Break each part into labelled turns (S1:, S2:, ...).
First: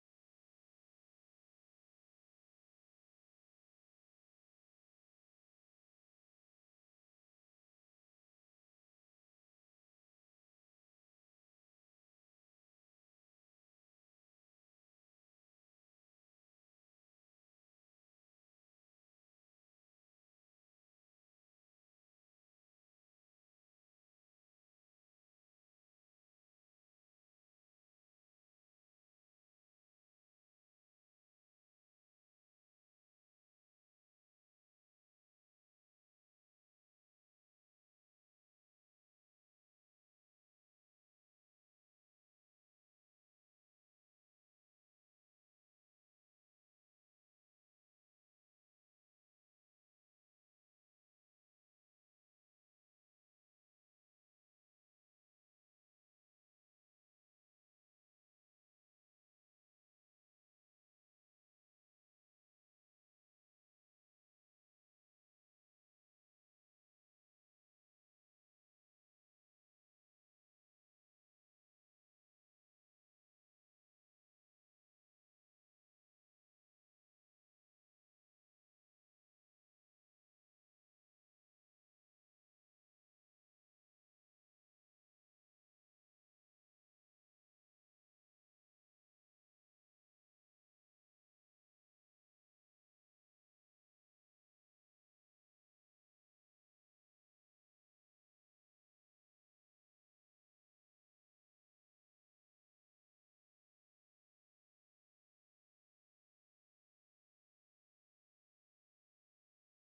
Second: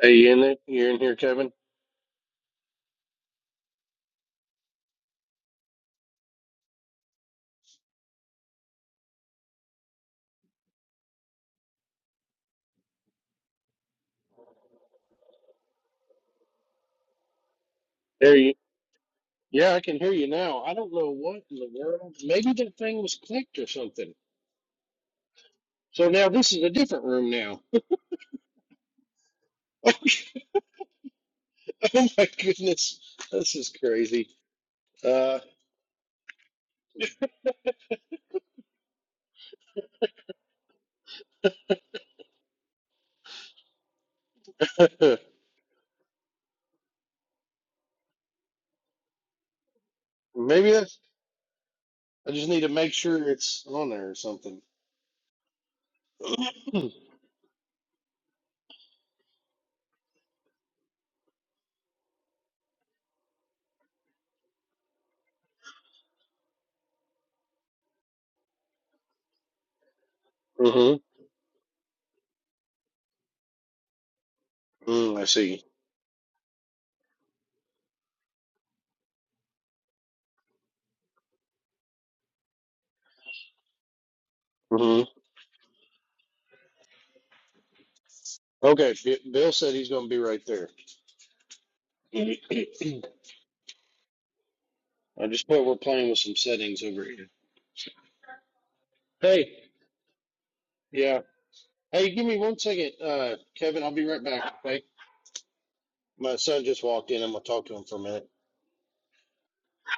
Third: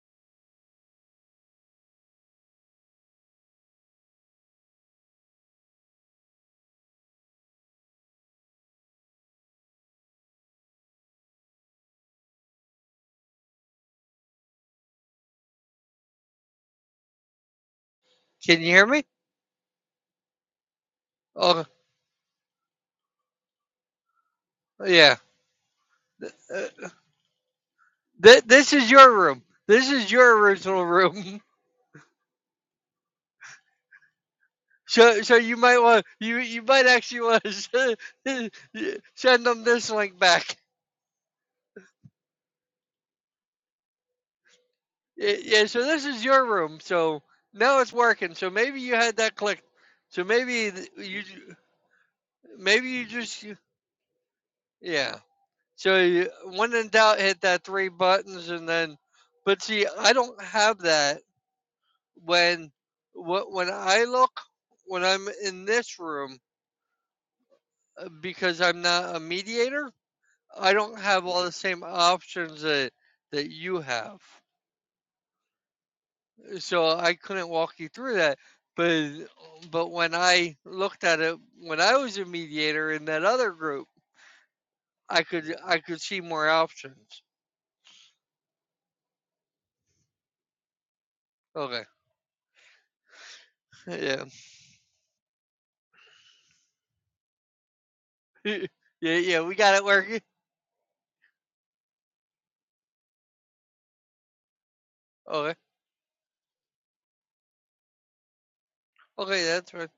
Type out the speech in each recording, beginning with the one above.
S1: Hey, you in there? You're in here, Kevin? There you.
S2: Can you hear me?
S1: Yeah, I can hear you now. I don't know what in
S2: Oh,
S1: the world. Maybe that thing was clicked or something.
S2: yeah.
S1: So now this is
S2: Uh,
S1: a different room now.
S2: th- this is your room. This is your original room.
S1: oh my goodness, this is crazy.
S2: So, so
S1: Uh,
S2: you might want you you might actually want to send them this link back. Y- Yeah. So this is your room. So now it's working. So maybe you had that clicked. So maybe
S1: maybe
S2: th-
S1: that's.
S2: you ju-
S1: I just need to
S2: maybe
S1: make
S2: you
S1: sure
S2: just
S1: it's on there or something.
S2: yeah. So you, when
S1: mm-hmm.
S2: in doubt, hit that three buttons and then. But see, I don't have that when wh- when I look when I'm in this room uh, because I'm not a mediator, I don't have all the same options that that you have.
S1: Mm, I see.
S2: So I couldn't walk you through that. But but when I looked at it when I was a mediator in that other group,
S1: hmm
S2: I could I could see more options.
S1: Okay, B- Bill said he's going to be right there.
S2: Okay.
S1: I
S2: Yeah.
S1: just put we're playing with some settings over here.
S2: yeah, yeah,
S1: Hey,
S2: we got it working.
S1: yeah. Hey, give me one second, uh, Kevin. I'll be right back. Okay.
S2: Okay.
S1: My son just walked in. I'm gonna talk to him for a minute.
S2: Okay, that's right.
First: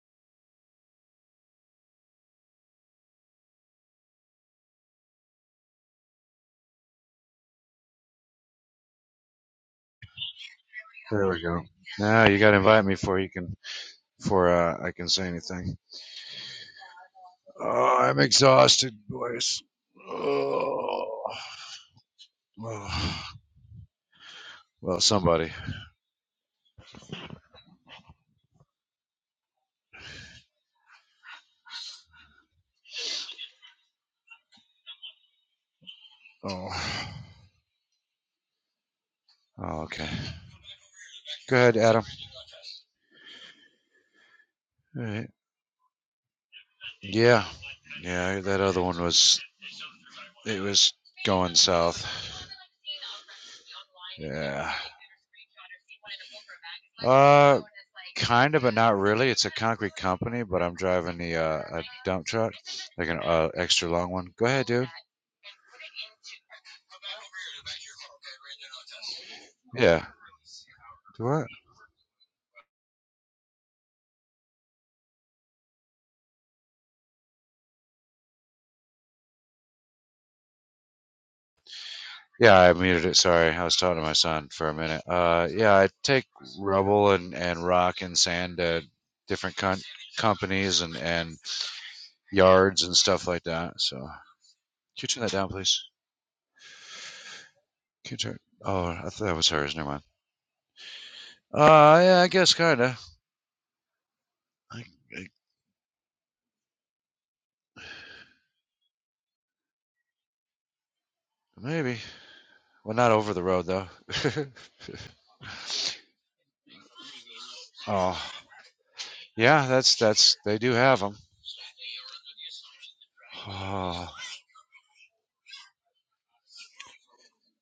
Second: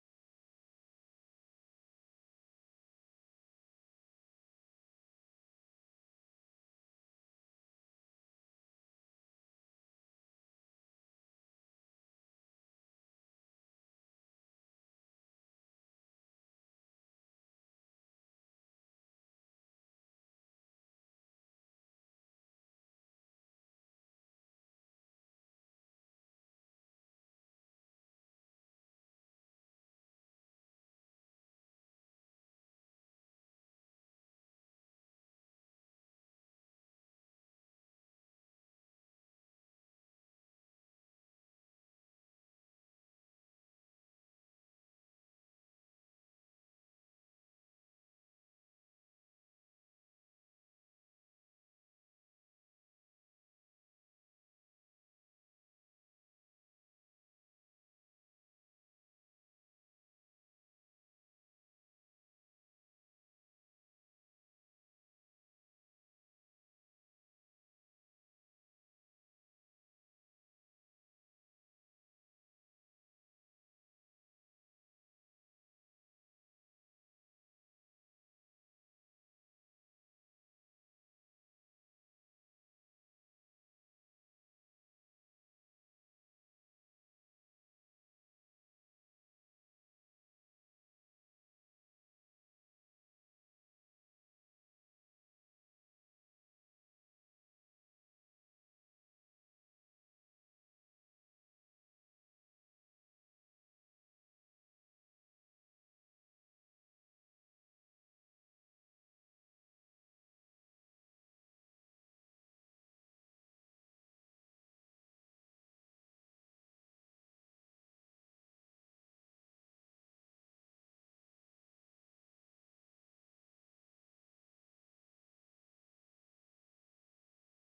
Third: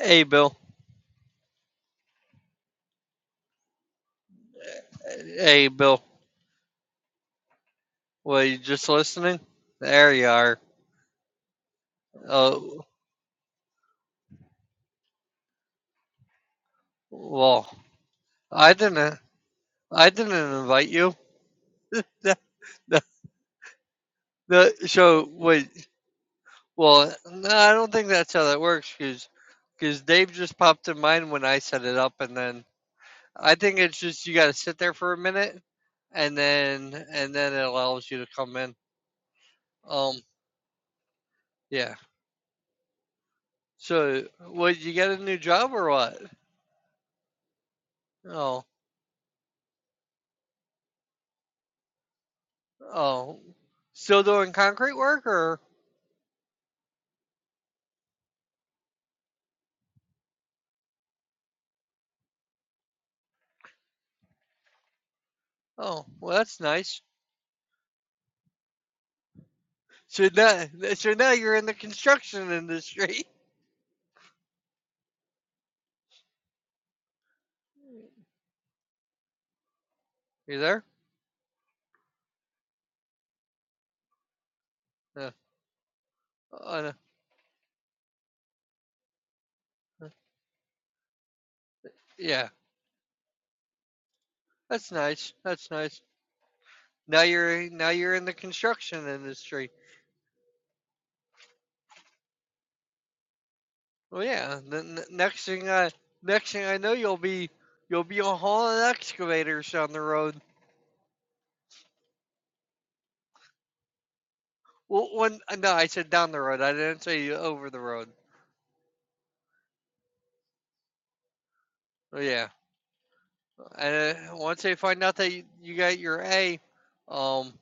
S2: Hey Bill. Hey Bill. Well, you just listening? There you are.
S3: There we go. Now you got to
S2: Oh,
S3: invite me before you can, before uh, I can say anything.
S2: well,
S3: Oh, I'm
S2: I
S3: exhausted,
S2: didn't.
S3: boys.
S2: I didn't
S3: Oh.
S2: invite you. The, the,
S3: Oh.
S2: the,
S3: Well,
S2: so
S3: somebody.
S2: wait. Well, no, I don't think that's how that works. Because Dave just popped in mind when I set it up, and then I think it's just you got to sit there for a minute, and
S3: Oh.
S2: then and then it allows you to come in.
S3: oh, okay.
S2: Um,
S3: Go ahead,
S2: yeah.
S3: Adam.
S2: So, what? You
S3: All
S2: got a
S3: right.
S2: new job or what?
S3: Yeah, yeah. That
S2: Oh,
S3: other one was it was going south.
S2: oh, still doing
S3: Yeah.
S2: concrete work or?
S3: Uh, kind of, but not really. It's a concrete company, but I'm driving the uh, a dump truck, like an uh, extra long one. Go ahead, dude.
S2: Oh, well, that's nice.
S3: Yeah.
S2: So now, so
S3: Do
S2: now
S3: what?
S2: you're in the construction industry. You there?
S3: Yeah, I muted it. Sorry, I was talking to my son for a minute.
S2: No.
S3: Uh, yeah, I take
S2: Oh, no.
S3: rubble and, and rock and sand to different con- companies and, and
S2: Yeah,
S3: yards and stuff like that. So, can
S2: that's
S3: you turn that
S2: nice.
S3: down,
S2: That's
S3: please?
S2: nice. Now you're now
S3: Can
S2: you're
S3: you
S2: in the
S3: turn? Oh, I
S2: construction
S3: thought that was
S2: industry.
S3: hers. Never mind. Uh, yeah, I guess kinda.
S2: Well, yeah. The
S3: I,
S2: n-
S3: I,
S2: next thing I next thing I know, you'll be you'll be hauling excavators down the road.
S3: maybe. Well, not over the road though.
S2: Well, when uh, no, I said down the road. I didn't say over the road.
S3: oh, yeah, that's that's they do have them.
S2: Well, yeah.
S3: Oh,
S2: And uh, once they find out that you, you got your A, um,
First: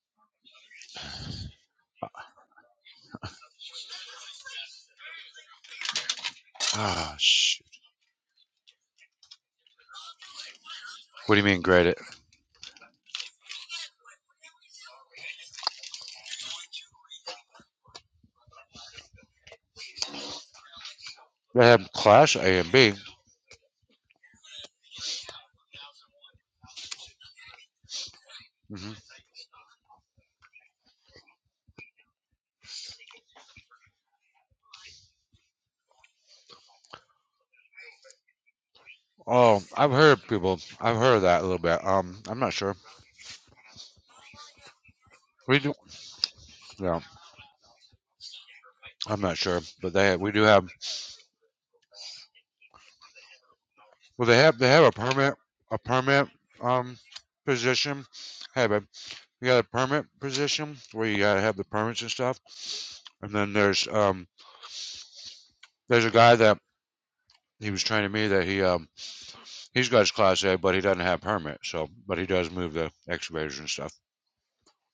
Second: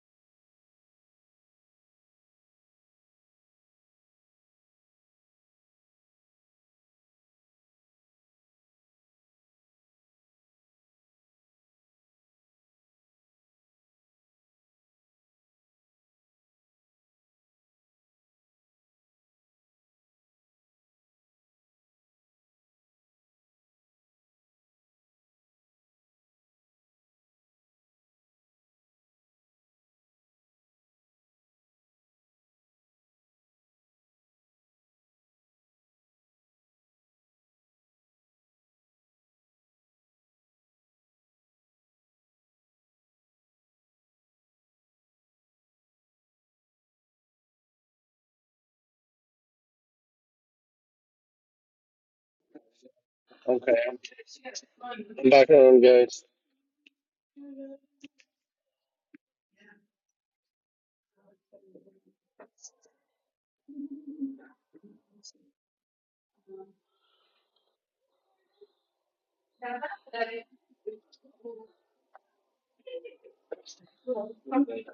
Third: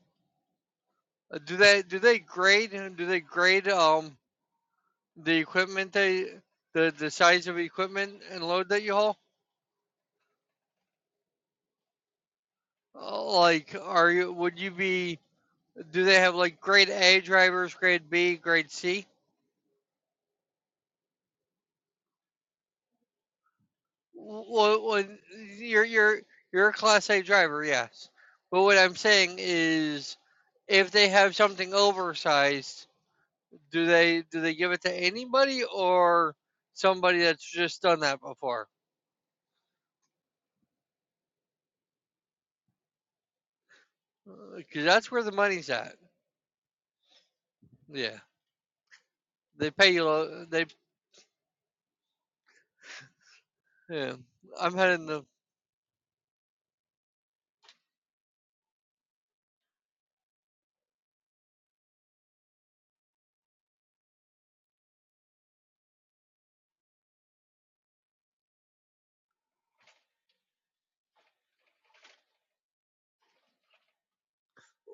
S2: do they do they grade do they grade um The equipment they the the
S3: ah,
S2: size of
S3: sh-
S2: equipment and load that you haul?
S3: What do you mean grade it?
S2: Uh, Like, are you would you be? Do they have like grade A drivers, grade B, grade C?
S3: They have class A and B.
S2: Well, well you're you're you're a class A driver, yes. But what
S3: Mhm.
S2: I'm saying is, if they have something oversized, do they do they give it to anybody or somebody that's just done that before?
S3: Oh, I've heard people. I've heard that a little bit. Um, I'm not sure.
S2: Because that's where the
S3: We
S2: money's
S3: do.
S2: at.
S3: No,
S2: Yeah,
S3: I'm not sure.
S2: they pay
S3: But
S2: you.
S3: they we do
S2: They
S3: have.
S1: Okay,
S2: Yeah,
S3: Well, they have they
S2: I'm
S3: have a
S2: heading the.
S1: I'm
S3: permit
S1: back
S3: a
S1: on, guys.
S3: permit um position. Hey, babe, you got a permit position where you gotta have the permits and stuff. And then there's um there's a guy that he was training me that he um he's got his class A, but he doesn't have permit. So, but he does move the excavators and stuff.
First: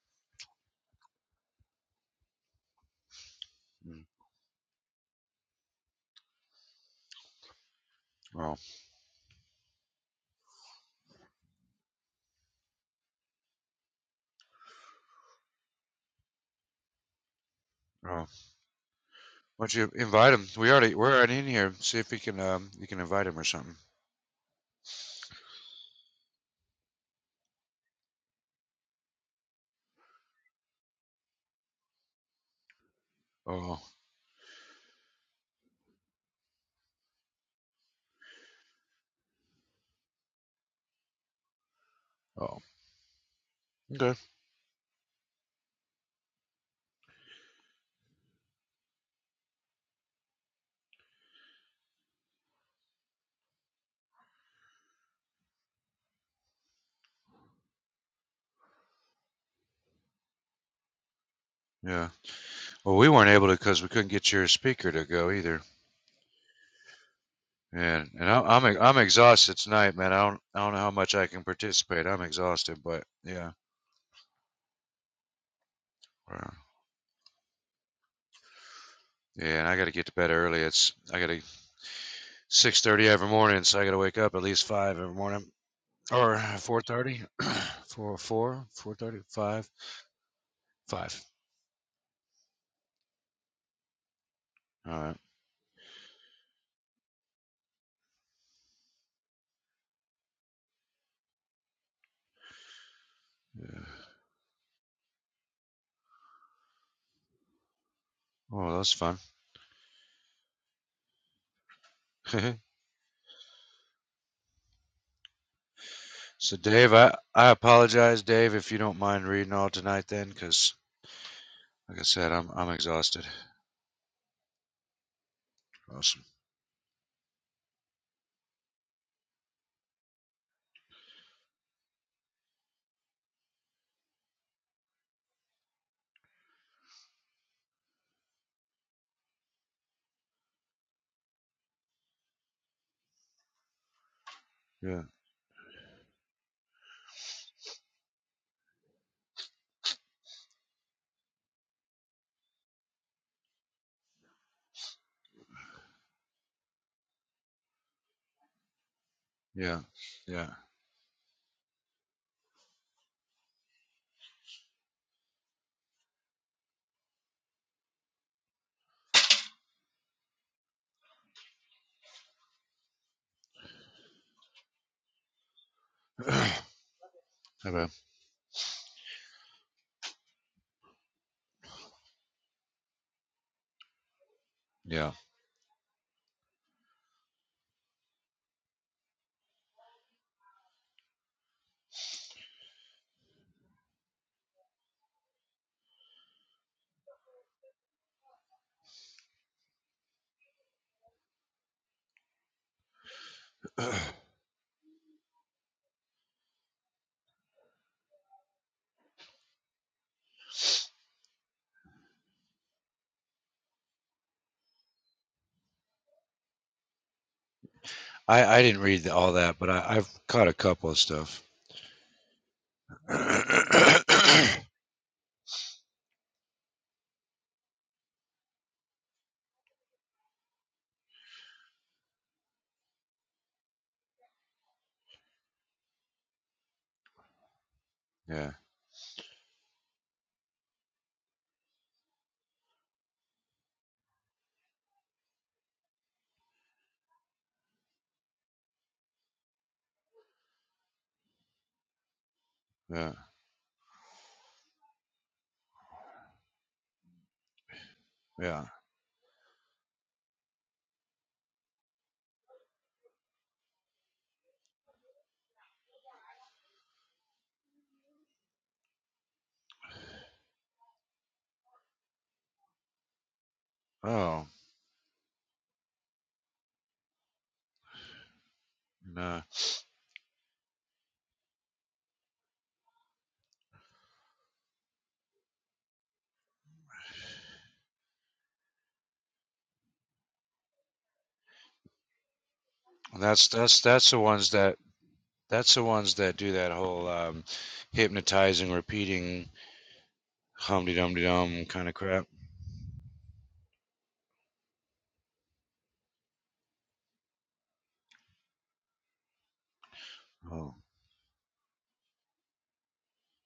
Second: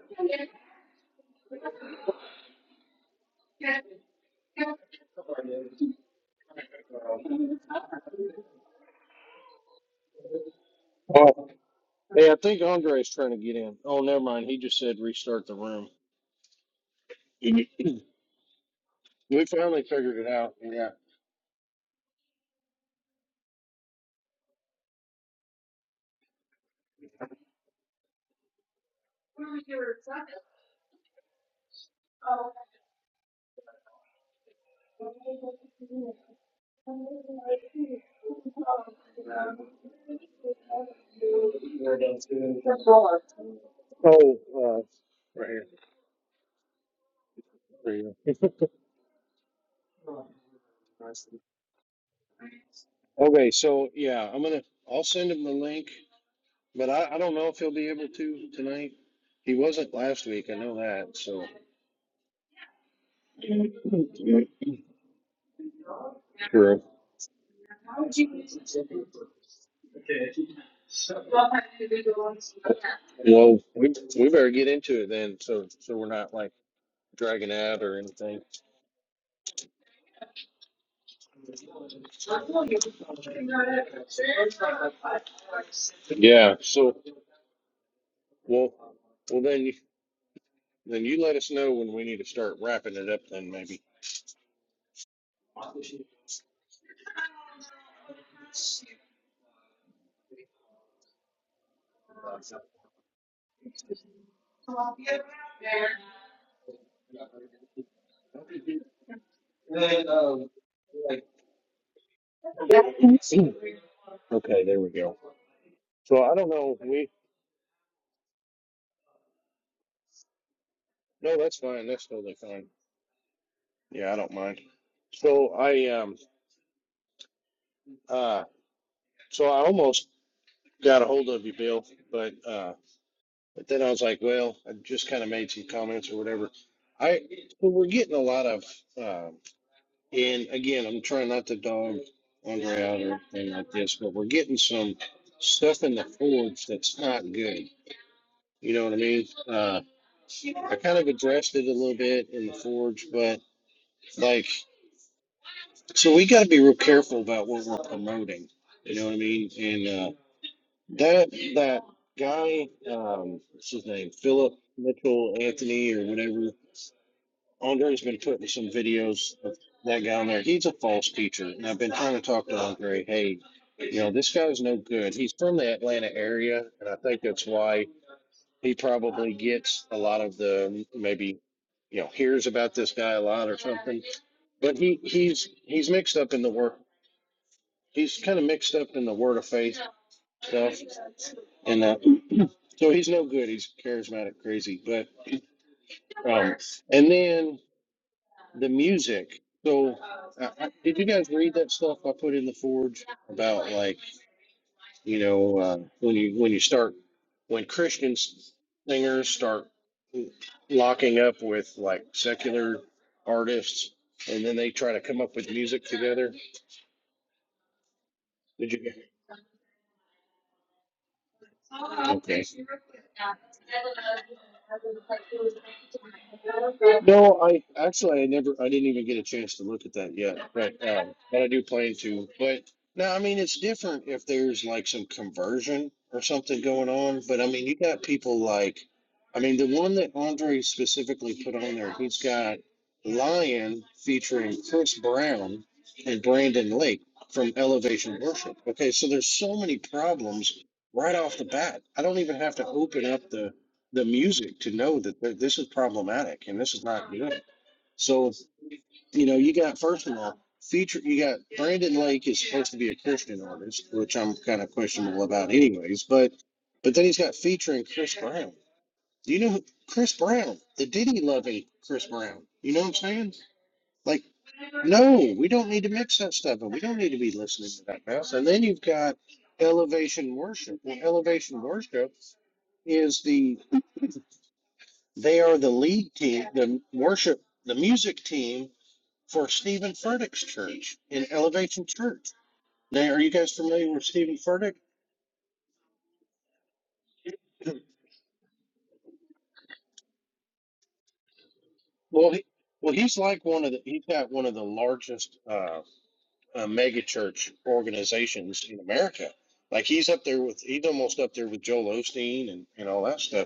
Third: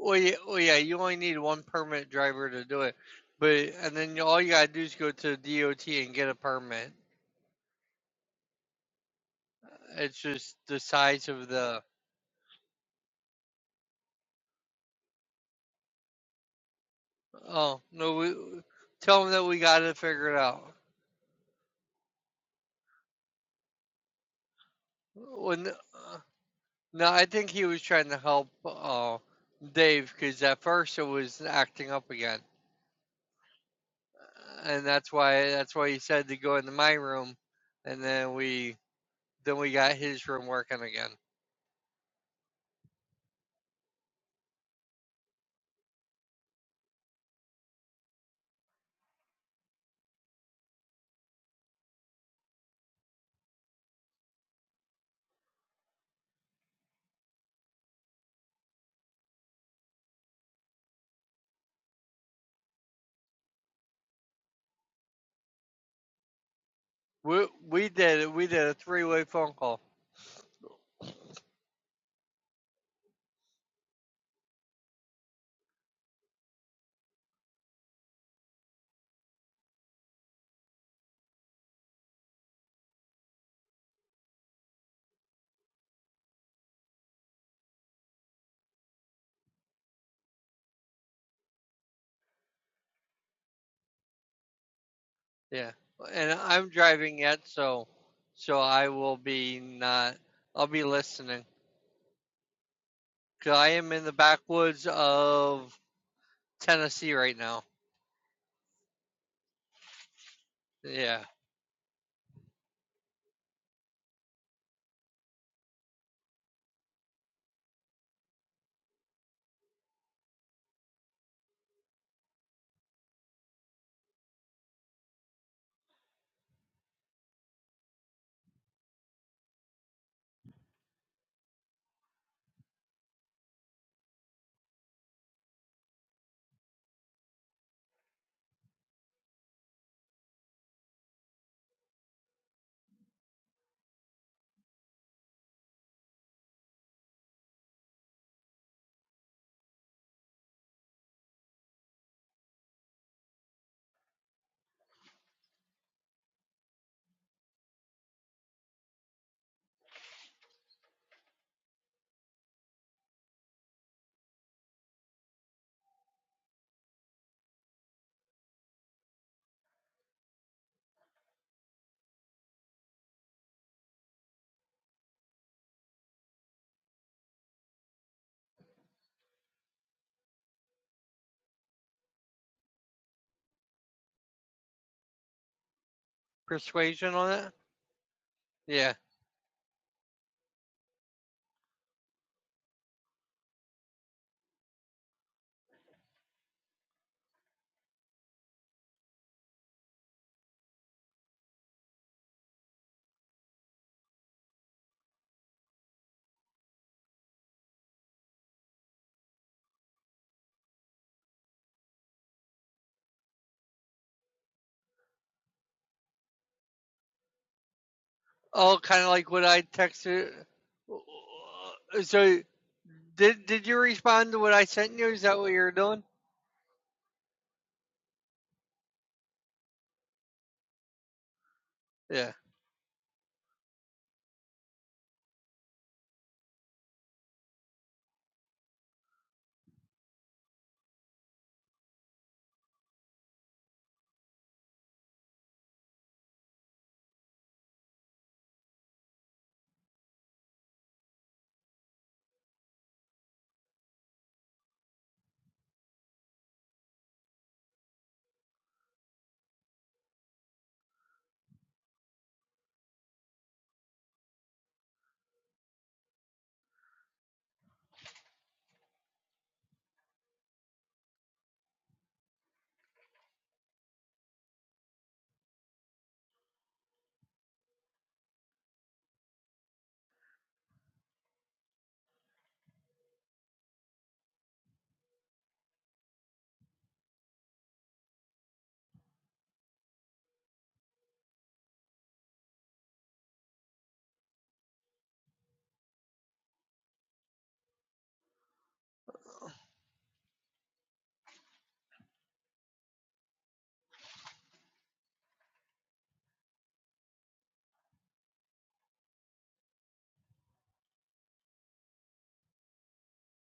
S2: Oh yeah, oh yeah. You only need one permit driver to do it, but and
S3: Mm.
S2: then you- all you gotta do is go to DOT and get a permit.
S3: Oh,
S2: It's just the size
S1: Oh,
S2: of the.
S1: hey, I think Andre's trying to get in. Oh, never mind. He just said restart the room. we
S2: Oh no,
S3: oh.
S2: we tell him that we
S3: Why don't
S1: finally
S3: you
S2: gotta
S1: figured it
S2: figure
S3: invite
S2: it
S3: him?
S1: out.
S3: We
S2: out.
S1: Yeah.
S3: already we're already in here. See if he can um you can invite him or something.
S2: When no, I think he was trying to help uh, Dave because at first it was acting up again,
S3: Oh,
S2: and that's why that's why he said to go into my room, and then we then we got his room working again.
S3: oh, okay,
S1: Oh, uh, right here. There you go. Okay, so yeah, I'm gonna. I'll send him the link, but I, I don't know if he'll be able to tonight. He wasn't last week. I know that. So.
S3: yeah. Well, we weren't able to because we couldn't get your speaker to go either.
S1: True.
S2: We we
S3: Man, and
S2: did
S3: I,
S2: we
S3: I'm
S2: did a
S3: e- I'm
S2: three way phone
S3: exhausted
S2: call.
S3: tonight, man. I don't I don't know how much I can participate. I'm exhausted, but yeah,
S1: Well, we we better get into it then, so so we're not
S3: Wow.
S1: like dragging out or anything.
S3: yeah. And I got to get to bed early. It's I got to six thirty every morning, so I got to wake up at least five every morning or
S1: Yeah.
S3: four
S1: So
S3: thirty, four four
S1: well,
S3: four thirty
S1: well then
S3: five
S1: you then you
S3: five.
S1: let us know when we need to start wrapping it up. Then maybe.
S3: All right.
S2: Yeah, and I'm driving yet, so so I will be not. I'll be listening, cause I
S3: Yeah.
S2: am in the backwoods of Tennessee right now.
S3: Well, that's fun.
S2: Yeah,
S1: Okay. There we go. So I don't
S3: so,
S1: know.
S3: Dave,
S1: We
S3: I, I apologize, Dave, if you don't mind reading all tonight, then, 'cause
S1: no, that's fine.
S3: Like I
S1: That's
S3: said,
S1: totally
S3: I'm
S1: fine.
S3: I'm exhausted.
S1: Yeah, I don't mind. So I um
S3: Awesome.
S1: uh so I almost got a hold of you, Bill, but uh but then I was like, well, I just kind of made some comments or whatever. I so we're getting a lot of. um And again, I'm trying not to dog Andre out or anything like this, but we're getting some
S3: Yeah.
S1: stuff in the forge that's not good. You know what I mean? Uh, I kind of addressed it a little bit in the forge, but like, so we got to be real careful about what we're promoting. You know what I mean?
S3: Yeah.
S1: And uh,
S3: Yeah.
S1: that that guy, um, what's his name? Philip Mitchell Anthony or whatever. Andre's been putting some videos of that guy on there. He's a false teacher, and I've been trying to talk to Andre. Hey, you know this guy's no good. He's from the Atlanta area, and I think that's why
S3: okay.
S1: he probably gets a lot of the maybe, you know, hears about this guy a lot or something. But he
S3: Yeah.
S1: he's he's mixed up in the work.
S2: persuasion on it.
S1: He's kind of mixed up
S2: Yeah.
S1: in the word of faith stuff, and uh, so he's no good. He's charismatic, crazy, but um, and then the music. So, uh, I- did you guys read that stuff I put in the forge about like you know uh, when you when you start when Christian s- singers start locking up with like secular artists and then they try to come up with music together?
S3: I I
S1: Did
S2: Oh,
S3: didn't
S1: you?
S2: kind
S3: read
S2: of like
S3: all
S2: what
S3: that,
S2: I
S3: but I I've
S2: texted.
S3: caught a couple of stuff.
S2: So
S1: Okay.
S2: did did you respond to what
S3: yeah.
S2: I sent you? Is that what you're doing?
S1: No, I actually I never I didn't even get a chance to look at that yet, but um, but I do plan to.
S2: Yeah.
S1: But no, I mean it's different if there's like some conversion or something going on. But I mean you got people like, I mean the one that Andre specifically put on there, he's got Lion featuring Chris Brown and Brandon Lake from Elevation Worship. Okay, so there's so many problems right off the bat. I don't even have to open
S3: Yeah.
S1: up the the music to know that th- this is problematic and this is not good. So
S3: Yeah.
S1: you know, you got first of all, feature you got Brandon Lake is supposed to be a Christian artist, which I'm kind of questionable about, anyways. But but then he's got featuring Chris Brown. Do you know who Chris Brown, the Diddy loving Chris Brown? You know what I'm saying? Like,
S3: Oh.
S1: no, we don't need to mix that stuff, and we don't need to be listening to that mess. And then you've got
S3: And, uh,
S1: elevation worship. Well, elevation worship is the they are the lead team, the worship, the music team for Stephen Furtick's church in Elevation Church. Now, are
S3: and
S1: you
S3: that's
S1: guys
S3: that's
S1: familiar with
S3: that's the
S1: Stephen
S3: ones
S1: Furtick?
S3: that that's the ones that do that whole um, hypnotizing, repeating humdy dumdy dum kind of crap.
S1: Well, he, well, he's like one of the he's got one of the largest uh, uh, mega church organizations in America. Like he's up there with
S3: Oh.
S1: he's almost up there with Joel Osteen and and all that stuff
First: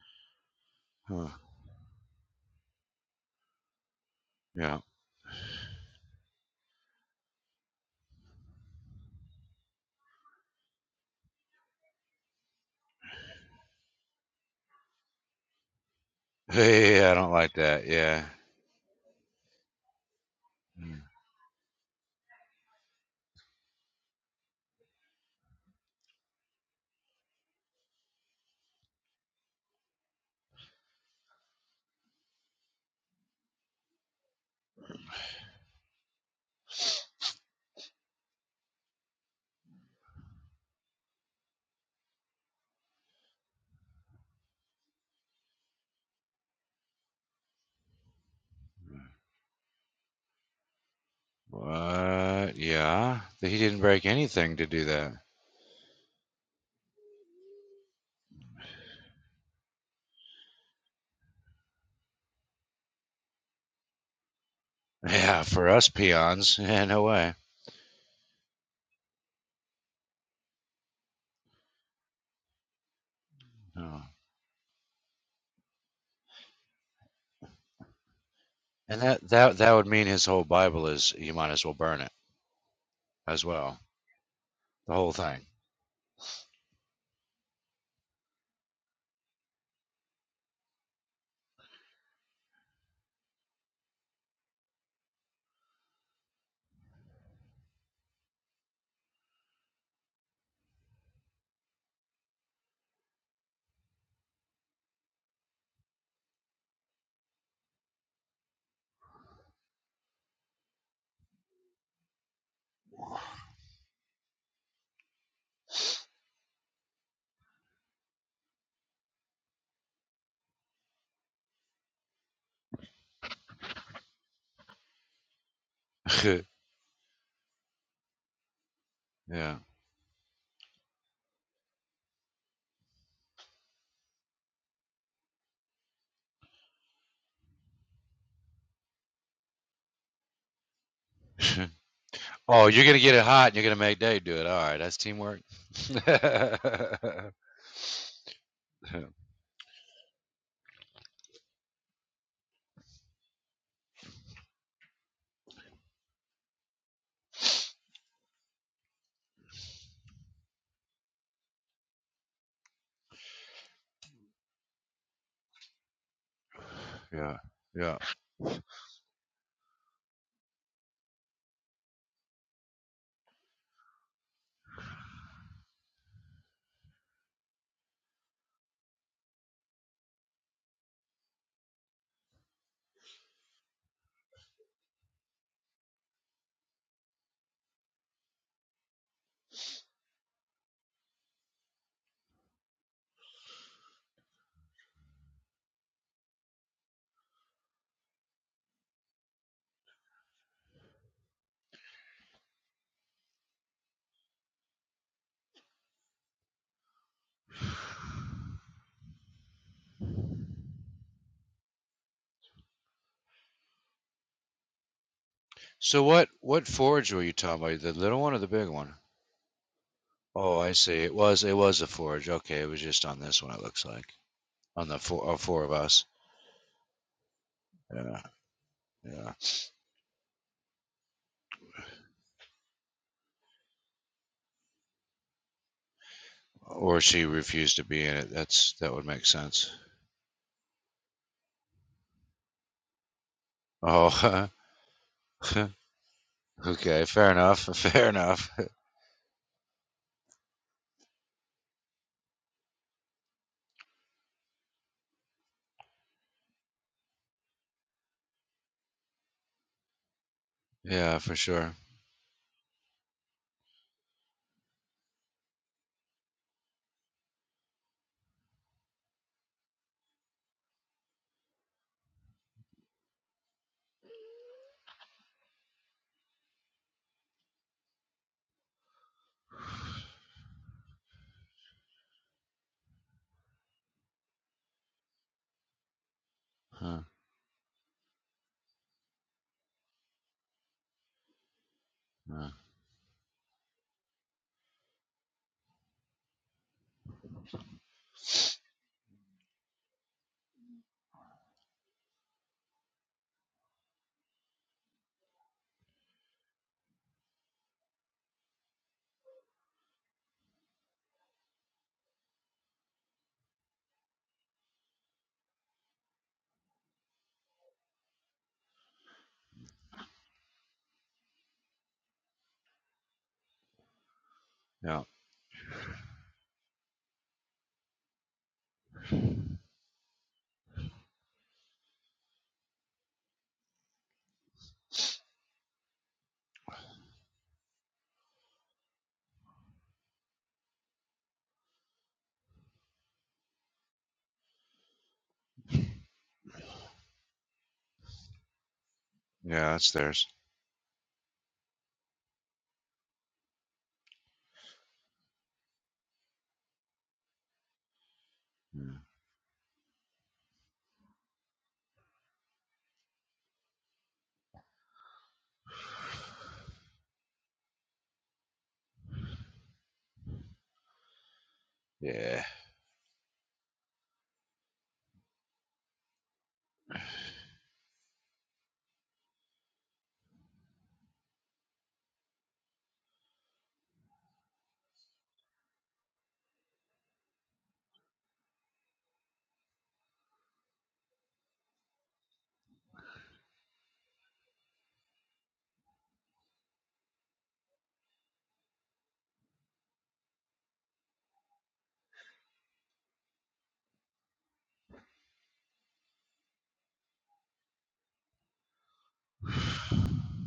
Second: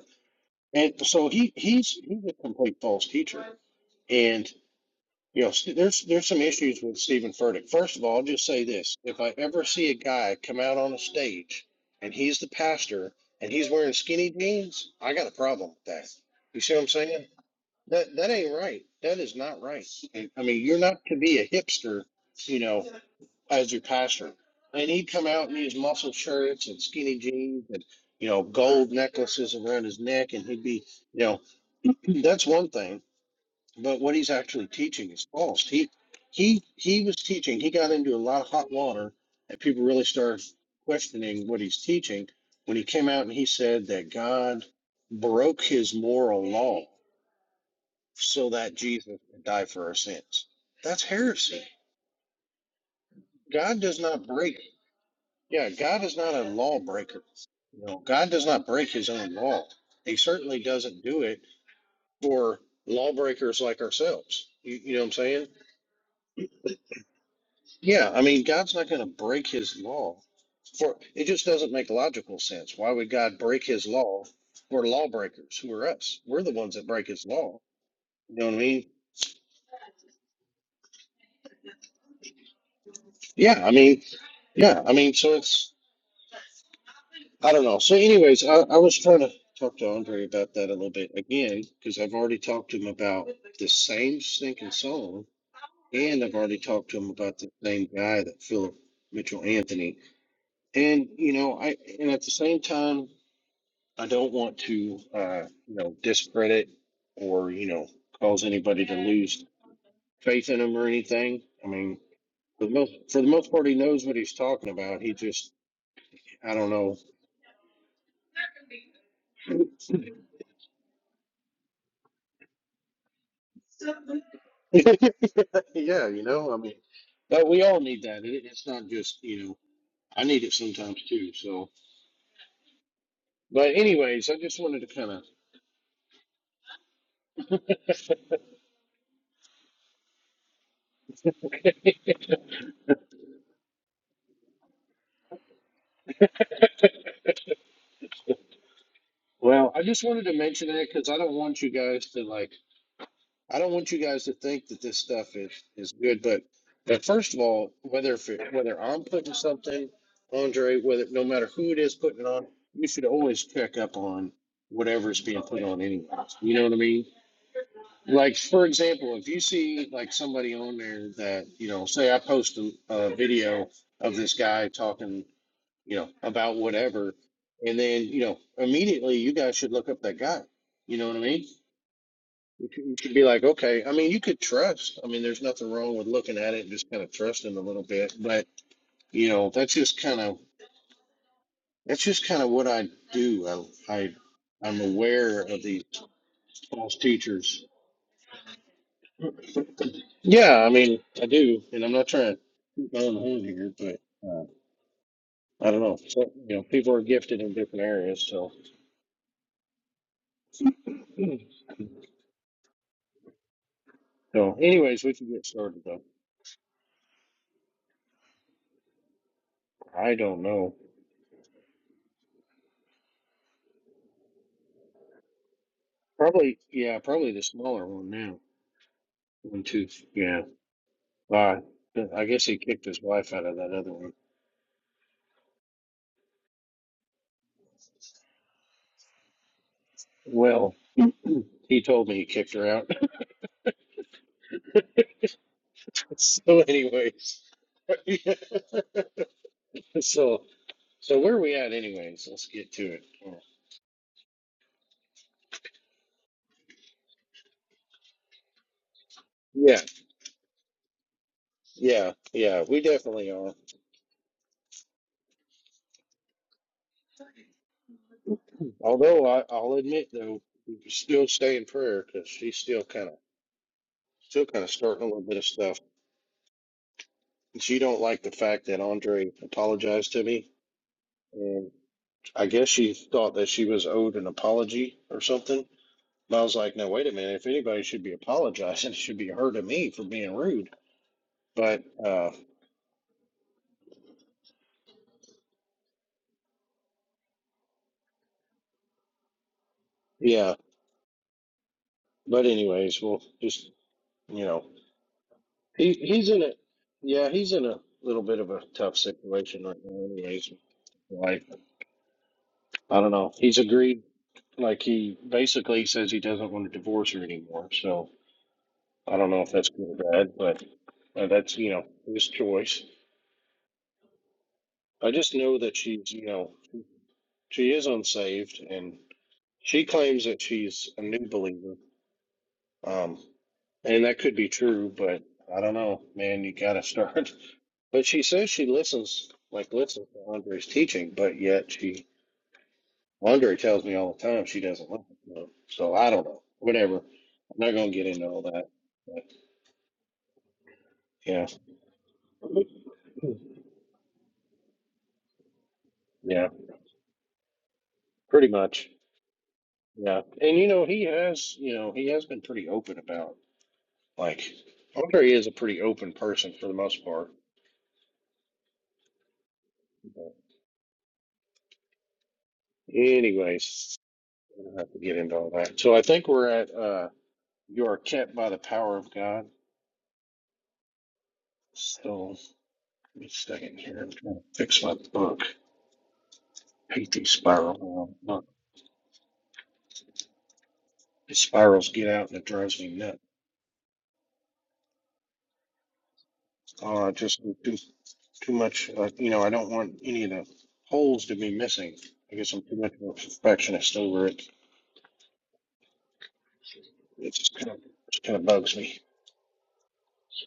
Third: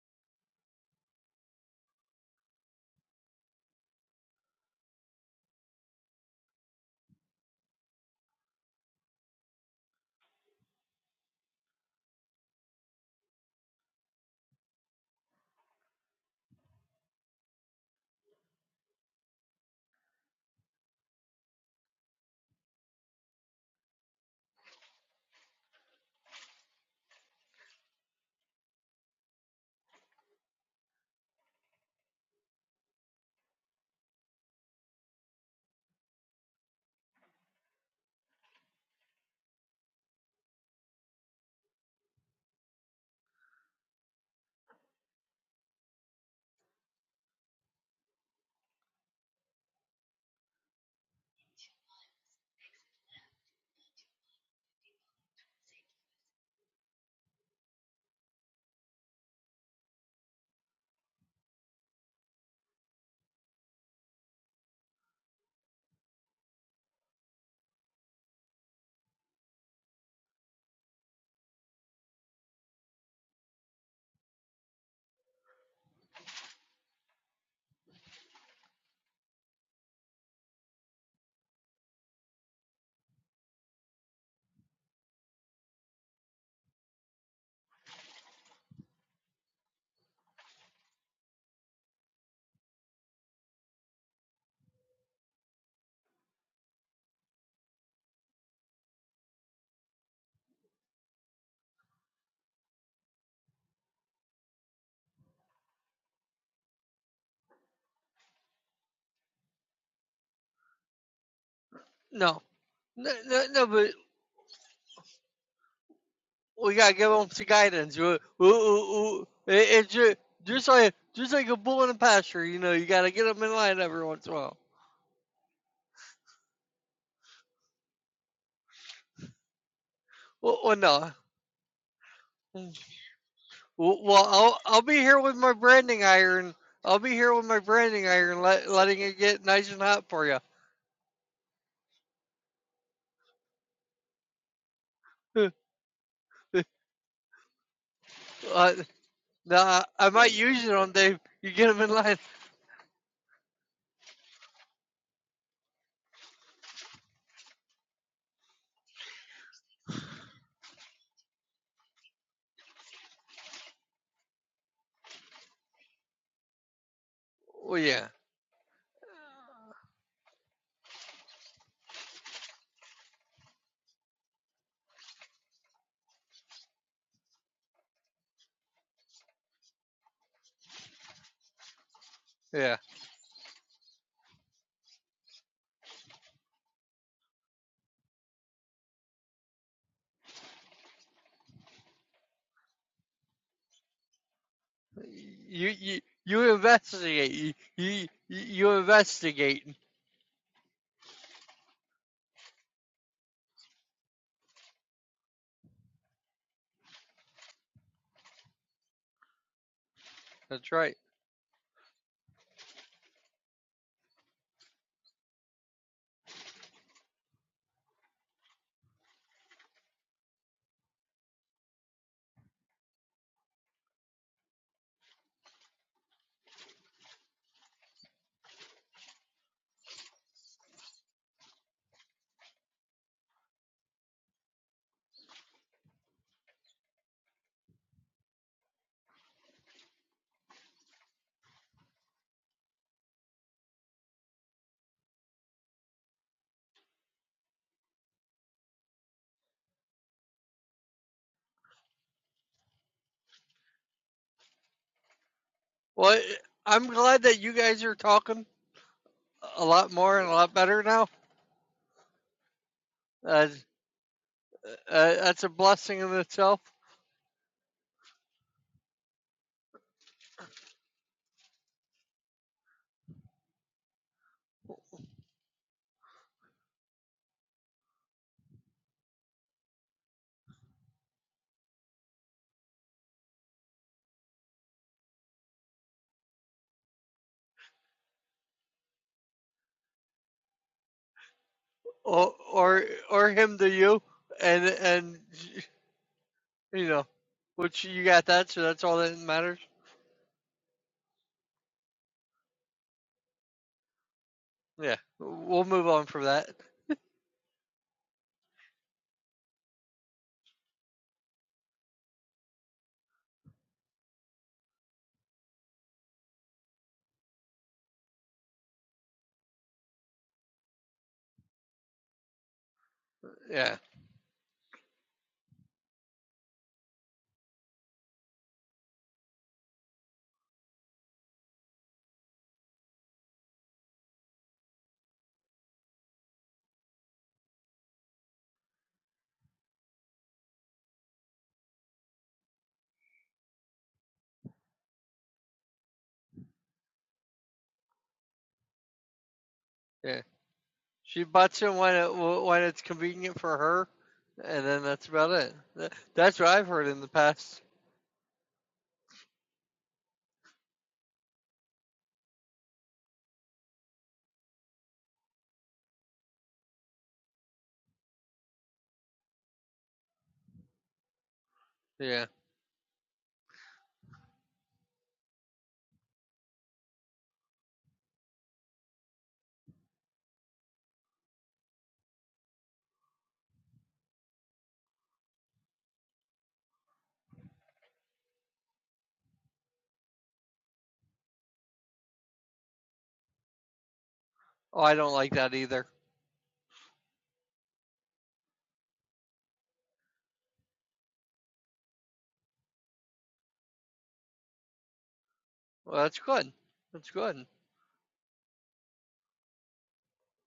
S1: And
S3: Huh.
S1: so he he's he's a complete false teacher. And
S3: Yeah.
S1: you know, st- there's there's some issues with Stephen Furtick. First of all, I'll just say this: if I ever see a guy come out on a stage and he's the pastor and he's wearing skinny jeans, I got a problem with that. You see what I'm
S3: Yeah. I
S1: saying?
S3: don't like that.
S1: That
S3: Yeah.
S1: that ain't right. That is not right. And, I mean, you're
S3: Mm.
S1: not to be a hipster, you know, as your pastor. And he'd come out in his muscle shirts and skinny jeans and you know gold necklaces around his neck, and he'd be you know. That's one thing, but what he's actually teaching is false. He he he was teaching. He got into a lot of hot water, and people really started questioning what he's teaching when he came out and he said that God broke his moral law so that Jesus could die for our sins. That's heresy.
S3: What? Yeah. He
S1: God
S3: didn't
S1: does
S3: break
S1: not
S3: anything
S1: break.
S3: to do that.
S1: Yeah, God is not a lawbreaker. You know, God does not break his own law. He certainly doesn't do it for lawbreakers like ourselves. You, you know what I'm
S3: Yeah,
S1: saying?
S3: for us peons, yeah, no way.
S1: Yeah, I mean, God's not going to break his law. For it just doesn't make logical sense. Why would God break his
S3: No.
S1: law for lawbreakers who are us? We're the ones that break his law. You know what I mean?
S3: And that that that would mean his whole Bible is you might as well burn it as
S1: Yeah, I
S3: well,
S1: mean, yeah, I
S3: the whole
S1: mean, so
S3: thing.
S1: it's, I don't know. So, anyways, I, I was trying to talk to Andre about that a little bit again, because I've already talked to him about the same stinking song, and I've already talked to him about the same guy that Philip Mitchell Anthony. And, you know, I, and at the same time, I don't want to, uh, you know, discredit or, you know, cause anybody to lose faith in him or anything. I mean,
S2: No.
S1: for the most,
S2: No,
S1: for the
S2: no,
S1: most
S2: no,
S1: part, he
S2: but
S1: knows what he's talking about. He just, I don't
S2: we gotta
S1: know.
S2: give them some guidance. We, we, we, it, it's ju- just like just like a bull in a pasture, you know. You gotta get them in line every once in a while.
S1: yeah, you know, I mean, but we all need that. It, it's not just, you
S3: yeah.
S1: know, I need it
S2: Well, well
S1: sometimes
S2: no.
S1: too. So,
S2: Mm.
S1: but
S2: Well, well,
S1: anyways, I
S2: I'll
S1: just
S2: I'll
S1: wanted to
S2: be
S1: kind
S2: here
S1: of,
S2: with my branding iron. I'll be here with my branding iron, let, letting it get nice and hot for you.
S3: oh, you're gonna get it hot, and you're gonna make Dave do it. All right, that's teamwork.
S2: uh,
S3: yeah,
S1: well, I
S2: nah,
S1: just
S2: I
S1: wanted to
S2: might use
S1: mention
S2: it
S1: that
S2: on
S1: because I
S2: Dave.
S1: don't
S2: You
S1: want
S2: get
S1: you
S2: them in
S1: guys
S2: line.
S1: to like I don't want you guys to think that this stuff is, is good, but but first of all, whether if it, whether I'm putting something, Andre, whether no matter who it is putting it on, you should always check up on whatever's being put on anyway. You know what I mean?
S2: Well,
S3: yeah.
S2: yeah,
S1: Like for example, if you see like somebody on there that you know, say I post a, a video of this guy talking, you know, about whatever, and then you know immediately you guys should look up that guy. You know what I mean? You
S2: yeah.
S1: could, you could be like, okay, I mean, you could trust. I mean, there's nothing wrong with looking at it and just kind of trusting a little bit. But you know, that's just kind of that's just kind of what I do. I, I I'm aware of
S2: You
S1: these
S2: you you
S1: false
S2: investigate.
S1: teachers.
S2: you you you investigate.
S1: Yeah, I mean, I do, and I'm not trying to toot my own horn here, but uh, I don't know. So, you know, people are gifted in different areas, so
S2: That's right.
S1: so. Anyways, we can get started though.
S3: So what what forge were you talking about? The little one or the big one?
S1: I don't
S3: Oh, I
S1: know.
S3: see. It was it was a forge. Okay, it was just on this one. It looks like on the four, oh, four of us.
S1: Probably, yeah, probably the smaller one
S3: Yeah.
S1: now.
S3: Yeah.
S1: One, two, yeah. Uh, I guess he kicked his wife out of that other one.
S3: Or she refused to be in it. That's that would make sense.
S1: Well, he told me he kicked her out.
S3: Oh,
S1: so,
S3: okay. Fair
S1: anyways,
S3: enough. Fair enough.
S1: so so where are we at, anyways? Let's get to it.
S2: Well, I'm glad that you guys are talking a
S1: Yeah,
S2: lot more and a lot better now.
S3: Yeah, for sure.
S1: yeah, yeah. We definitely
S2: Uh,
S1: are.
S2: uh, that's a blessing in itself,
S1: Although I, I'll admit though, we still stay in prayer because she's still kind of still kind of starting a little bit of stuff. She don't like the fact that Andre apologized to me, and I guess she thought that she was owed an apology or something. And I was like, no,
S3: Huh,
S1: wait a minute. If anybody should be apologizing, it should be her to me for being rude. But uh,
S2: or,
S3: huh.
S2: or or him to you, and and you know, which you got that, so that's all that matters.
S1: yeah. But anyways, we'll just you know,
S2: Yeah, we'll move
S1: he
S2: on from
S1: he's in
S2: that.
S1: a yeah, he's in a little bit of a tough situation right now. Anyways, like I don't know. He's agreed. Like he basically says he doesn't want to divorce her anymore. So I don't know if that's good or bad, but uh, that's you know his choice.
S2: Yeah,
S3: Yeah.
S1: I just know that she's you know she is unsaved, and. She claims that she's a new believer. Um, and that could be true, but I don't know, man, you gotta start. But she says she listens, like listens to Andre's teaching, but yet she, Andre tells me all the time she doesn't listen to him. So I don't know. Whatever. I'm not gonna get into all that. But
S3: Yeah, that's
S2: yeah.
S3: theirs.
S2: She
S1: yeah.
S2: butts in when it when it's convenient for her, and then that's about it. That's
S1: Yeah,
S2: what I've heard in the past.
S1: pretty much.
S3: Hmm.
S1: Yeah. And you know, he has, you know, he has been pretty open about like Andre is a pretty open person for the most part. But
S2: Yeah.
S3: Yeah.
S1: anyways. We don't have to get into all that. So I think we're at uh, you are kept by the power of God. So give me a second here. I'm trying to fix my book. I hate these spiral. Um, look, the spirals get out and it drives me nuts.
S2: Oh, I don't like that either.
S1: Oh, just too too much. Uh, you know, I don't want any of the holes to be missing. I guess I'm too much of a perfectionist over it.
S2: Well, that's good. That's
S1: It
S2: good.
S1: just kind of just kind of bugs me.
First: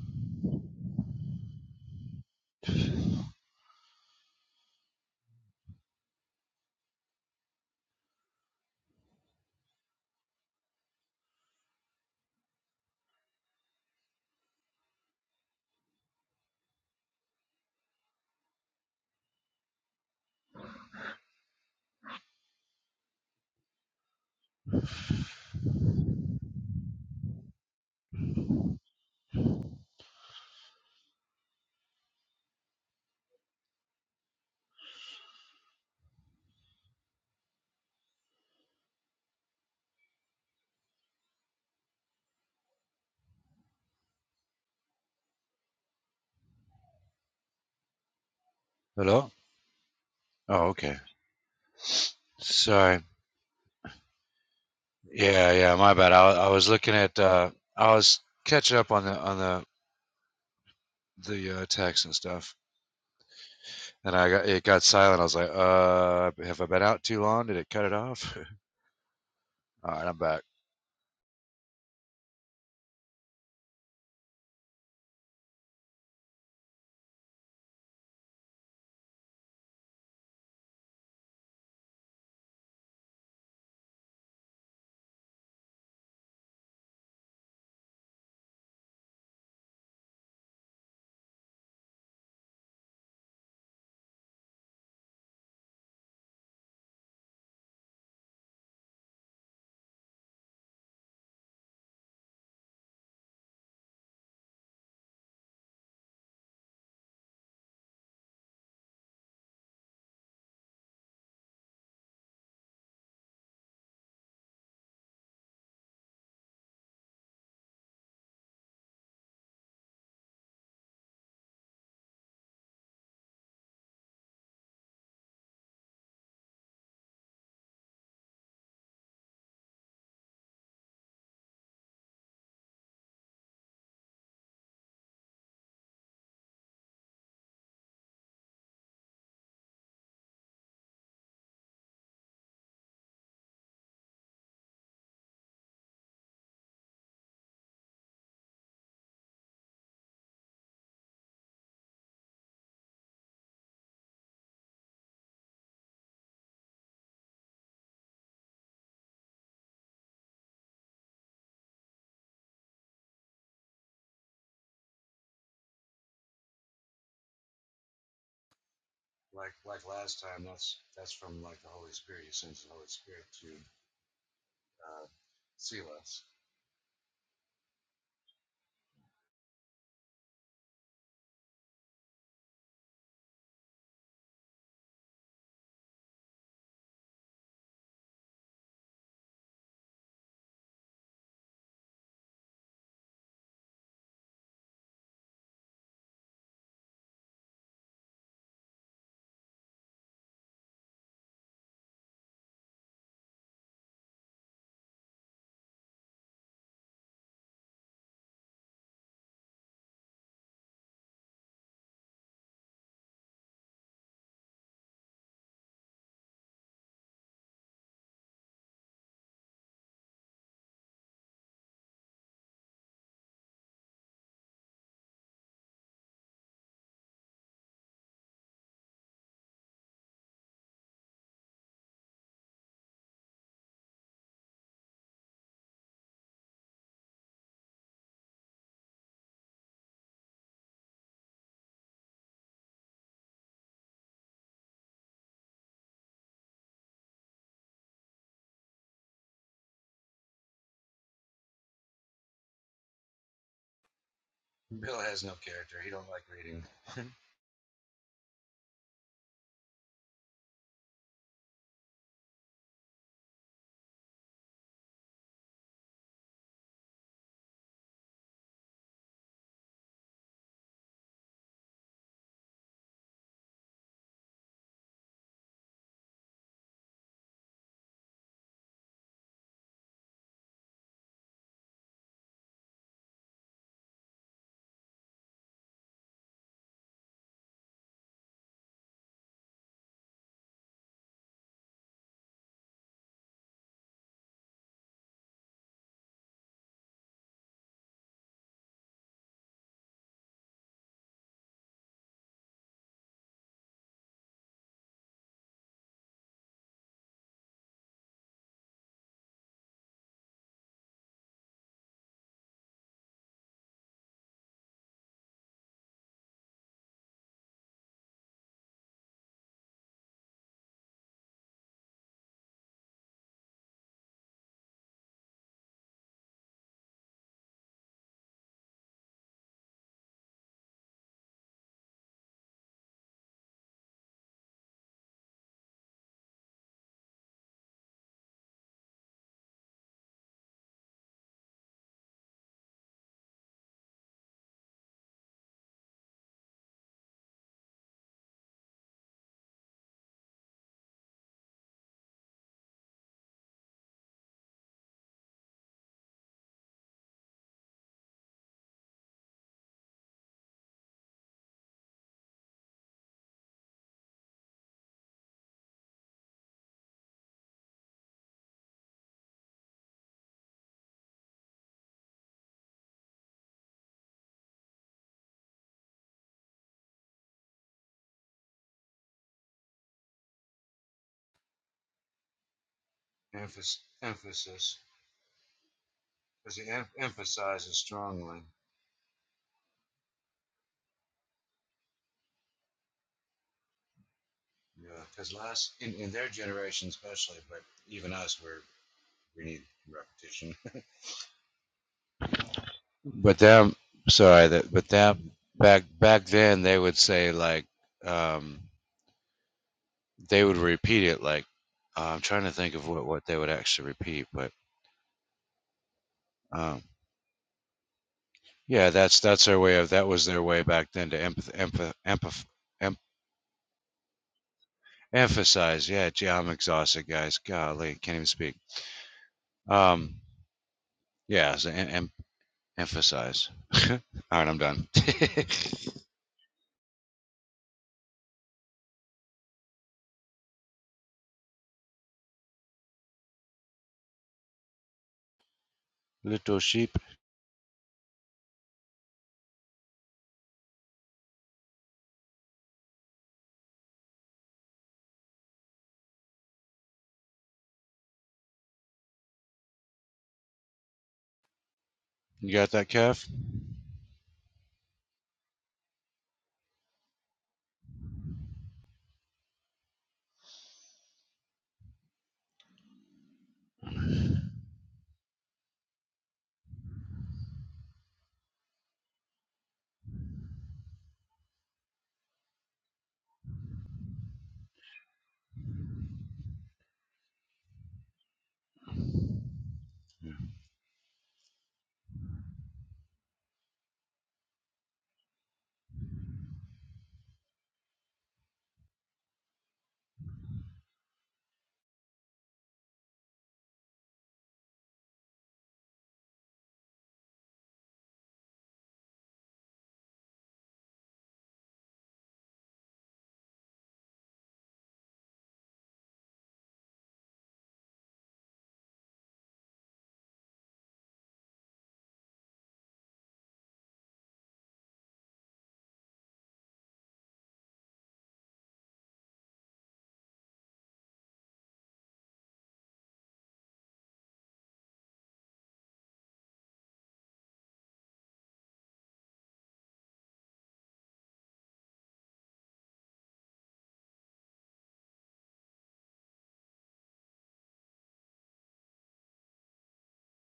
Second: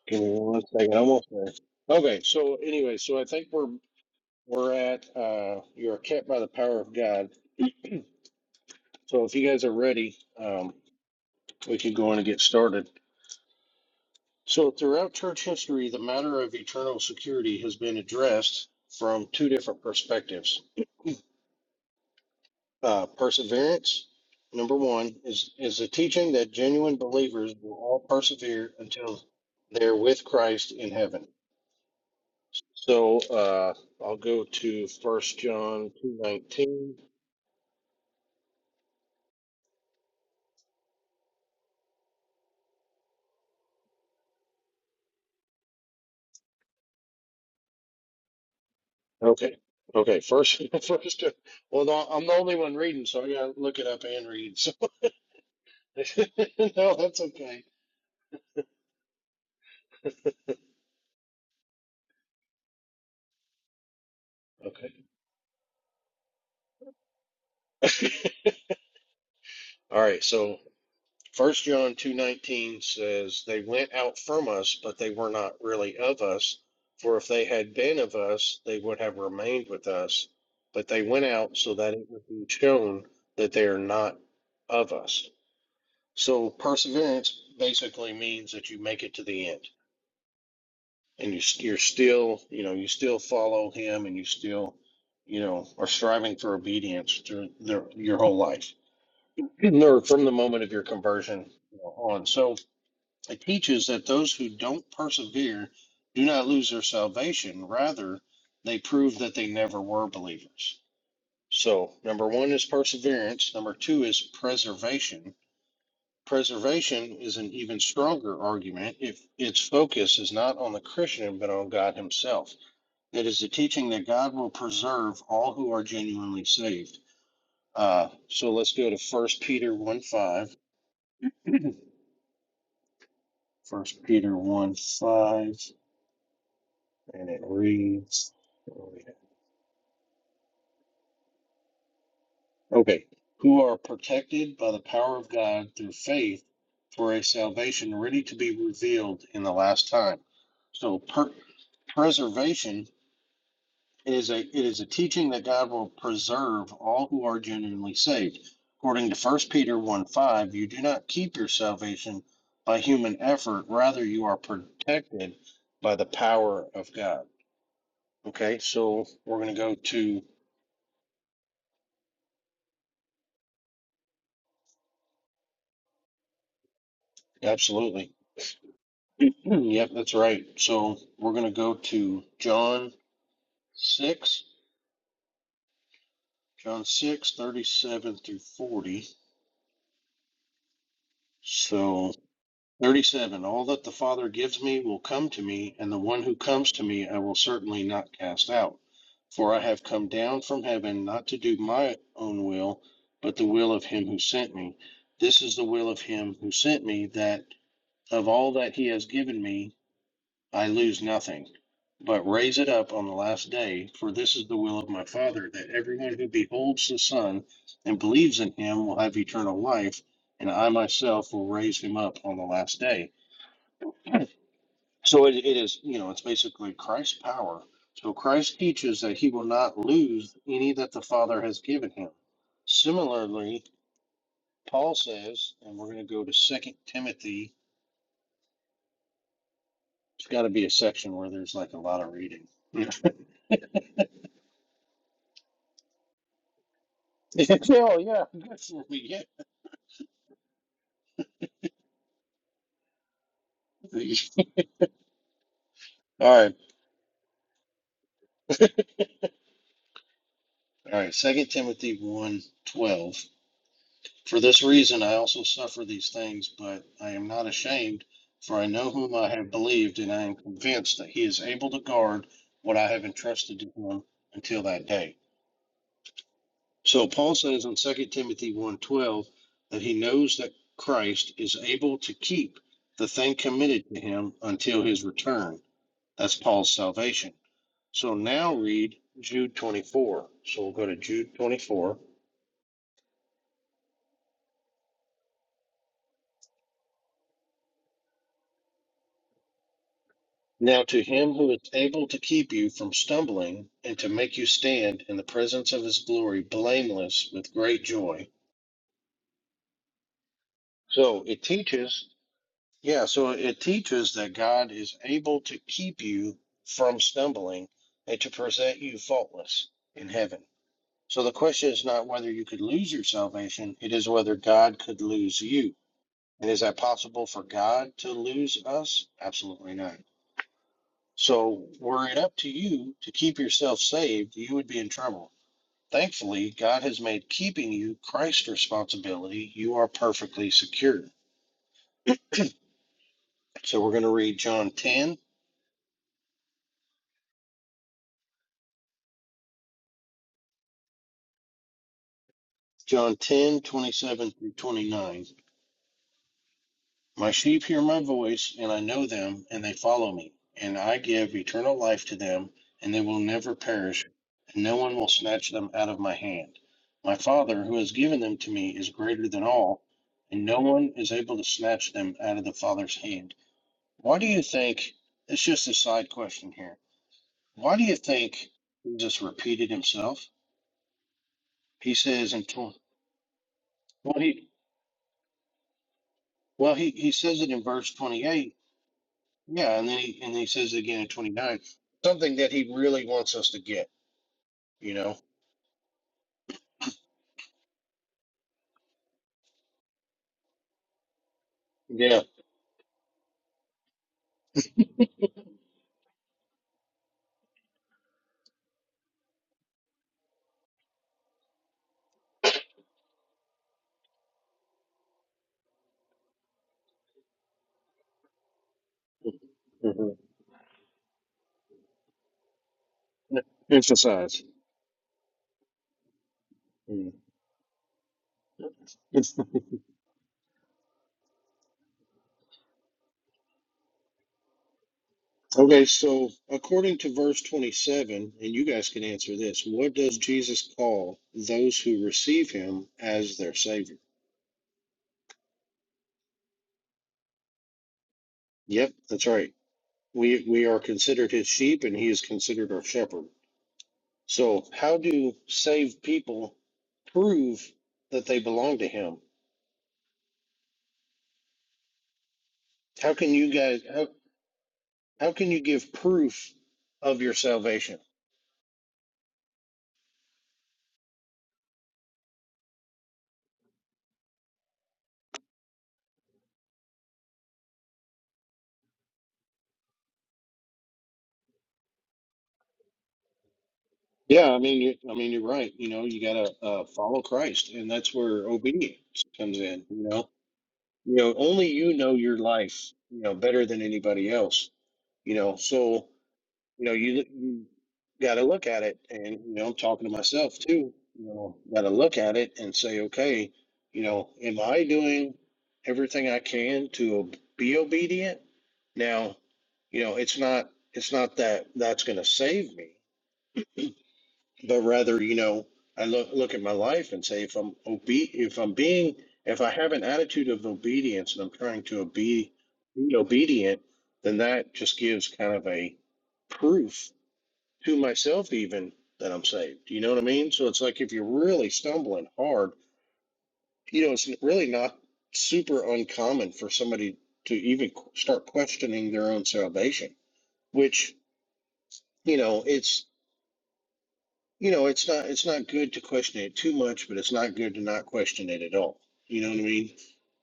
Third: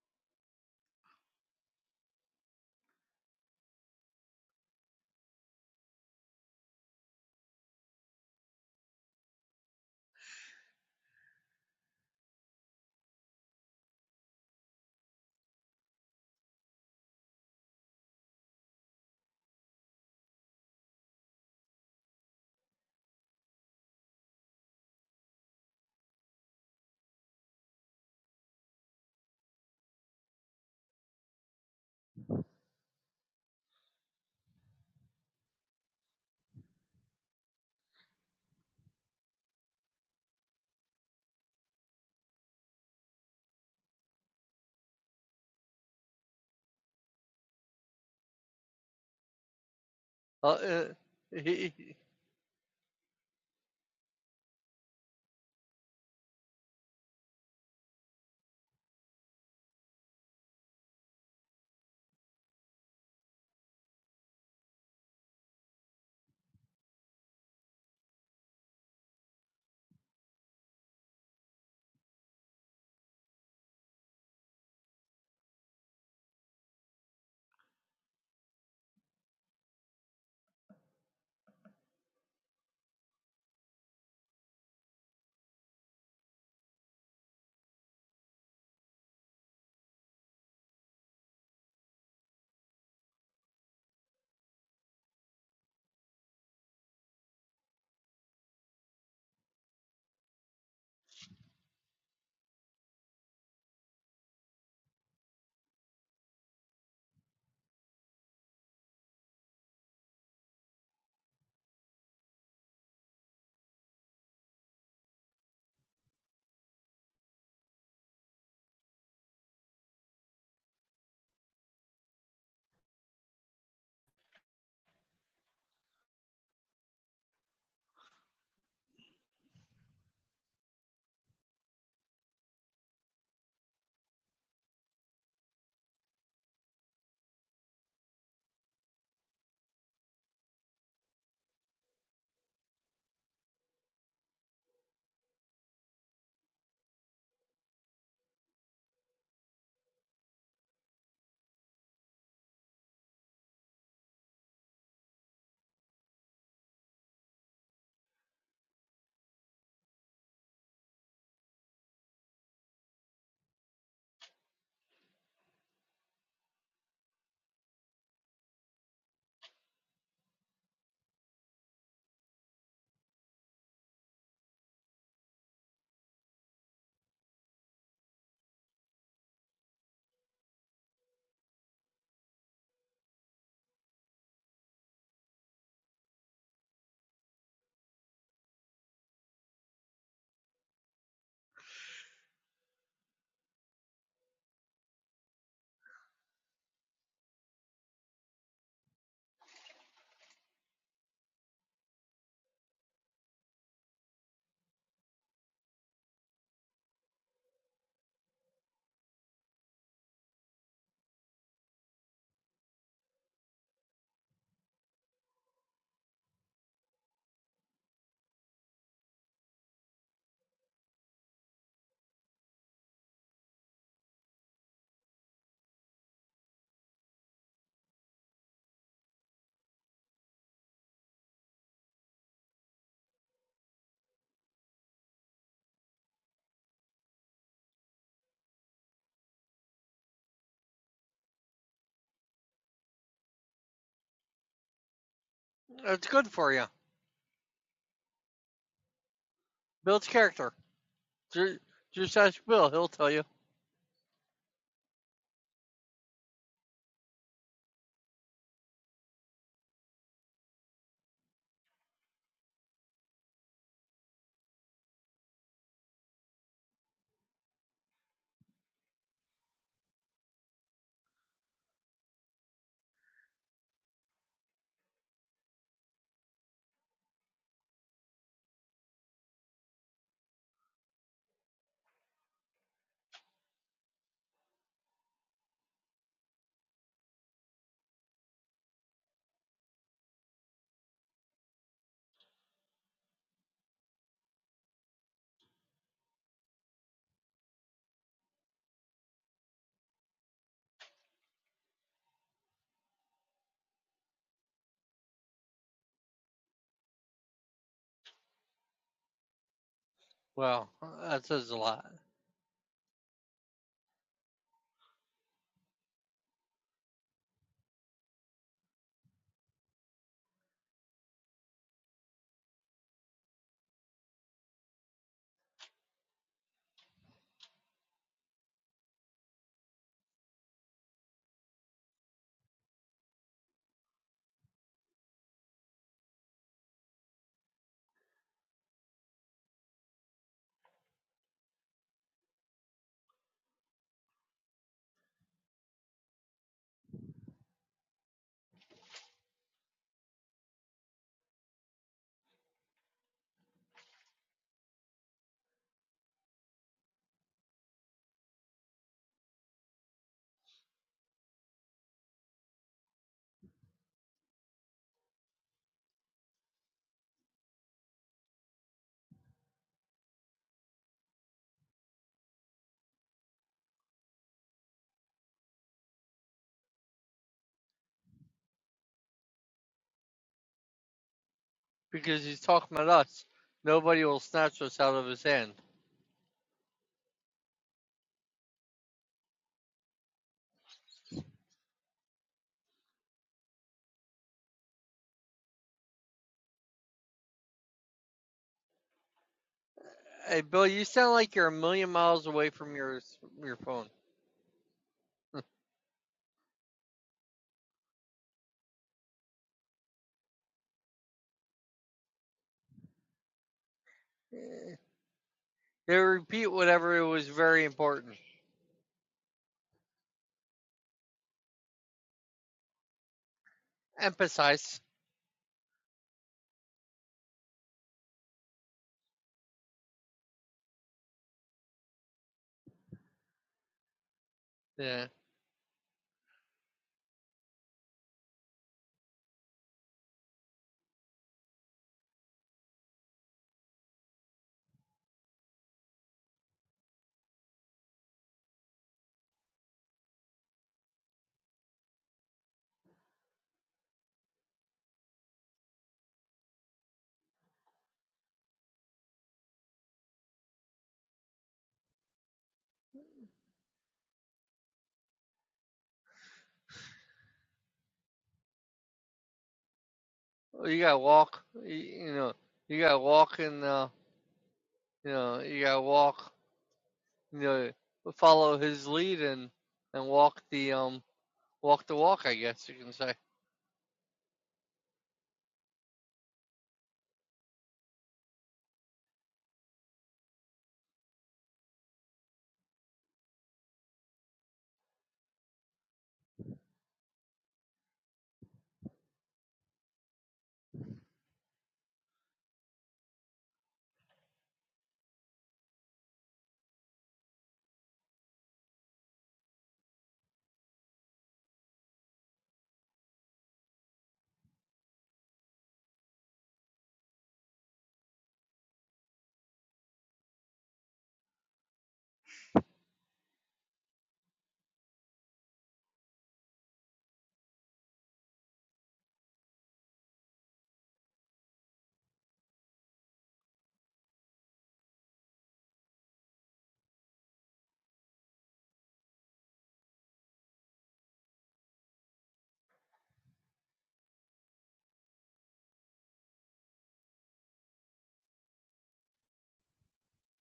S1: Give me one second. second. I'm Almost there. Okay. So anyway, so I think we're we're at uh, you are kept by the power of God So if you guys are ready, um, we can go on and get started. So throughout church history, the matter of eternal security has been addressed from two different perspectives. Uh, perseverance, number one, is is the teaching that genuine believers will all persevere until they're with Christ in heaven. So uh, I'll go to First John two nineteen.
S3: Hello.
S1: Okay, okay. First,
S3: Oh,
S2: Uh,
S3: okay.
S1: first.
S2: uh,
S1: Well, no, I'm the only one
S3: Sorry.
S1: reading, so I gotta look it up and read.
S3: Yeah, yeah. My bad. I, I was looking
S1: no,
S3: at.
S1: that's
S3: Uh,
S1: okay.
S3: I was catching up on the on the the uh, text and stuff, and I got it got
S1: Okay.
S3: silent. I was like, uh, have I been out too long? Did it cut it off? All
S1: All
S3: right, I'm
S1: right.
S3: back.
S1: So First John two nineteen says they went out from us, but they were not really of us. For if they had been of us, they would have remained with us. But they went out so that it would be shown that they are not of us. So perseverance basically means that you make it to the end, and you you're still you know you still follow him, and you still you know are striving for obedience through their, your whole life or from the moment of your conversion on. So it teaches that those who don't persevere do not lose their salvation. Rather, they prove that they never were believers. So, number one is perseverance. Number two is preservation. Preservation is an even stronger argument if its focus is not on the Christian but on God Himself. It is the teaching that God will preserve all who are genuinely saved. Uh, so let's go to First Peter 1 5. First Peter one five, and it reads, okay, who are protected by the power of God through faith for a salvation ready to be revealed in the last time. So per- preservation is a it is a teaching that God will preserve all who are genuinely saved. According to First Peter 1 5, you do not keep your salvation by human effort, rather you are protected by the power of God. Okay, so we're
S3: like
S1: going to go
S3: like last
S1: to,
S3: time, that's that's from like the Holy Spirit. He sends the Holy Spirit to uh, seal us.
S1: absolutely. Yep, that's right. So we're going to go to John 6, John 6 37 through 40. So 37, all that the Father gives me will come to me, and the one who comes to me I will certainly not cast out. For I have come down from heaven not to do my own will, but the will of him who sent me. This is the will of him who sent me, that of all that he has given me, I lose nothing, but raise it up on the last day, for this is the will of my Father, that everyone who beholds the Son and believes in him will have eternal life, and I myself will raise him up on the last day. So it, it is, you know, it's basically Christ's power. So Christ teaches that he will not lose any that the Father has given him. Similarly, Paul says, and we're going to go to Second Timothy. It's got to be a section where there's like a lot of reading.
S2: That's good for you.
S1: Yeah. Phil, yeah, good for me. Yeah.
S2: Builds character. Ju- Just ask Bill; he'll tell you.
S1: All
S3: Bill has no character. He don't like
S1: right,
S3: reading.
S1: all right. Second Timothy 1, twelve. For this reason I also suffer these things, but I am not ashamed, for I know whom I have believed, and I am convinced that he is able to guard what I have entrusted to him until that day. So Paul says in Second Timothy 1, twelve that he knows that Christ is able to keep the thing committed to him until his return. That's Paul's salvation. So now read Jude 24. So we'll go to Jude 24. Now to him who is able to keep you from stumbling and to make you stand in the presence of his glory blameless with great joy.
S2: Well,
S1: So
S2: that
S1: it
S2: says a lot
S1: teaches, yeah, so it teaches that God is able to keep you from stumbling and to present you faultless in heaven. So the question is not whether you could lose your salvation, it is whether God could lose you. And is that possible for God to lose us? Absolutely not. So were it up to you to keep yourself saved, you would be in trouble. Thankfully, God has made keeping you Christ's responsibility. You are perfectly secure. So we're going to read John 10, John 10:27 through 29. My sheep hear my voice, and I know them, and they follow me. And I give eternal life to them, and they will never perish, and no one will snatch them out of my hand. My Father, who has given them to me, is greater than all, and no one is able to snatch them out of the Father's hand. Why do you think? It's just a side question here. Why do you think Jesus repeated himself? He
S2: because
S1: says
S2: he's
S1: in tw-
S2: talking about us.
S3: Emphasis,
S2: Nobody
S1: well,
S2: will
S1: he
S2: snatch
S3: emphasis,
S2: us out of his hand.
S3: because he
S1: well
S3: em-
S1: he, he says it in
S3: emphasizes
S1: verse twenty
S3: strongly.
S1: eight Yeah, and then he and then he says it again in twenty nine, something that he really wants us to get.
S3: Yeah,
S1: You know.
S3: because last in, in their generation especially, but even us, we're we need
S2: Hey,
S3: repetition.
S2: Bill, you sound like you're a million
S1: Yeah.
S2: miles away from your
S3: But
S2: your
S3: them,
S2: phone.
S3: sorry, that but that back back then they would say like um, they would repeat it like uh, I'm trying to think of what what they would actually repeat, but.
S2: They repeat
S3: um.
S2: whatever it was very important.
S3: Yeah, that's that's their way of that
S1: hmm
S3: was their way back then to empath, empath, empath, em,
S1: Emphasize.
S2: Emphasize.
S3: emphasize. Yeah, gee, I'm exhausted,
S1: Mm.
S3: guys. Golly, can't even speak. Um, yeah, so em, em, emphasize. All right, I'm done.
S2: Yeah.
S1: okay, so according to verse twenty seven, and you guys can answer this: What does Jesus call those who receive Him as their Savior?
S3: Little sheep,
S1: Yep, that's right. We we are considered His sheep, and He is considered our shepherd. So, how do saved people prove that they belong to Him?
S3: you got that
S1: How
S3: calf?
S1: can you guys? How How can you give proof of your salvation?
S2: Well, You gotta walk. You, you know. You gotta walk and uh, you know. You gotta walk. You know. Follow his lead and and walk the um walk the walk. I guess you can say.
S1: Yeah, I mean, you, I mean, you're right. You know, you gotta uh, follow Christ, and that's where obedience comes in. You know, you know, only you know your life, you know, better than anybody else. You know, so you know, you, you got to look at it, and you know, I'm talking to myself too. You know, got to look at it and say, okay, you know, am I doing everything I can to ob- be obedient? Now, you know, it's not it's not that that's going to save me, but rather, you know, I look look at my life and say, if I'm obe- if I'm being, if I have an attitude of obedience and I'm trying to obe- be obedient, then that just gives kind of a proof to myself even that I'm saved. You know what I mean? So it's like if you're really stumbling hard, you know, it's really not super uncommon for somebody to even qu- start questioning their own salvation, which, you know, it's you know, it's not it's not good to question it too much, but it's not good to not question it at all. You know what I mean?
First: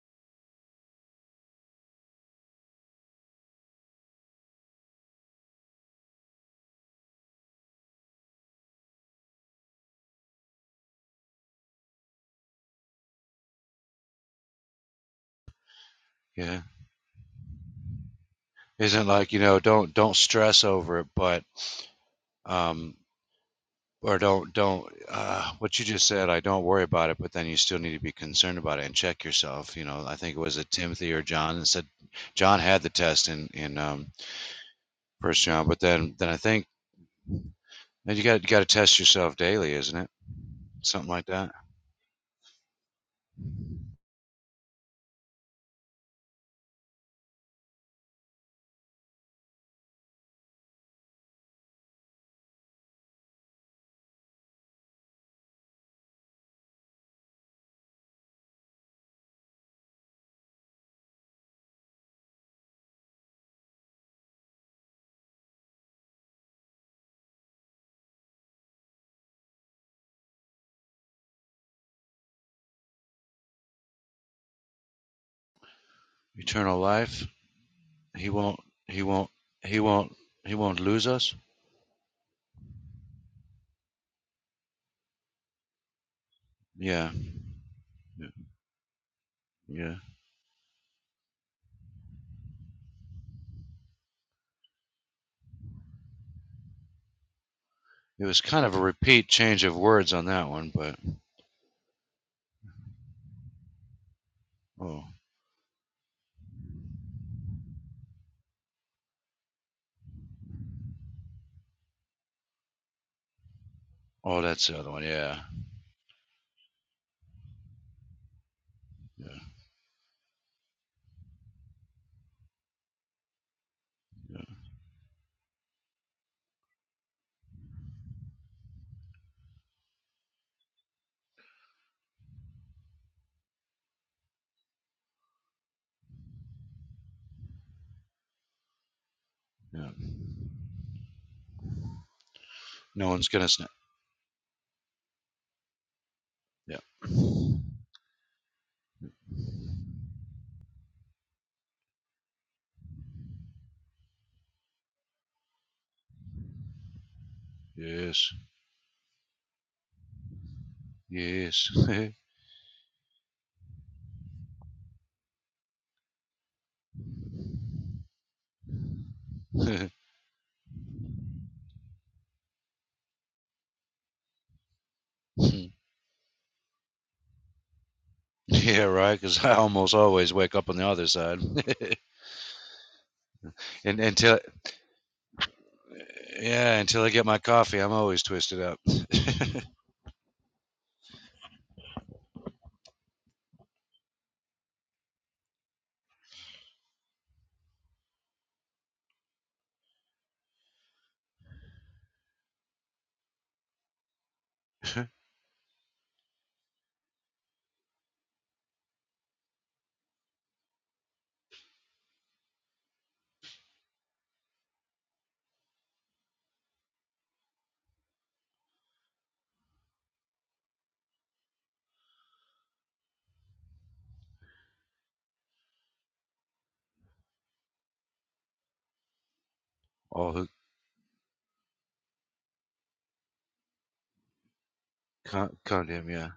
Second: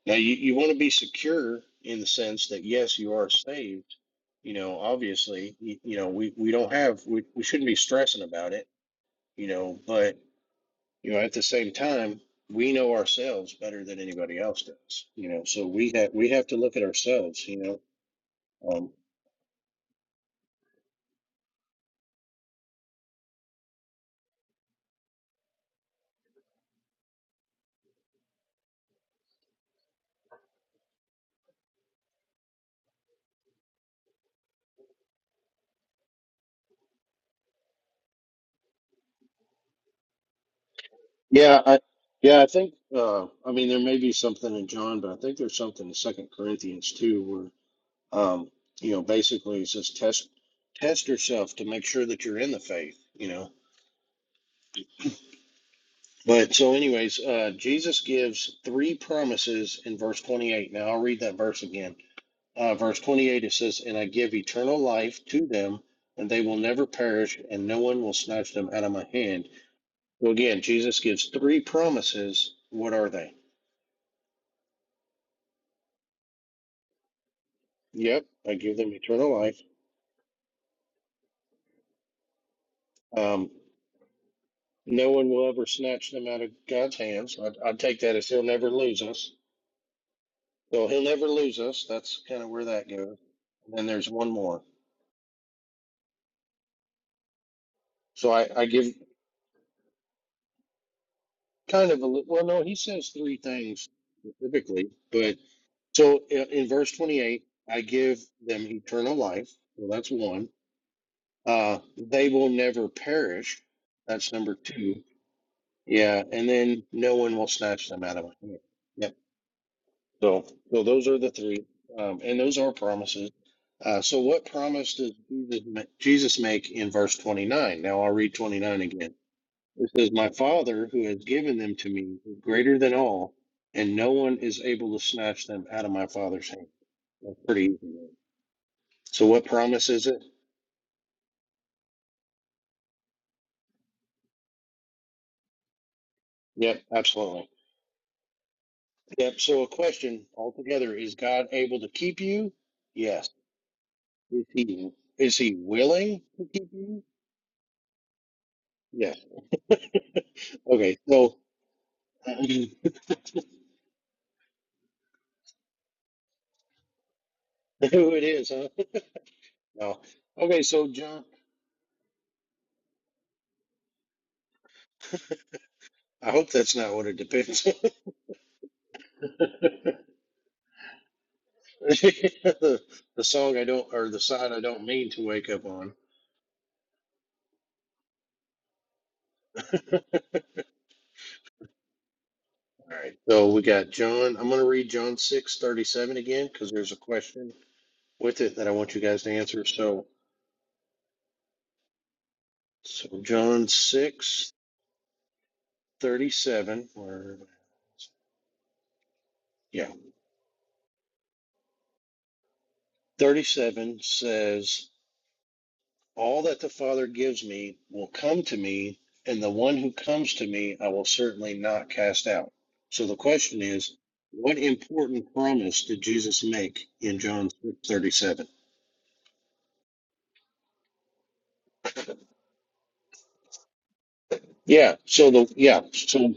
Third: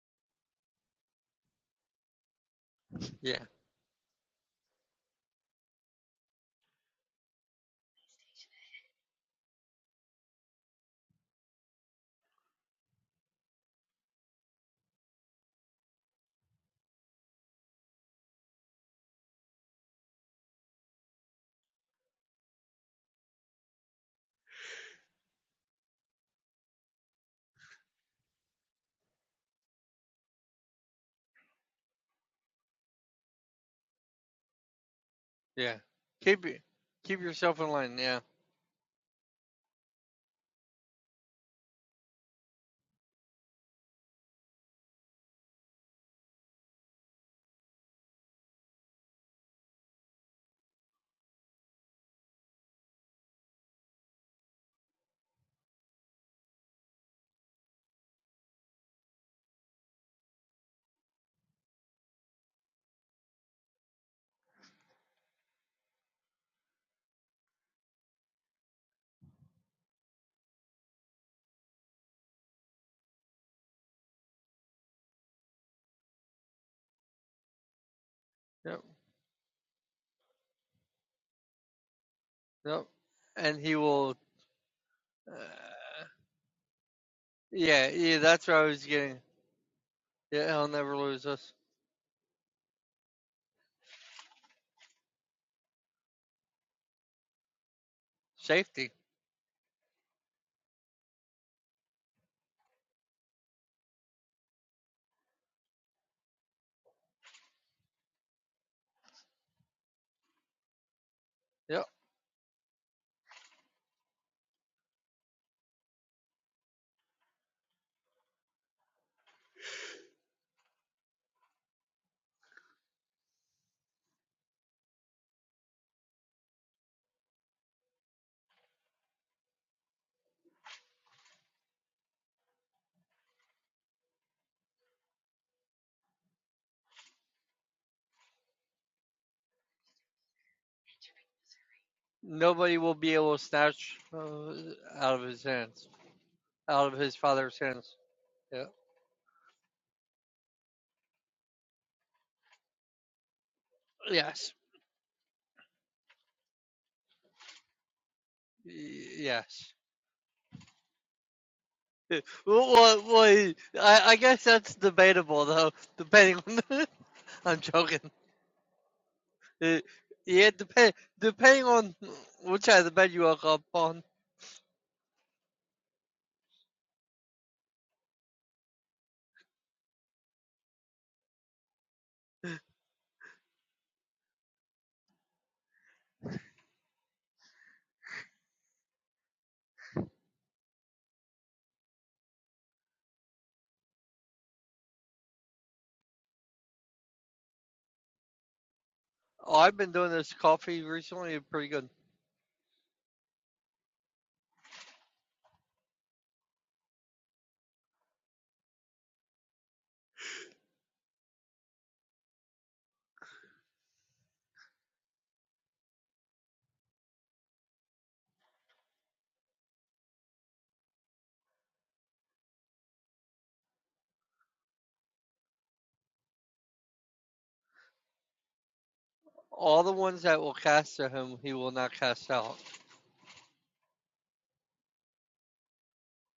S1: Now you, you want to be secure in the sense that yes, you are
S2: Yeah.
S1: saved. You know, obviously, you, you know, we, we don't have we, we shouldn't be stressing about it, you know, but You know, at the same time, we know ourselves better than anybody else does. You know, so we have we have to
S3: Yeah,
S1: look at ourselves. You know, um,
S3: isn't like you know, don't don't stress over it, but um, or don't don't uh, what you just said i don't worry about it but then you still need to be concerned about it and check yourself you know i think it was a timothy or john and said john had the test in in um, first john
S2: Yeah.
S3: but then then i
S2: Keep y-
S3: think
S2: keep yourself in line.
S3: then
S2: Yeah.
S3: you got you got to test yourself daily isn't it something like that
S1: yeah, I, yeah, I think. Uh, I mean, there may be something in John, but I think there's something in Second Corinthians too, where um, you know, basically it says test test yourself to make sure that you're in the faith. You know. But so, anyways, uh, Jesus gives three promises in verse 28. Now, I'll read that verse again. uh, verse 28, it says, And I give eternal life to them, and they will never perish, and no one will snatch them out of my hand. So again, Jesus gives three promises. What are they?
S3: eternal life
S1: Yep,
S3: he
S1: I
S3: won't
S1: give
S2: Yep.
S1: them
S3: he won't
S1: eternal life.
S3: he won't he won't lose us
S2: Yep.
S1: Um,
S2: And he will.
S1: no one
S2: Uh,
S1: will ever snatch them out of God's
S3: yeah
S1: hands. I, I
S2: yeah.
S1: take that
S2: Yeah.
S1: as He'll
S2: That's what I
S1: never
S2: was
S1: lose
S2: getting.
S1: us.
S3: yeah
S2: Yeah. He'll
S1: So
S2: never
S1: He'll
S2: lose
S1: never
S2: us.
S1: lose us. That's kind of where that goes. And then there's one more.
S3: it
S1: So
S3: was
S1: I, I
S3: kind of a
S1: give
S2: Safety.
S3: repeat change of words on that one but
S1: kind of a li- well, no, He says three things specifically,
S3: oh
S1: but So i- in verse 28, I give them eternal life. Well, that's one. Uh,
S2: Yep.
S1: they will never perish. That's
S3: oh
S1: number
S3: that's the other
S1: two.
S3: one yeah
S1: Yeah. And then no one will snatch them out of my hand. Yep.
S3: yeah
S1: So, so those are the three. Um, and those are promises. Uh, so
S3: yeah,
S1: what promise does Jesus ma- Jesus make in verse 29? Now I'll read 29 again. It says, My Father who has given them to me is greater than all, and no one is able to snatch them out of my Father's hand. That's pretty easy. right? So, what promise
S3: yeah.
S1: is it?
S2: Nobody will
S3: no
S2: be
S3: one's
S2: able to
S3: gonna
S2: snatch uh, out of his hands.
S3: Yeah.
S1: Yep,
S2: Out of his
S1: absolutely.
S2: father's hands. Yeah.
S1: Yep. So, a question altogether is God able to keep you? Yes. Is
S2: Yes.
S1: he, is he willing to keep you?
S3: Yes.
S2: Y-
S1: Yes.
S2: Yes.
S1: okay. So,
S3: Yes.
S2: Eh, Well,
S1: who
S2: well, well, he- I, I guess that's debatable though. Depending on, the, I'm joking.
S1: it is, huh?
S2: Eh,
S3: yeah,
S1: No.
S2: Yeah,
S1: Okay. So,
S2: depend
S1: John,
S2: depending on which side of the bed you woke up on.
S1: I hope that's not what it depends on.
S3: right. Because I almost always wake up on the other side,
S1: the, the song I don't,
S3: and
S1: or the
S3: until
S1: side I don't mean to wake up on.
S3: yeah, until I get my coffee, I'm always twisted up.
S1: All right. So, we got John. I'm going to read John six thirty seven again because there's a question. with it that I want you guys to
S2: Oh,
S1: answer.
S2: I've been
S1: So,
S2: doing this coffee recently, pretty good.
S1: so John 6 37. or yeah, 37 says, All that the Father gives me will come to me, and the one who comes to me I will certainly not cast out. So the question is, what important promise did Jesus make in John 6:37?
S2: All the ones
S3: Oh,
S2: that
S3: who
S2: will cast to him, he will not cast out.
S1: Yeah. So the
S3: con-
S1: yeah.
S3: condemn, yeah.
S1: So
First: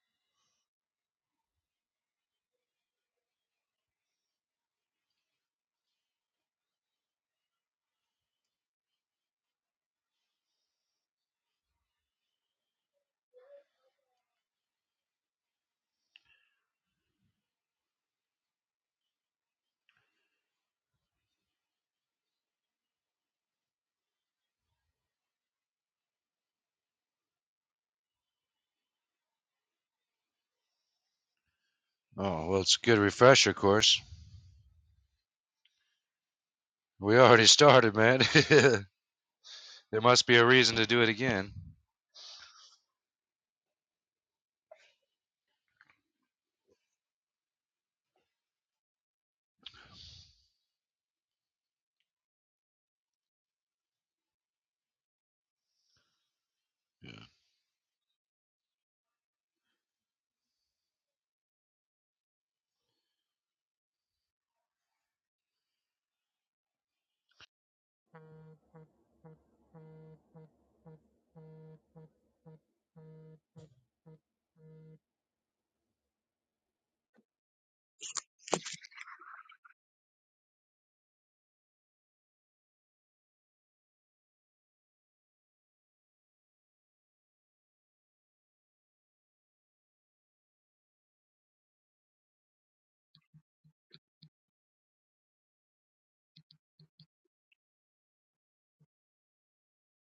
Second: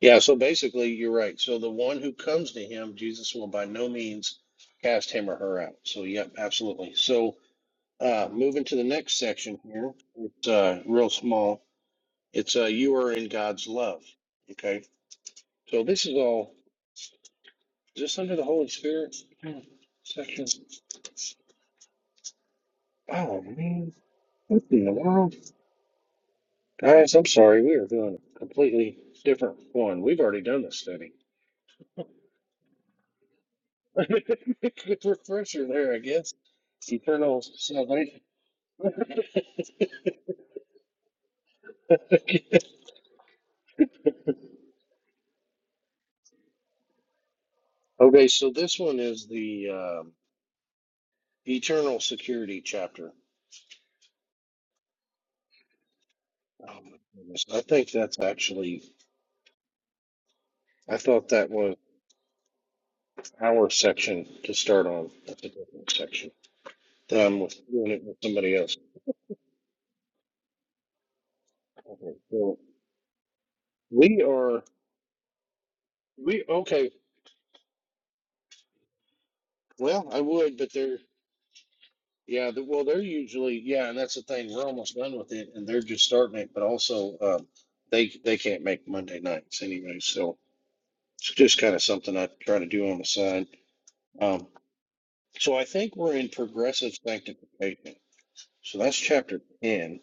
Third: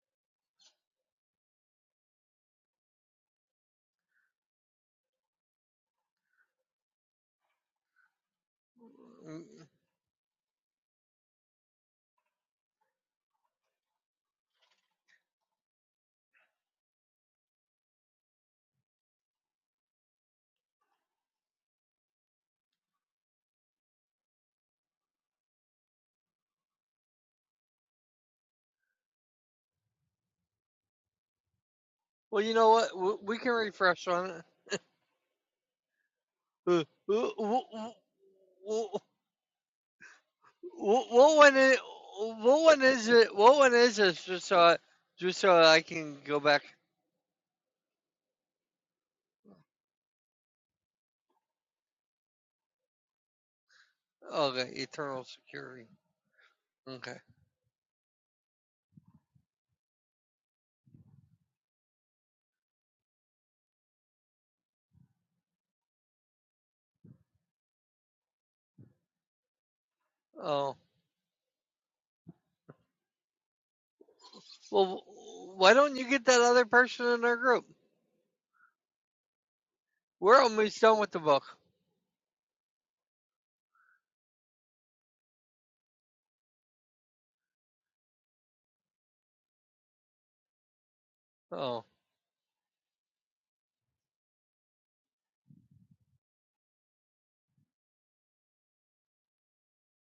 S1: yeah. So basically, you're right. So the one who comes to him, Jesus will by no means cast him or her out. So yeah, absolutely. So uh, moving to the next
S2: Mm,
S1: section here, it's uh, real small. It's uh, you are in God's love. Okay. So this is all just under the Holy Spirit Hmm, section. Oh man, what in the world, guys? I'm sorry, we are doing a completely different one. We've already done this study.
S2: Well,
S3: Oh
S2: you
S3: well,
S2: know
S3: it's a
S2: what?
S3: good
S2: We can
S3: refresher course.
S2: refresh on it.
S1: Good refresher there, I guess.
S2: Uh,
S3: We
S1: Eternal
S3: already started,
S1: salvation.
S3: man. there must be a reason to do it
S2: What
S3: again.
S2: one is, what one is it? What one is this? Just so, I, just so I can go back.
S1: okay, so this one is the um, eternal security chapter.
S2: Okay, eternal security.
S1: Oh my
S3: Yeah.
S2: Okay.
S1: goodness. I think that's actually, I thought that was our section to start on. That's a different section. Um, with, doing it with somebody else.
S2: Oh
S1: Okay, so we are,
S2: well, why don't you get that
S1: we,
S2: other
S1: okay,
S2: person in our group?
S1: well, I
S2: We're
S1: would, but
S2: almost
S1: there.
S2: done with the book.
S1: Yeah, the, well, they're usually yeah, and that's the thing. We're almost done with it, and they're just starting it. But also, um, they they can't make Monday nights anyway, so it's just kind of
S2: Oh.
S1: something I try to do on the side. Um, so I think we're in progressive sanctification. So that's chapter ten.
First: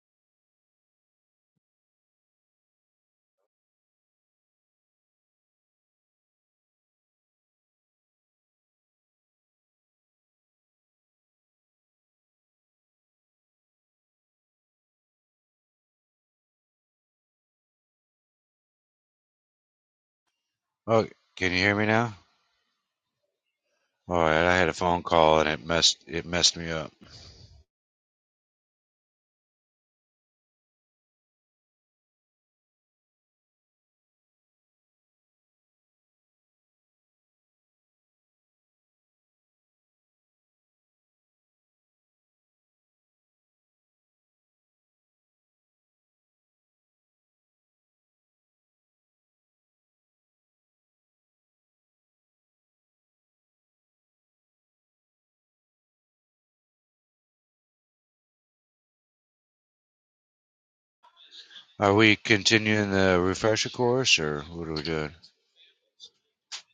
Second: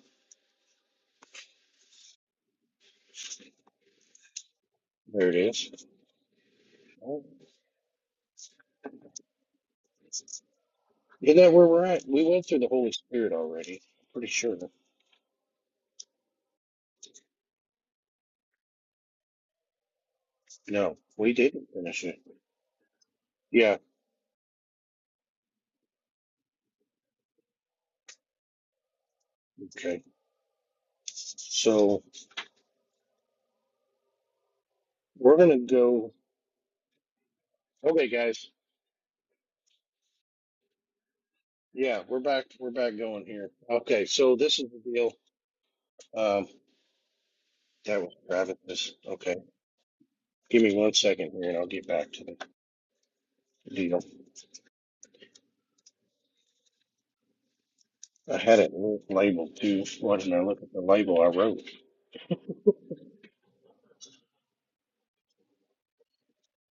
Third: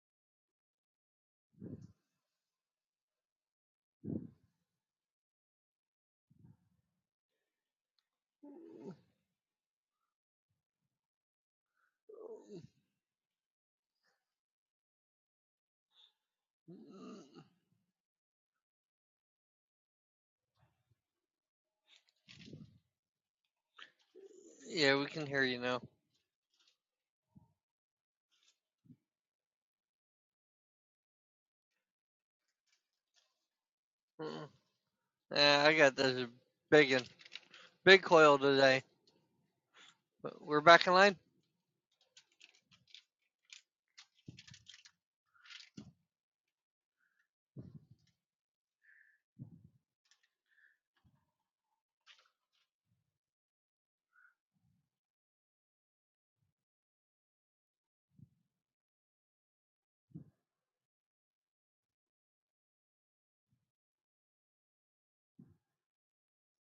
S1: There it is. Oh, Isn't that where we're at? We went through the Holy Spirit already. Pretty sure. No,
S3: Oh,
S1: we
S3: can you
S1: didn't
S3: hear me
S1: finish
S3: now?
S1: it. Yeah.
S3: All right, I had a
S2: Yeah,
S3: phone
S2: we can
S3: call
S2: hear
S3: and
S2: you
S3: it
S2: now.
S3: messed it messed me up.
S1: Okay. So
S2: Mm-mm.
S1: we're gonna
S2: Yeah, I got
S1: go.
S2: this big one. Big
S1: Okay,
S2: coil
S1: guys.
S2: today. We're back in line?
S1: Yeah, we're back. We're back going here. Okay, so this is the deal. Um, that was Travis's. Okay, give me one second here, and I'll get back to the deal. I had it labeled too. Why didn't I look at the label I wrote?
S3: Are we continuing the refresher course, or what are we doing?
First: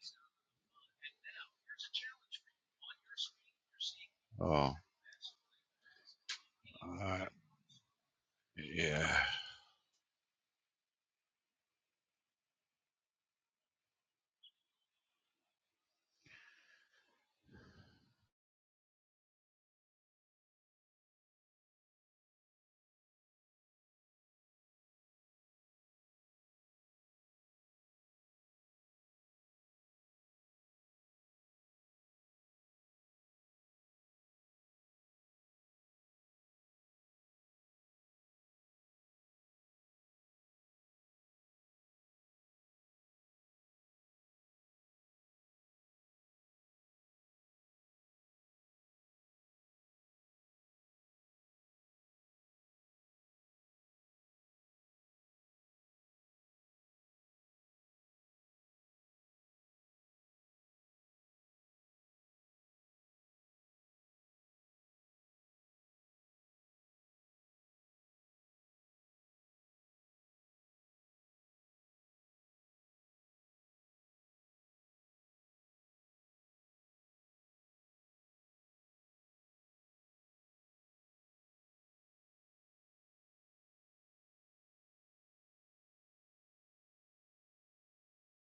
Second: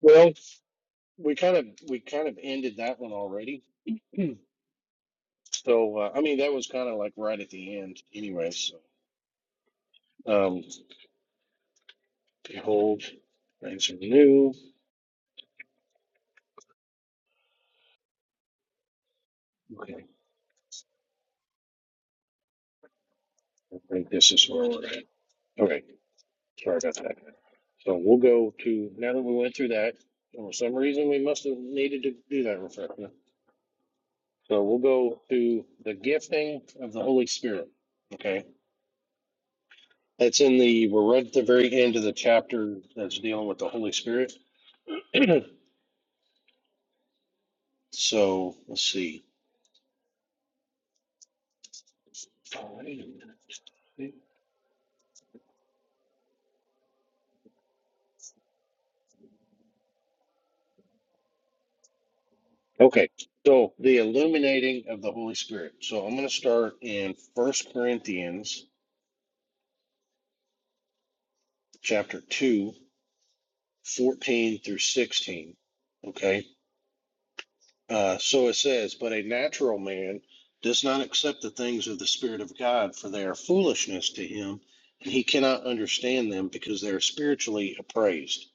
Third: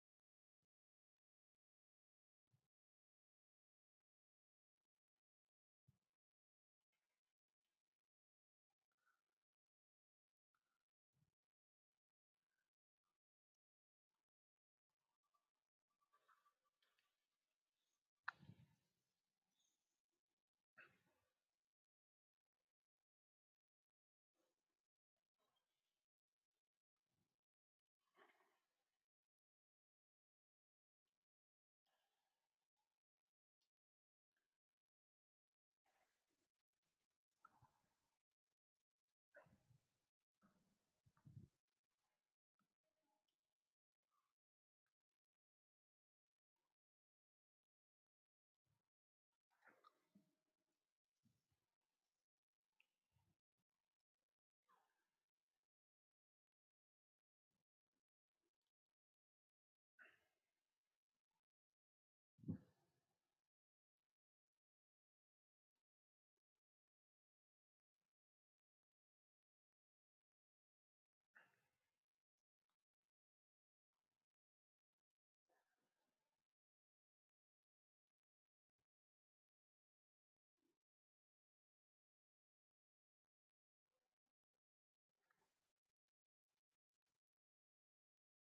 S1: Well, we kind of we kind of ended that one already. Hmm.
S3: Oh,
S1: So uh, I mean, that was kind of like
S3: alright.
S1: right at the end, anyway. So
S3: yeah,
S1: um, behold, things are new. Okay, I think this is where we're at. Okay, sorry about that. So we'll go to, now that we went through that, for some reason we must have needed to do that reflection. So we'll go to the gifting of the Holy Spirit. Okay. That's in the, we're right at the very end of the chapter that's dealing with the Holy Spirit. so let's see. Okay. So the illuminating of the Holy Spirit. So I'm going to start in First Corinthians chapter 2, 14 through 16. Okay. Uh, so it says, but a natural man does not accept the things of the Spirit of God, for they are foolishness to him, and he cannot understand them because they are spiritually appraised.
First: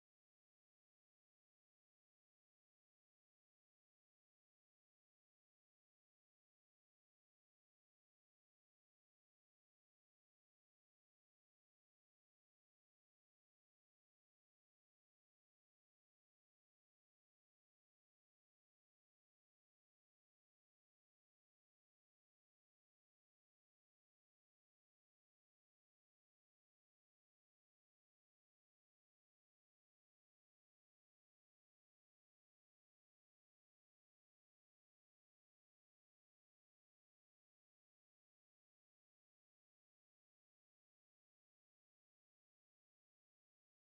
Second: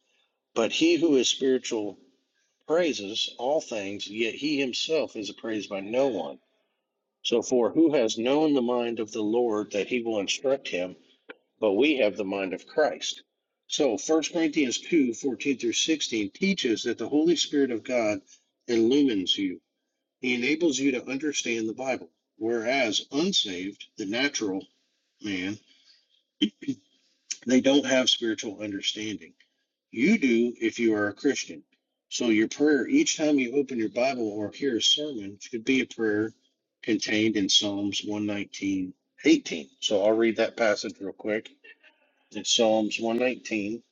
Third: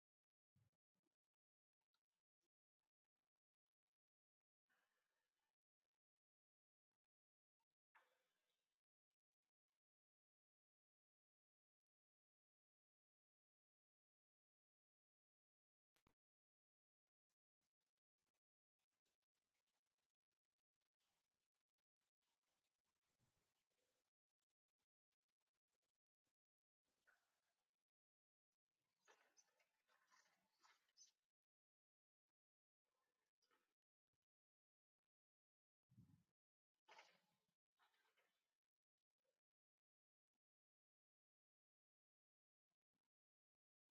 S1: But he who is spiritual praises all things, yet he himself is appraised by no one. So, for who has known the mind of the Lord that he will instruct him? But we have the mind of Christ. So, First Corinthians two fourteen through 16 teaches that the Holy Spirit of God illumines you he enables you to understand the Bible. Whereas unsaved, the natural man, they don't have spiritual understanding. You do if you are a Christian. So your prayer each time you open your Bible or hear a sermon should be a prayer contained in Psalms 119, So I'll read that passage real quick. It's Psalms 119,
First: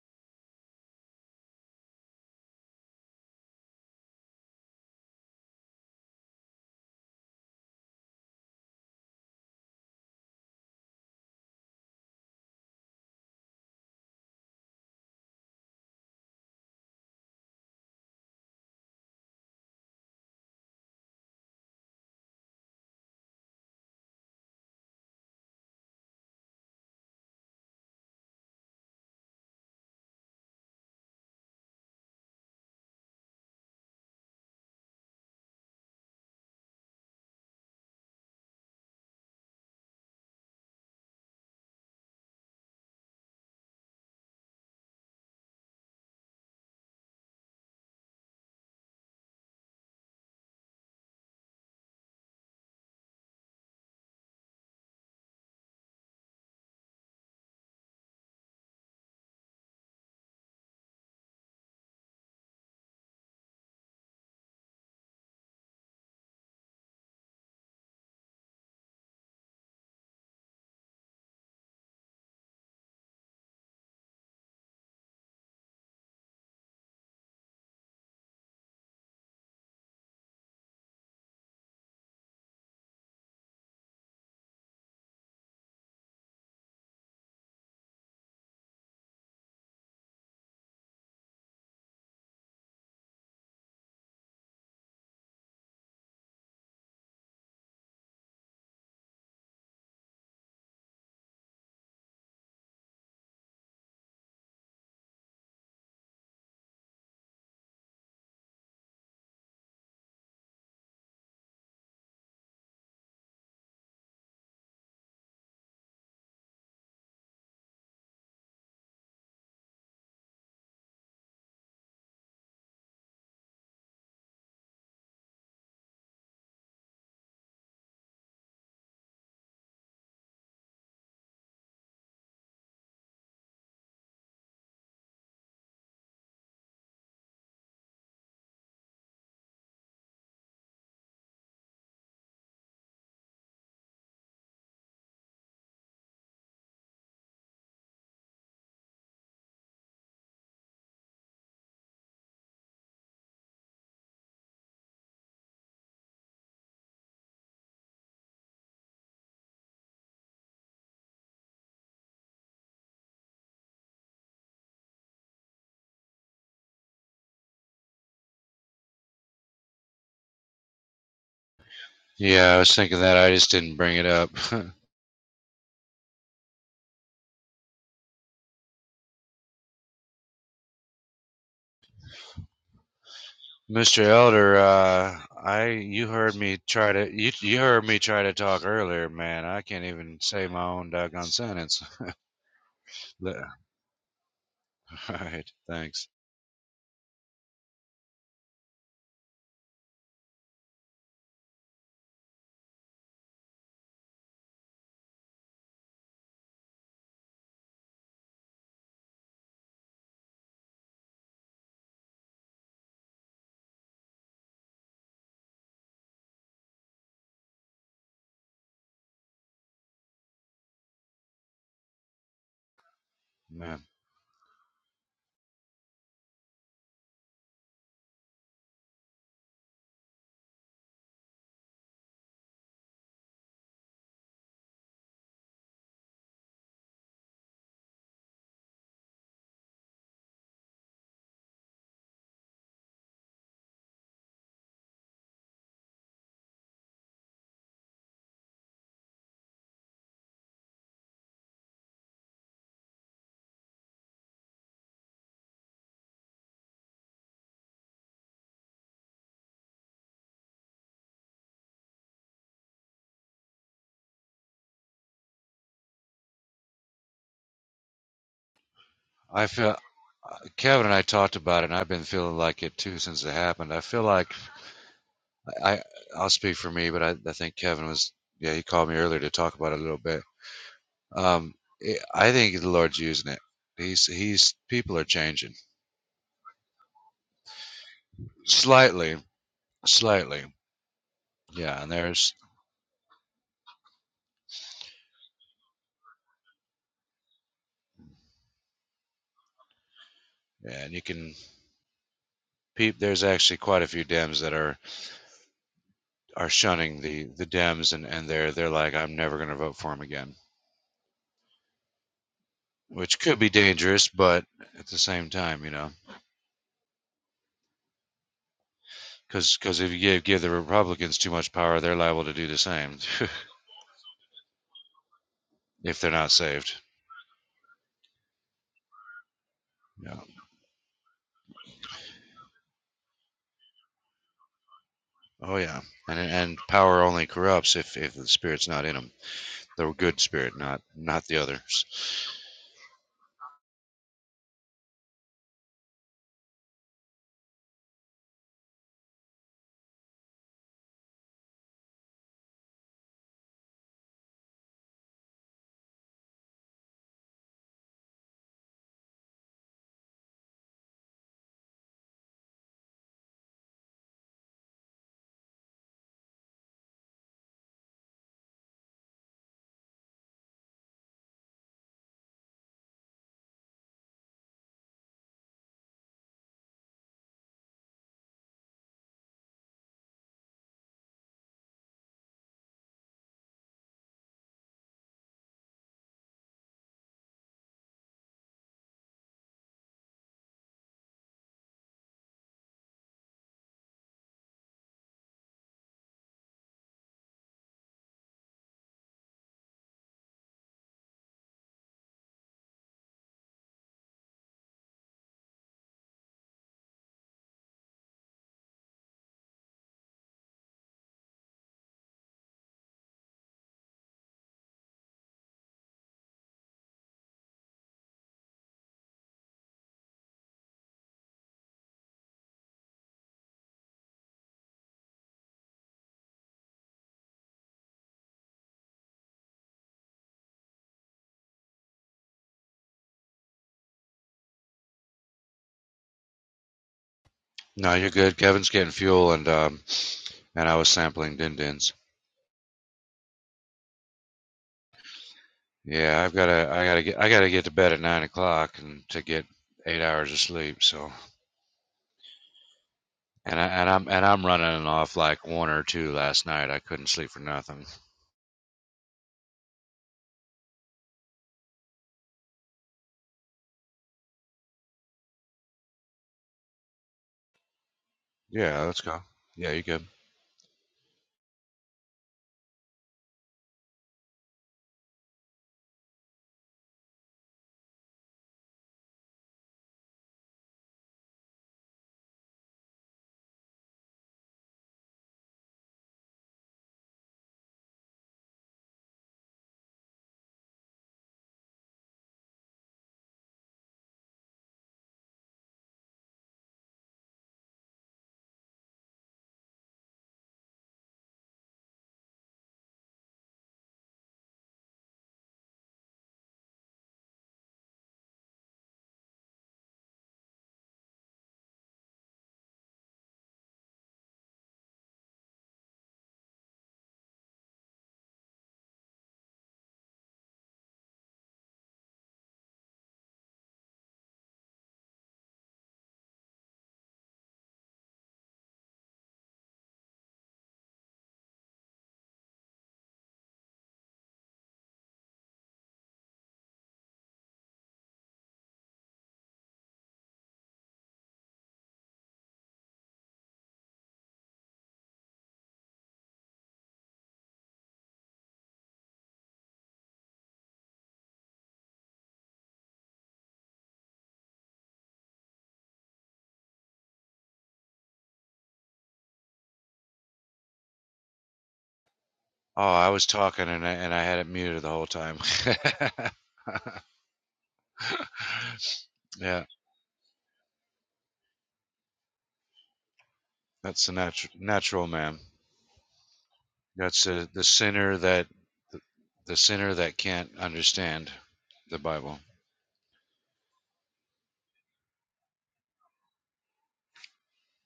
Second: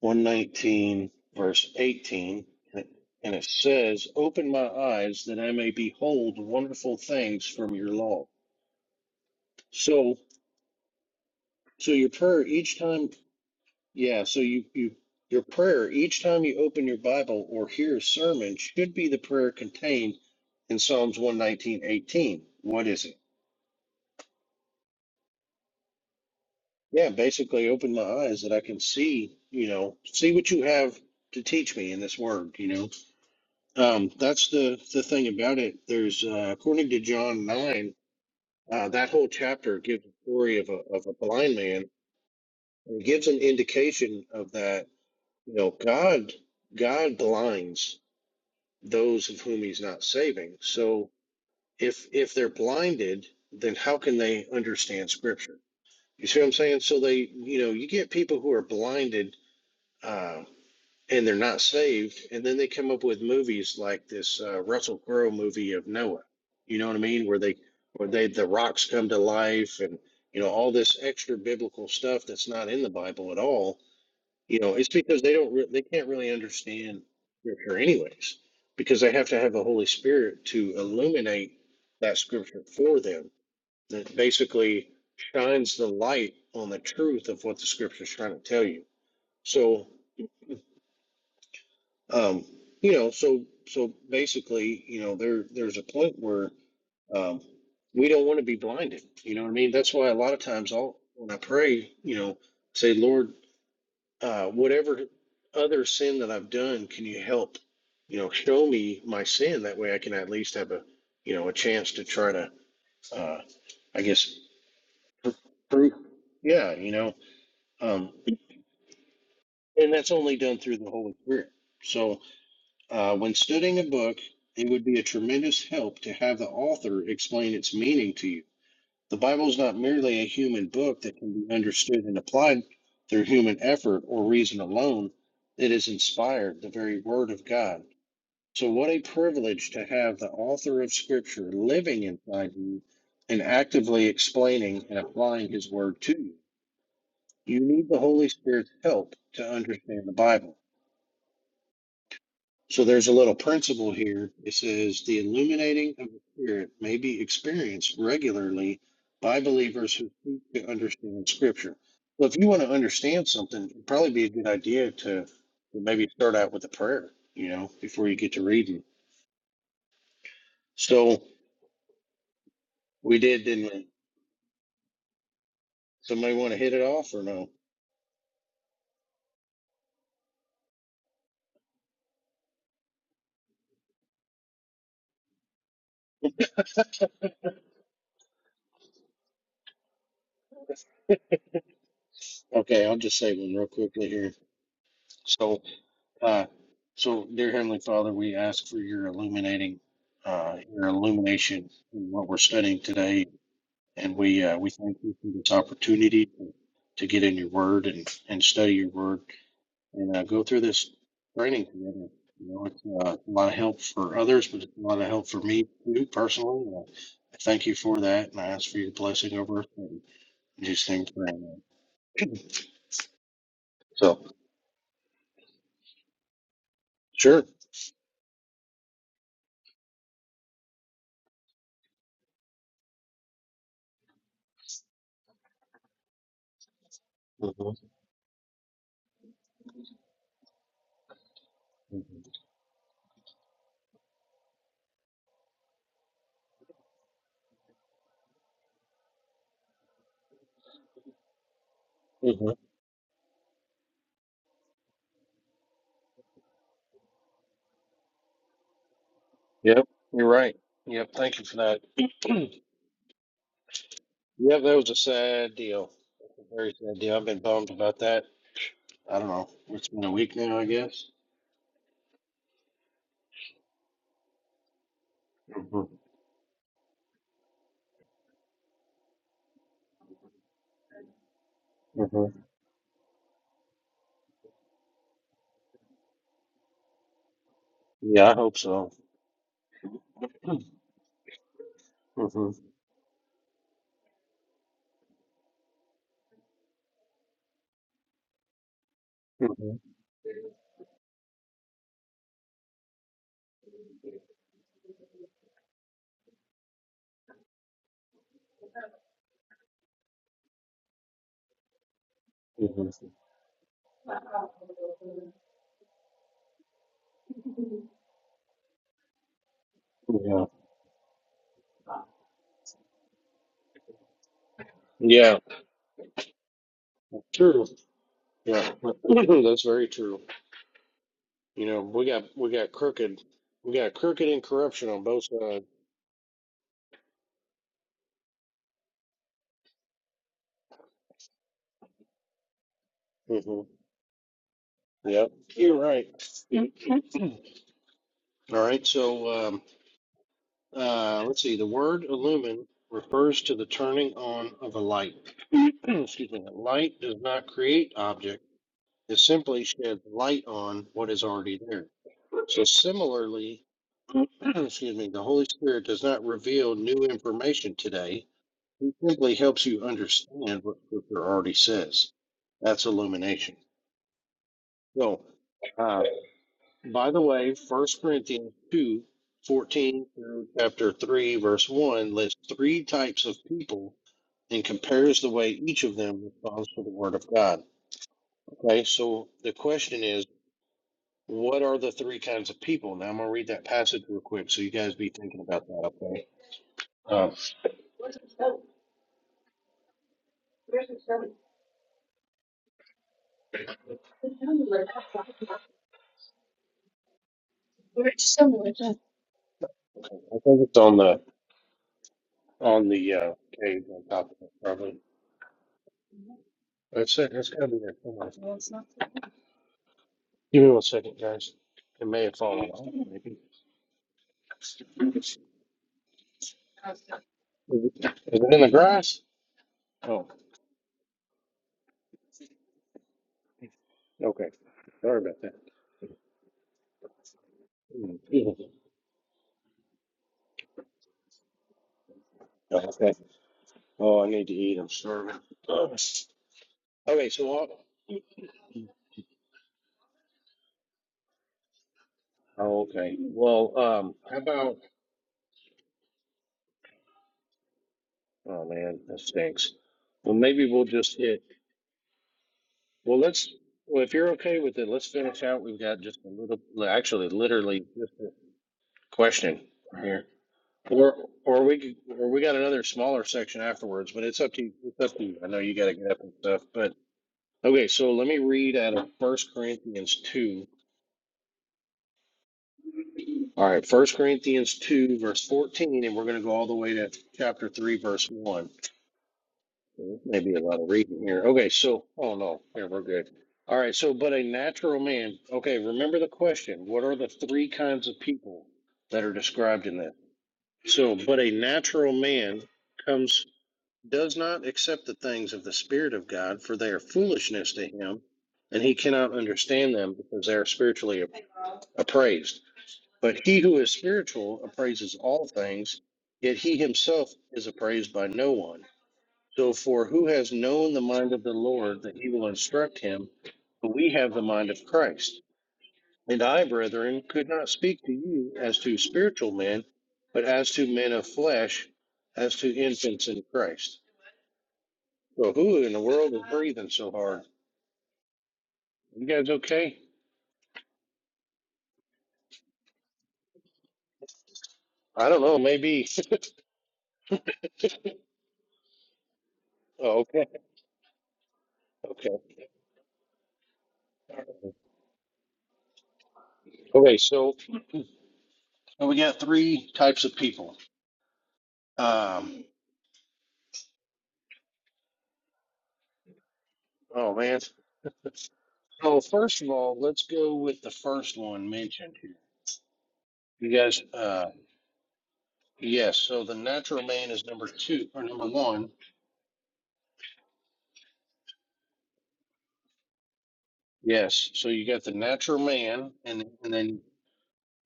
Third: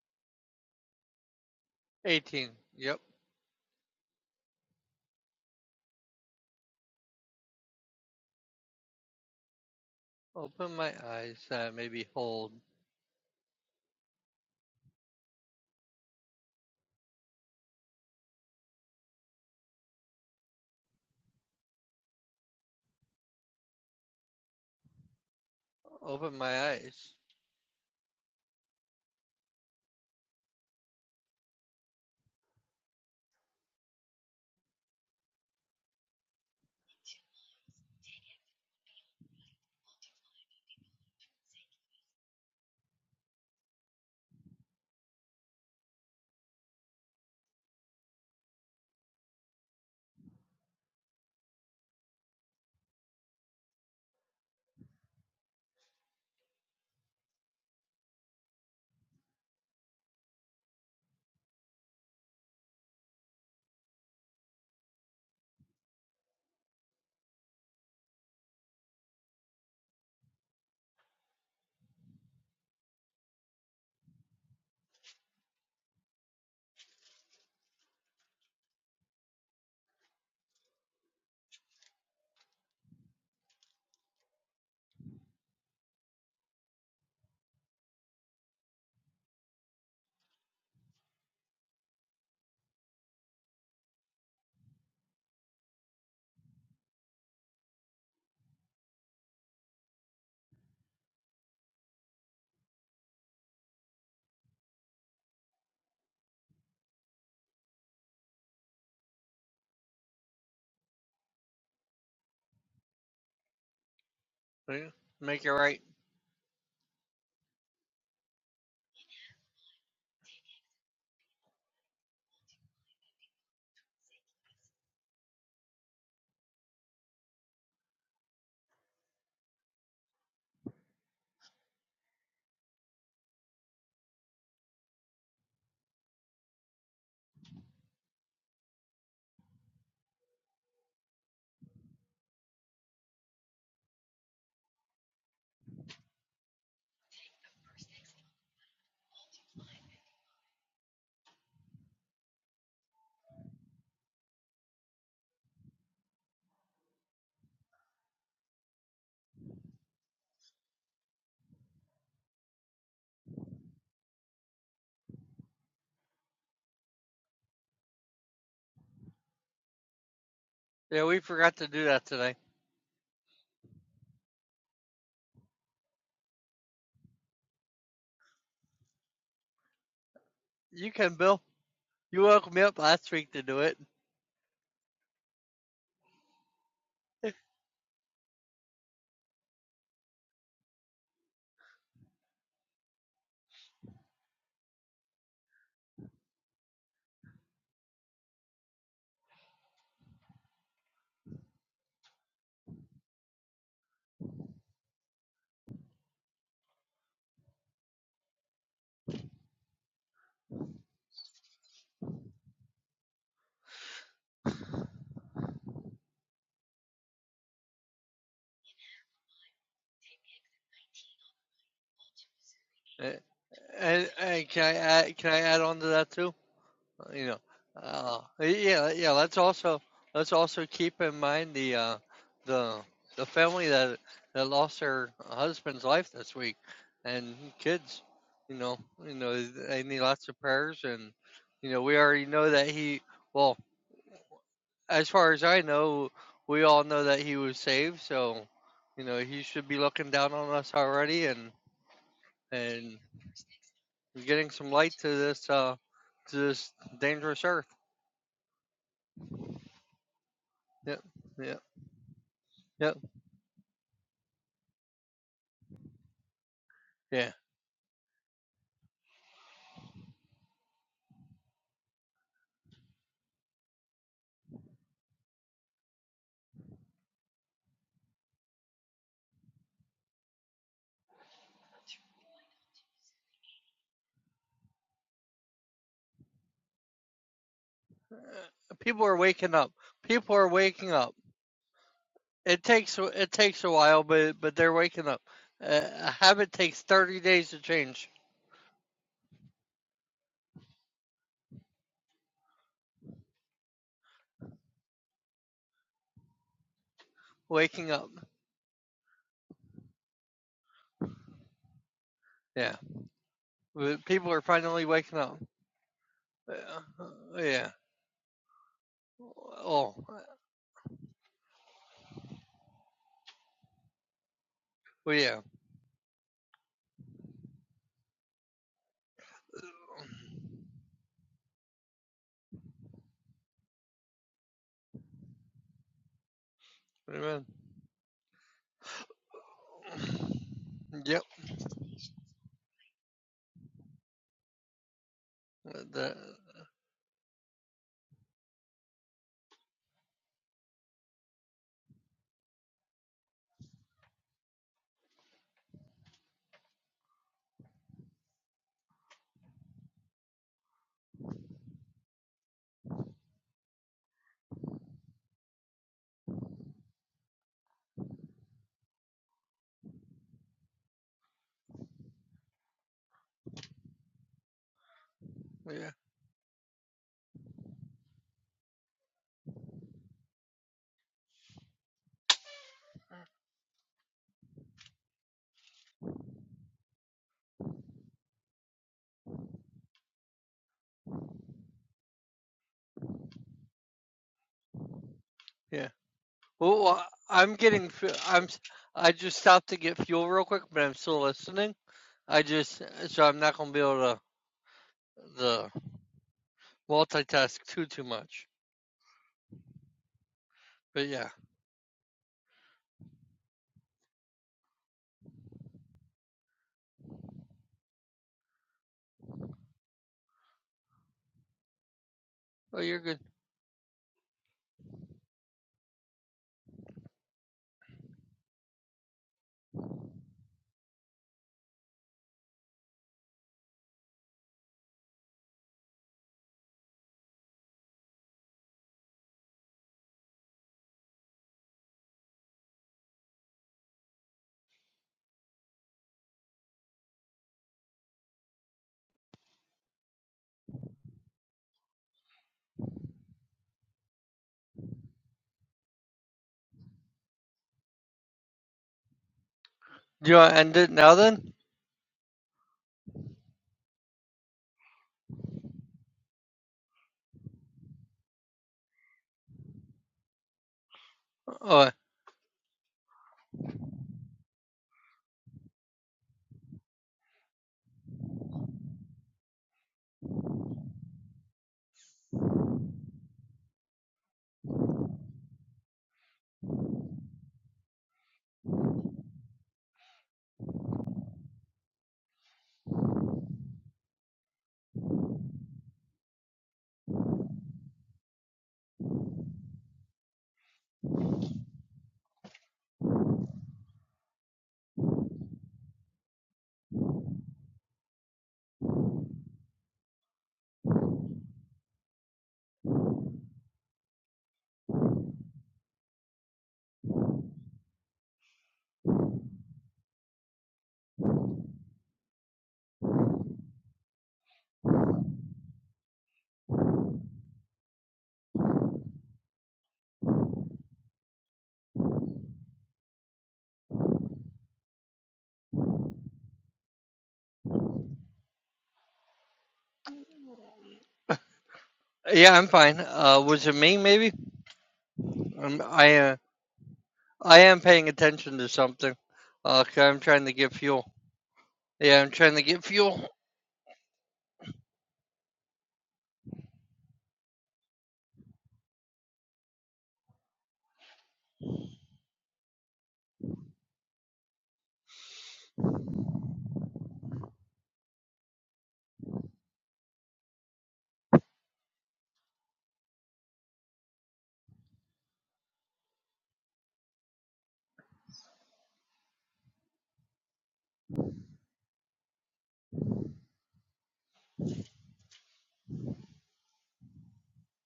S1: 119, verse 18.
S2: 18. Yep.
S1: and it says, Open my eyes that I may behold wonderful things from your law. So,
S2: Open my eyes. Uh,
S1: so
S2: maybe
S1: your prayer
S2: hold.
S1: each time, yeah, so you, you, your prayer each time you open your Bible or hear a sermon should be the prayer contained in Psalms one nineteen eighteen. What is it?
S2: Open my
S1: Yeah,
S2: eyes.
S1: basically open my eyes that I can see, you know, see what you have to teach me in this word, you know. Um, that's the, the thing about it. There's, uh, according to John 9, uh, that whole chapter gives the story of a, of a blind man and gives an indication of that You know, God God blinds those of whom he's not saving. So if if they're blinded, then how can they understand scripture? You see what I'm saying? So they, you know, you get people who are blinded uh and they're not saved, and then they come up with movies like this uh, Russell Crowe movie of Noah. You know what I mean? Where they, where they, the rocks come to life, and you know all this extra biblical stuff that's not in the Bible at all you know, it's because they don't re- they can't really understand scripture anyways, because they have to have the Holy Spirit to illuminate that scripture for them. That basically shines the light on the truth of what the scripture is trying to tell you. So, um, you know, so so basically, you know, there there's a point where um, we don't want to be blinded. You know what I mean? That's why a lot of times I'll when I pray, you know, say, Lord, uh, whatever other sin that I've done, can you help, you know, show me my sin? That way I can at least have a, you know, a chance to try to, uh, I guess,
S2: Mm,
S1: pr-
S2: Make it right.
S1: prove. Yeah, you know, um, and that's only done through the Holy Spirit. So uh, when studying a book, it would be a tremendous help to have the author explain its meaning to you The Bible is not merely a human book that can be understood and applied through human effort or reason alone. It is inspired, the very Word of God. So, what a privilege to have the author of Scripture living inside you and actively explaining and applying His Word to you. You need the Holy Spirit's help to understand the Bible. So there's a little principle here. It says the illuminating of the Spirit may be experienced regularly by believers who seek to understand Scripture. Well, if you want to understand something, it'd probably be a good idea to maybe start out with a prayer, you know, before you get to reading.
S2: Yeah, we
S1: So
S2: forgot to do that today.
S3: yeah. I was thinking that.
S1: we
S3: I
S1: did,
S3: just
S1: didn't
S3: didn't
S1: we?
S3: bring it up,
S1: Somebody want to hit it off or no?
S2: You can, Bill. You woke me up last week to do it.
S3: Mr. Elder. Uh, I you heard me try to you you heard me try to talk earlier, man. I can't even say my own doggone sentence.
S1: Okay, I'll just
S3: all
S1: say one real quickly here.
S3: right,
S1: So.
S3: thanks,
S1: Uh, so, dear Heavenly Father, we ask for your illuminating, uh, your illumination in what we're studying today, and we uh, we thank you for this opportunity to, to get in your Word and and study your Word and uh, go through this training together. You know, it's uh, a lot of help for others, but it's a lot of help for me too personally. And I I thank you for that, and I ask for your blessing over us and just name praying.
S2: Uh,
S3: man.
S2: And,
S1: So,
S2: and can I add, can I add on to that too? you know
S1: sure.
S2: uh yeah yeah let's also let's also keep in mind the uh the the family that that lost their husband's life this week and
S1: Mhm.
S2: kids you know you know they need lots of prayers and you know we already know that he well as far as i know we all know that he was saved so you know he should be looking down on us already and
S1: Mhm.
S2: and getting some light to this uh to this dangerous earth
S1: Yep, you're right.
S2: yeah
S1: Yep, thank you
S2: yeah
S1: for that.
S2: yeah.
S1: Yep, that was a sad deal. A very sad deal. I've
S2: Yeah.
S1: been bummed about that. I don't
S3: I
S1: know.
S3: feel
S1: It's been a week now, I
S3: Kevin and I
S1: guess.
S3: talked about it, and I've been feeling like it too since it happened. I feel like
S1: hmm
S3: I I'll speak for me, but I, I think Kevin was yeah he called me earlier to talk about it a little bit Um, it,
S1: hmm
S3: I think the Lord's using it. He's he's people are changing
S2: Uh,
S1: Yeah, I hope so.
S2: People are
S3: slightly,
S2: waking up. People
S3: slightly.
S2: are waking up.
S3: Yeah, and
S1: hmm
S3: there's
S1: hmm
S2: It takes it takes a while, but but they're waking up. Uh, a habit takes 30 days to change.
S3: yeah, and you can peep. There's actually quite a few Dems that are are shunning the the
S2: Waking
S3: Dems, and
S2: up.
S3: and they're they're like, I'm never going to vote for him again,
S2: Yeah.
S1: hmm
S3: which could be dangerous,
S2: People are
S3: but
S2: finally
S3: at the
S2: waking
S3: same
S2: up.
S3: time, you know.
S2: Uh, yeah.
S3: Because if
S2: Oh,
S3: you give, give
S1: Yeah.
S3: the Republicans too much power, they're liable to do the same
S2: well,
S1: Yeah.
S2: yeah.
S3: if they're not saved.
S1: True. Yeah. That's very
S3: Yeah.
S1: true. You know, we got we got crooked. We got crooked and corruption on both
S3: Oh
S1: sides.
S3: yeah. And and power only corrupts if, if the spirit's not in them. the good spirit, not
S2: Yep.
S3: not the others.
S1: hmm Yep. You're right.
S2: The,
S1: All right. So. um, Uh, let's see. The word illumine refers to the turning on of a light. Excuse me. Light does not create object. It simply sheds light on what is already there. So similarly, excuse me, the Holy Spirit does not reveal new information today. He simply helps you understand what Scripture already says. That's illumination. So,
S2: yeah.
S1: uh, By the way, First Corinthians 2 14 through chapter 3, verse 1 lists three types of people and compares the way each of them responds to the word of God. Okay, so the question is, what are the three kinds of people? Now I'm going to read that passage real quick so you guys be thinking about
S2: Yeah.
S1: that, okay?
S2: Well,
S1: Um,
S2: I-
S1: okay.
S2: am getting. fu- I'm. s- i am I just stopped to get fuel real quick, but I'm still listening. I just so I'm not gonna be able to the multitask too too much.
S1: I think it's on
S2: But
S1: the
S2: yeah.
S1: on the uh, page on top of it, probably. That's it. That's got to be there somewhere. Give me one second, guys. It may have fallen
S2: Oh,
S1: off,
S2: you're good.
S1: maybe. Is it is it in the grass? Oh, okay. Sorry about that.
S3: No, you're
S1: Mm.
S3: good.
S1: yeah.
S3: Kevin's getting fuel, and um, and I was sampling din dins.
S1: Oh, Okay. Oh, I need to eat. I'm starving. Ugh.
S3: Yeah, I've gotta, I gotta get, I
S1: Okay,
S3: gotta
S1: so
S3: get
S1: I'll,
S3: to bed at nine o'clock and to get eight hours of sleep. So,
S1: oh, okay.
S3: and I
S1: Well,
S3: and I'm
S1: um,
S3: and
S1: how
S3: I'm
S1: about?
S3: running off like one or two last night. I couldn't sleep for nothing.
S1: Oh man, that stinks.
S2: Do
S1: Well,
S2: you want to
S1: maybe
S2: end
S1: we'll
S2: it now
S1: just hit.
S2: then?
S1: Well, let's. Well, if you're okay with it, let's finish out. We've got just a little. Actually, literally, just a
S3: Yeah, let's go.
S1: question
S3: Yeah, you good?
S1: here. Or, or we
S2: Oh,
S1: could, or we got another smaller section afterwards, but it's up to you. It's up to you. I know you got to get up and stuff, but. Okay, so let me read out of First Corinthians 2. All right, First Corinthians 2, verse 14, and we're going to go all the way to chapter 3, verse 1. Maybe a lot of reading here. Okay, so, oh no, yeah, we're good. All right, so, but a natural man. Okay, remember the question. What are the three kinds of people that are described in that? So, but a natural man comes, does not accept the things of the Spirit of God, for they are foolishness to him, and he cannot understand them because they are spiritually appraised. But he who is spiritual appraises all things, yet he himself is appraised by no one. So, for who has known the mind of the Lord that he will instruct him? But we have the mind of Christ. And I, brethren, could not speak to you as to spiritual men, but as to men of flesh, as to infants in Christ. So, who in the world is breathing so hard? You guys okay?
S2: yeah, I'm fine. Uh, was it me maybe?
S1: I don't know,
S2: Um,
S1: maybe.
S2: I uh, I am paying attention to something. Uh, i
S1: oh,
S2: I'm trying
S1: okay.
S2: to get fuel. Yeah, I'm
S1: Okay.
S2: trying to get fuel.
S1: Okay, so and we got three types of people Um,
S3: Oh, I was talking and I, and I had it muted the whole time.
S1: oh man. So first
S3: yeah,
S1: of all, let's go with the first one mentioned here. You guys,
S3: that's the
S1: uh,
S3: natural natural man.
S1: yes. So the natural
S3: That's
S1: man is
S3: the the
S1: number two
S3: sinner
S1: or
S3: that
S1: number one.
S3: The sinner that can't understand the Bible.
S1: Yes. So you got the natural man, and and then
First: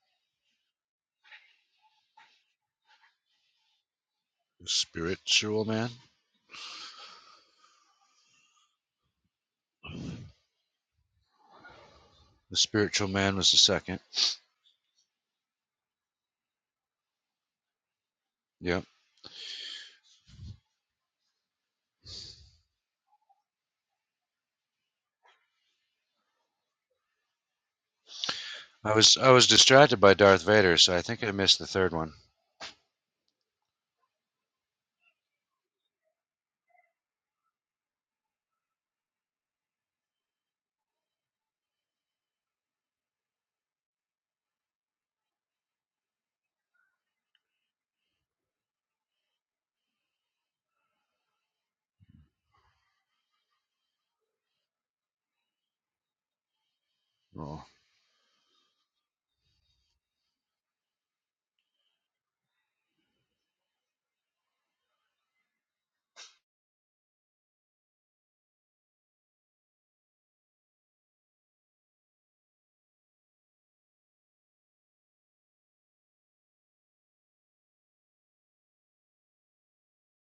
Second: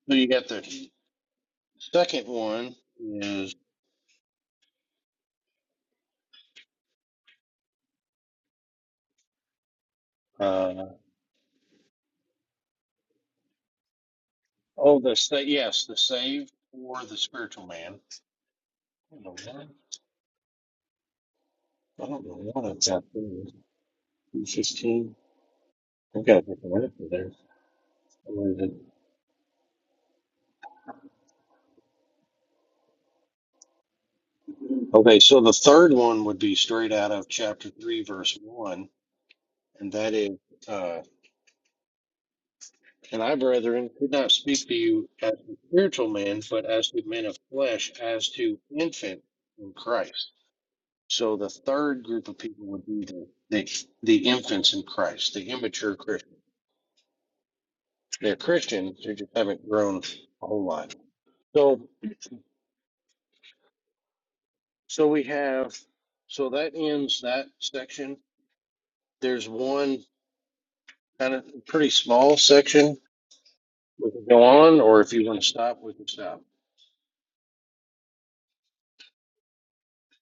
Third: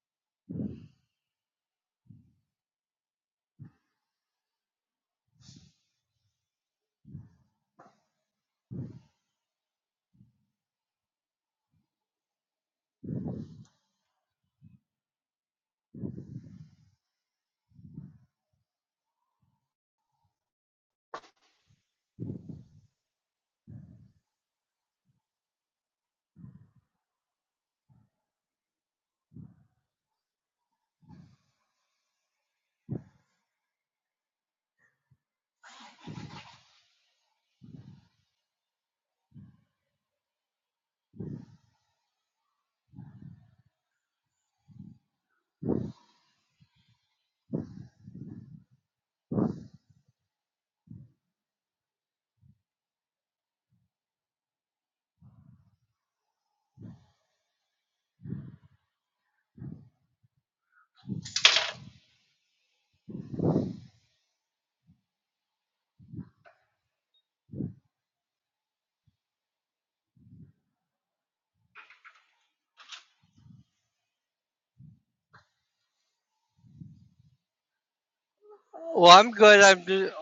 S1: so you got the second one is
S3: The Spiritual man?
S1: uh
S3: The spiritual man was the second.
S1: oh the sa- yes the saved or the spiritual man.
S3: Yep.
S1: I don't know. I don't know. It's out there. Sixteen. I've got a different answer there.
S3: I was I was distracted by Darth Vader, so I think I missed the third one.
S1: Okay, so the third one would be straight out of chapter 3, verse 1, and that is, uh, And I, brethren, could not speak to you as to spiritual men, but as to men of flesh, as to infant in Christ. So the third group of people would be the, the, the infants in Christ, the immature Christians.
S3: Oh.
S1: They're Christians, they just haven't grown a whole lot. So, so we have, so that ends that section. There's one kind of pretty small section We can go on, or if you want to stop, we can stop.
S2: Well, I'm good. I'm just,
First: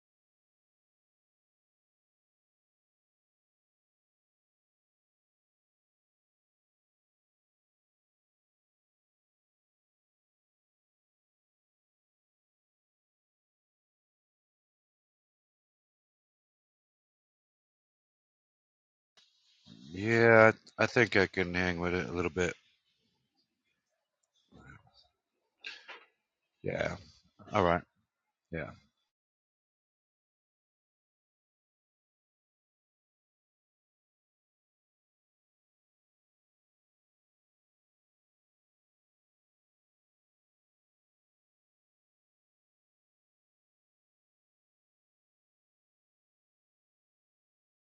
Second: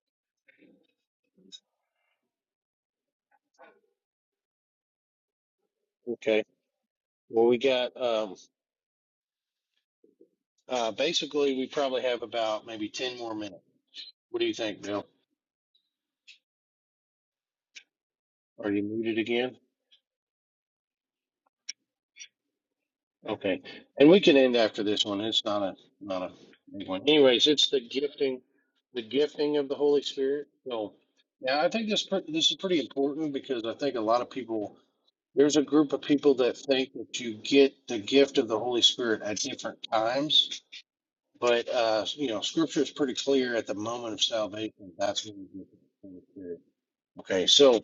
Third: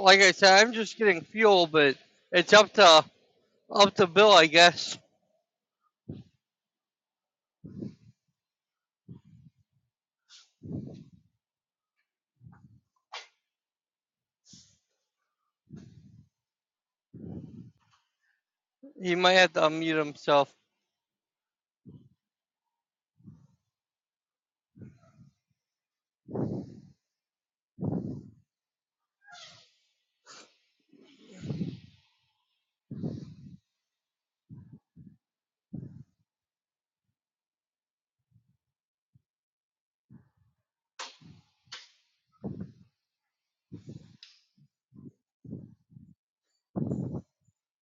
S2: like I said, I'm just getting fuel, but it's up to up to Bill, I guess.
S1: Okay. Well, we got um, uh, basically we probably have about maybe ten more minutes. What do you think, Bill? Are you
S2: He
S1: muted
S2: might have
S1: again?
S2: to unmute
S3: Yeah,
S2: himself.
S3: I think I can hang with it a little bit.
S1: Okay. And we can end after this one. It's not a not a big
S3: Yeah.
S1: one. Anyways,
S3: All
S1: it's the
S3: right.
S1: gifting,
S3: Yeah.
S1: the gifting of the Holy Spirit. So now I think this pre- this is pretty important because I think a lot of people there's a group of people that think that you get the gift of the Holy Spirit at different times But uh, you know, Scripture is pretty clear at the moment of salvation. That's when you get the Holy Spirit. Okay, so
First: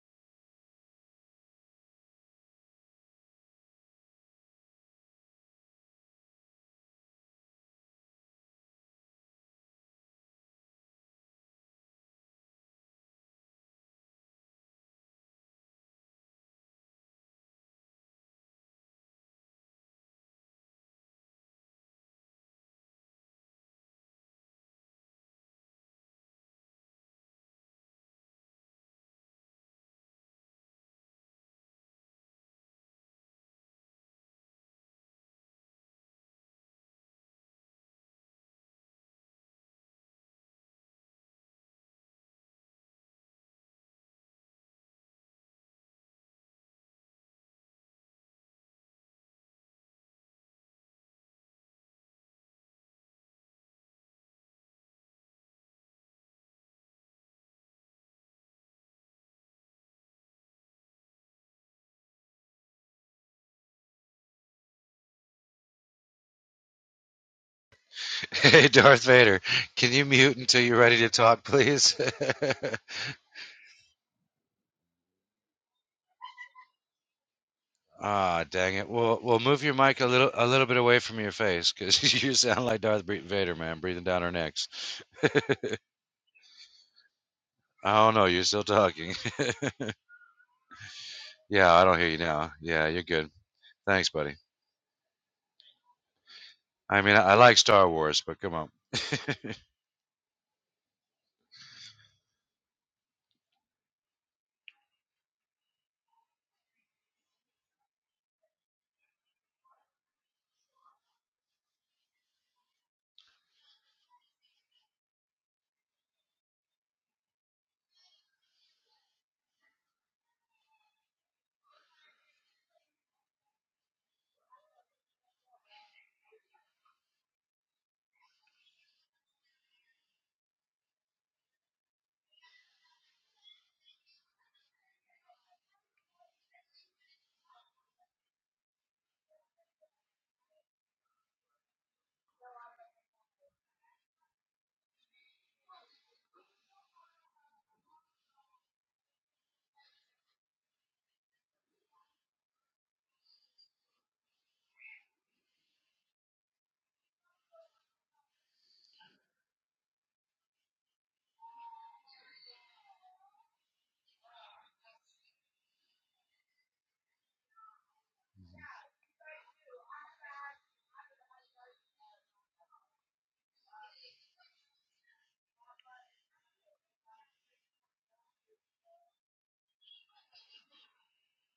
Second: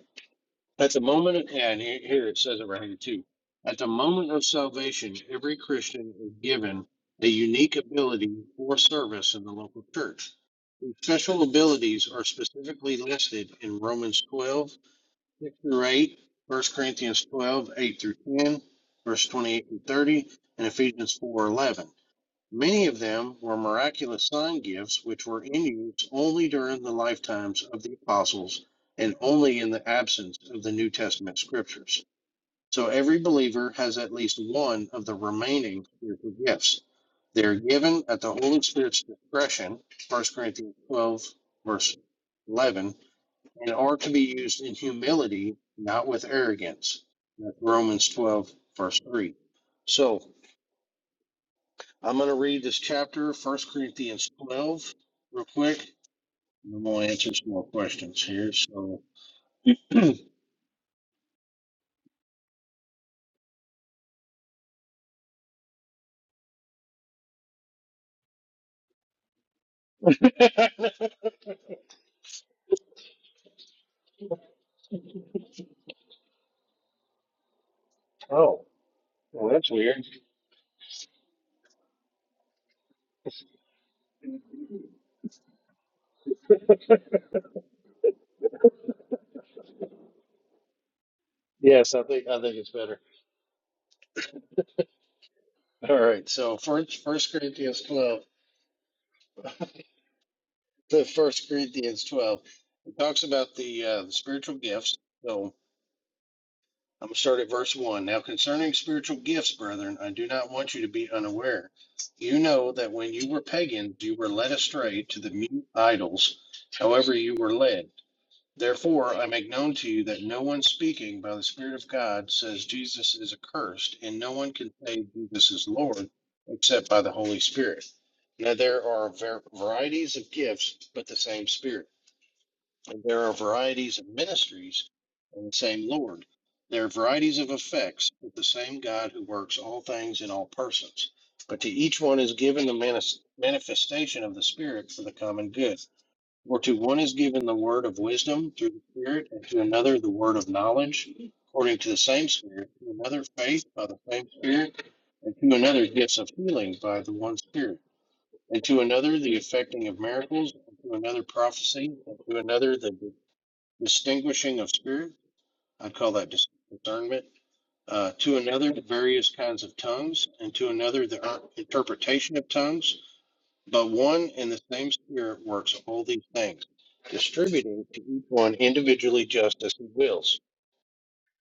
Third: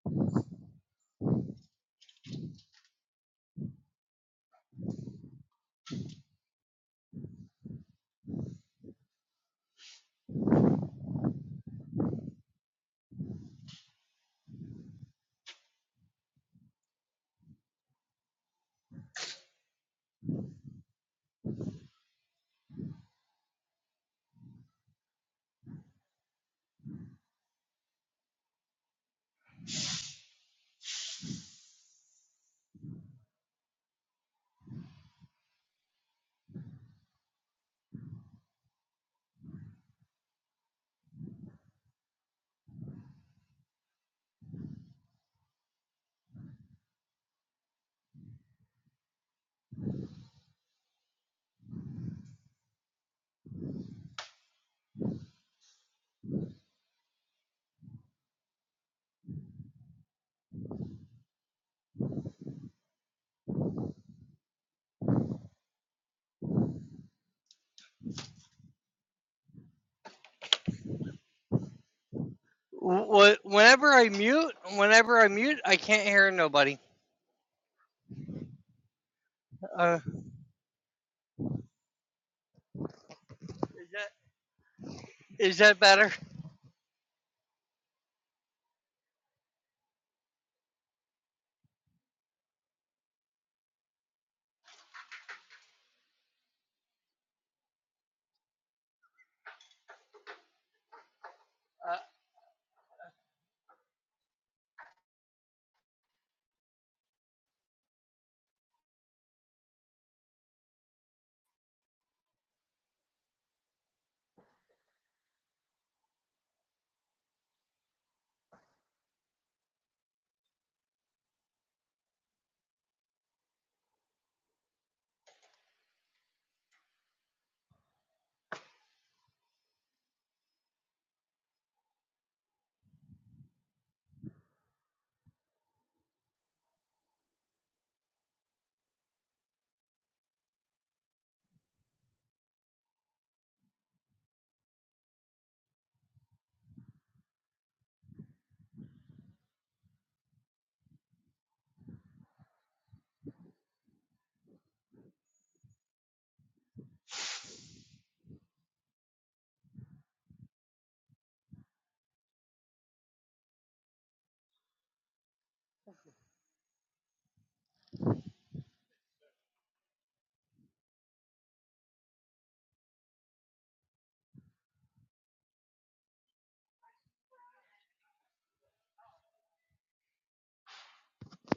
S1: at the moment, of, and he- here it says it right here too. At the moment of salvation, every Christian is given a unique ability for service in the local church. These special abilities are specifically listed in Romans 12, 6 through 8, First Corinthians 12, 8 through 10, verse 28 through 30, and Ephesians 4, 11. Many of them were miraculous sign gifts which were in use only during the lifetimes of the apostles and only in the absence of the New Testament scriptures. So every believer has at least one of the remaining spiritual gifts. They are given at the Holy Spirit's discretion, First Corinthians 12, verse 11, and are to be used in humility, not with arrogance. That's Romans 12, verse 3. So I'm going to read this chapter, 1 Corinthians 12, real quick, and then we'll answer some more questions here. So,
S3: Hey, Darth Vader, can you mute until you're ready to talk, please?
S2: Wh- wh- Whenever I mute, whenever I mute, I can't hear nobody.
S3: ah,
S1: oh,
S3: dang it. Well, well,
S1: well,
S3: move
S1: that's
S3: your
S2: Uh,
S3: mic
S1: weird.
S3: a little, a little bit away from your face, because you sound like Darth Vader, man,
S2: is
S3: breathing
S2: that
S3: down our necks.
S2: is that better?
S3: I don't know. You're still talking. Yeah, I
S1: Yes,
S3: don't
S1: I
S3: hear you
S1: think I
S3: now.
S1: think it's
S3: Yeah,
S1: better.
S3: you're good. Thanks, buddy.
S1: All right. So,
S3: I
S1: first,
S3: mean, I,
S1: First
S3: I like
S1: Corinthians
S3: Star
S1: 12,
S3: Wars, but come on.
S1: the First
S2: Uh,
S1: Corinthians 12, it talks about the uh, the spiritual gifts. So, I'm going to start at verse one. Now, concerning spiritual gifts, brethren, I do not want you to be unaware. You know that when you were pagans, you were led astray to the mute idols. However, you were led. Therefore, I make known to you that no one speaking by the Spirit of God says Jesus is accursed, and no one can say Jesus is Lord except by the Holy Spirit. Now, there are var- varieties of gifts, but the same Spirit. And there are varieties of ministries, and the same Lord. There are varieties of effects, but the same God who works all things in all persons. But to each one is given the manis- manifestation of the Spirit for the common good. For to one is given the word of wisdom through the Spirit, and to another the word of knowledge according to the same Spirit, to another faith by the same Spirit, and to another gifts of healing by the one Spirit, and to another the effecting of miracles, and to another prophecy, and to another the distinguishing of spirit. I call that dis- discernment. Uh, to another various kinds of tongues, and to another the uh, interpretation of tongues. But one and the same Spirit works all these things, distributing to each one individually just as he wills.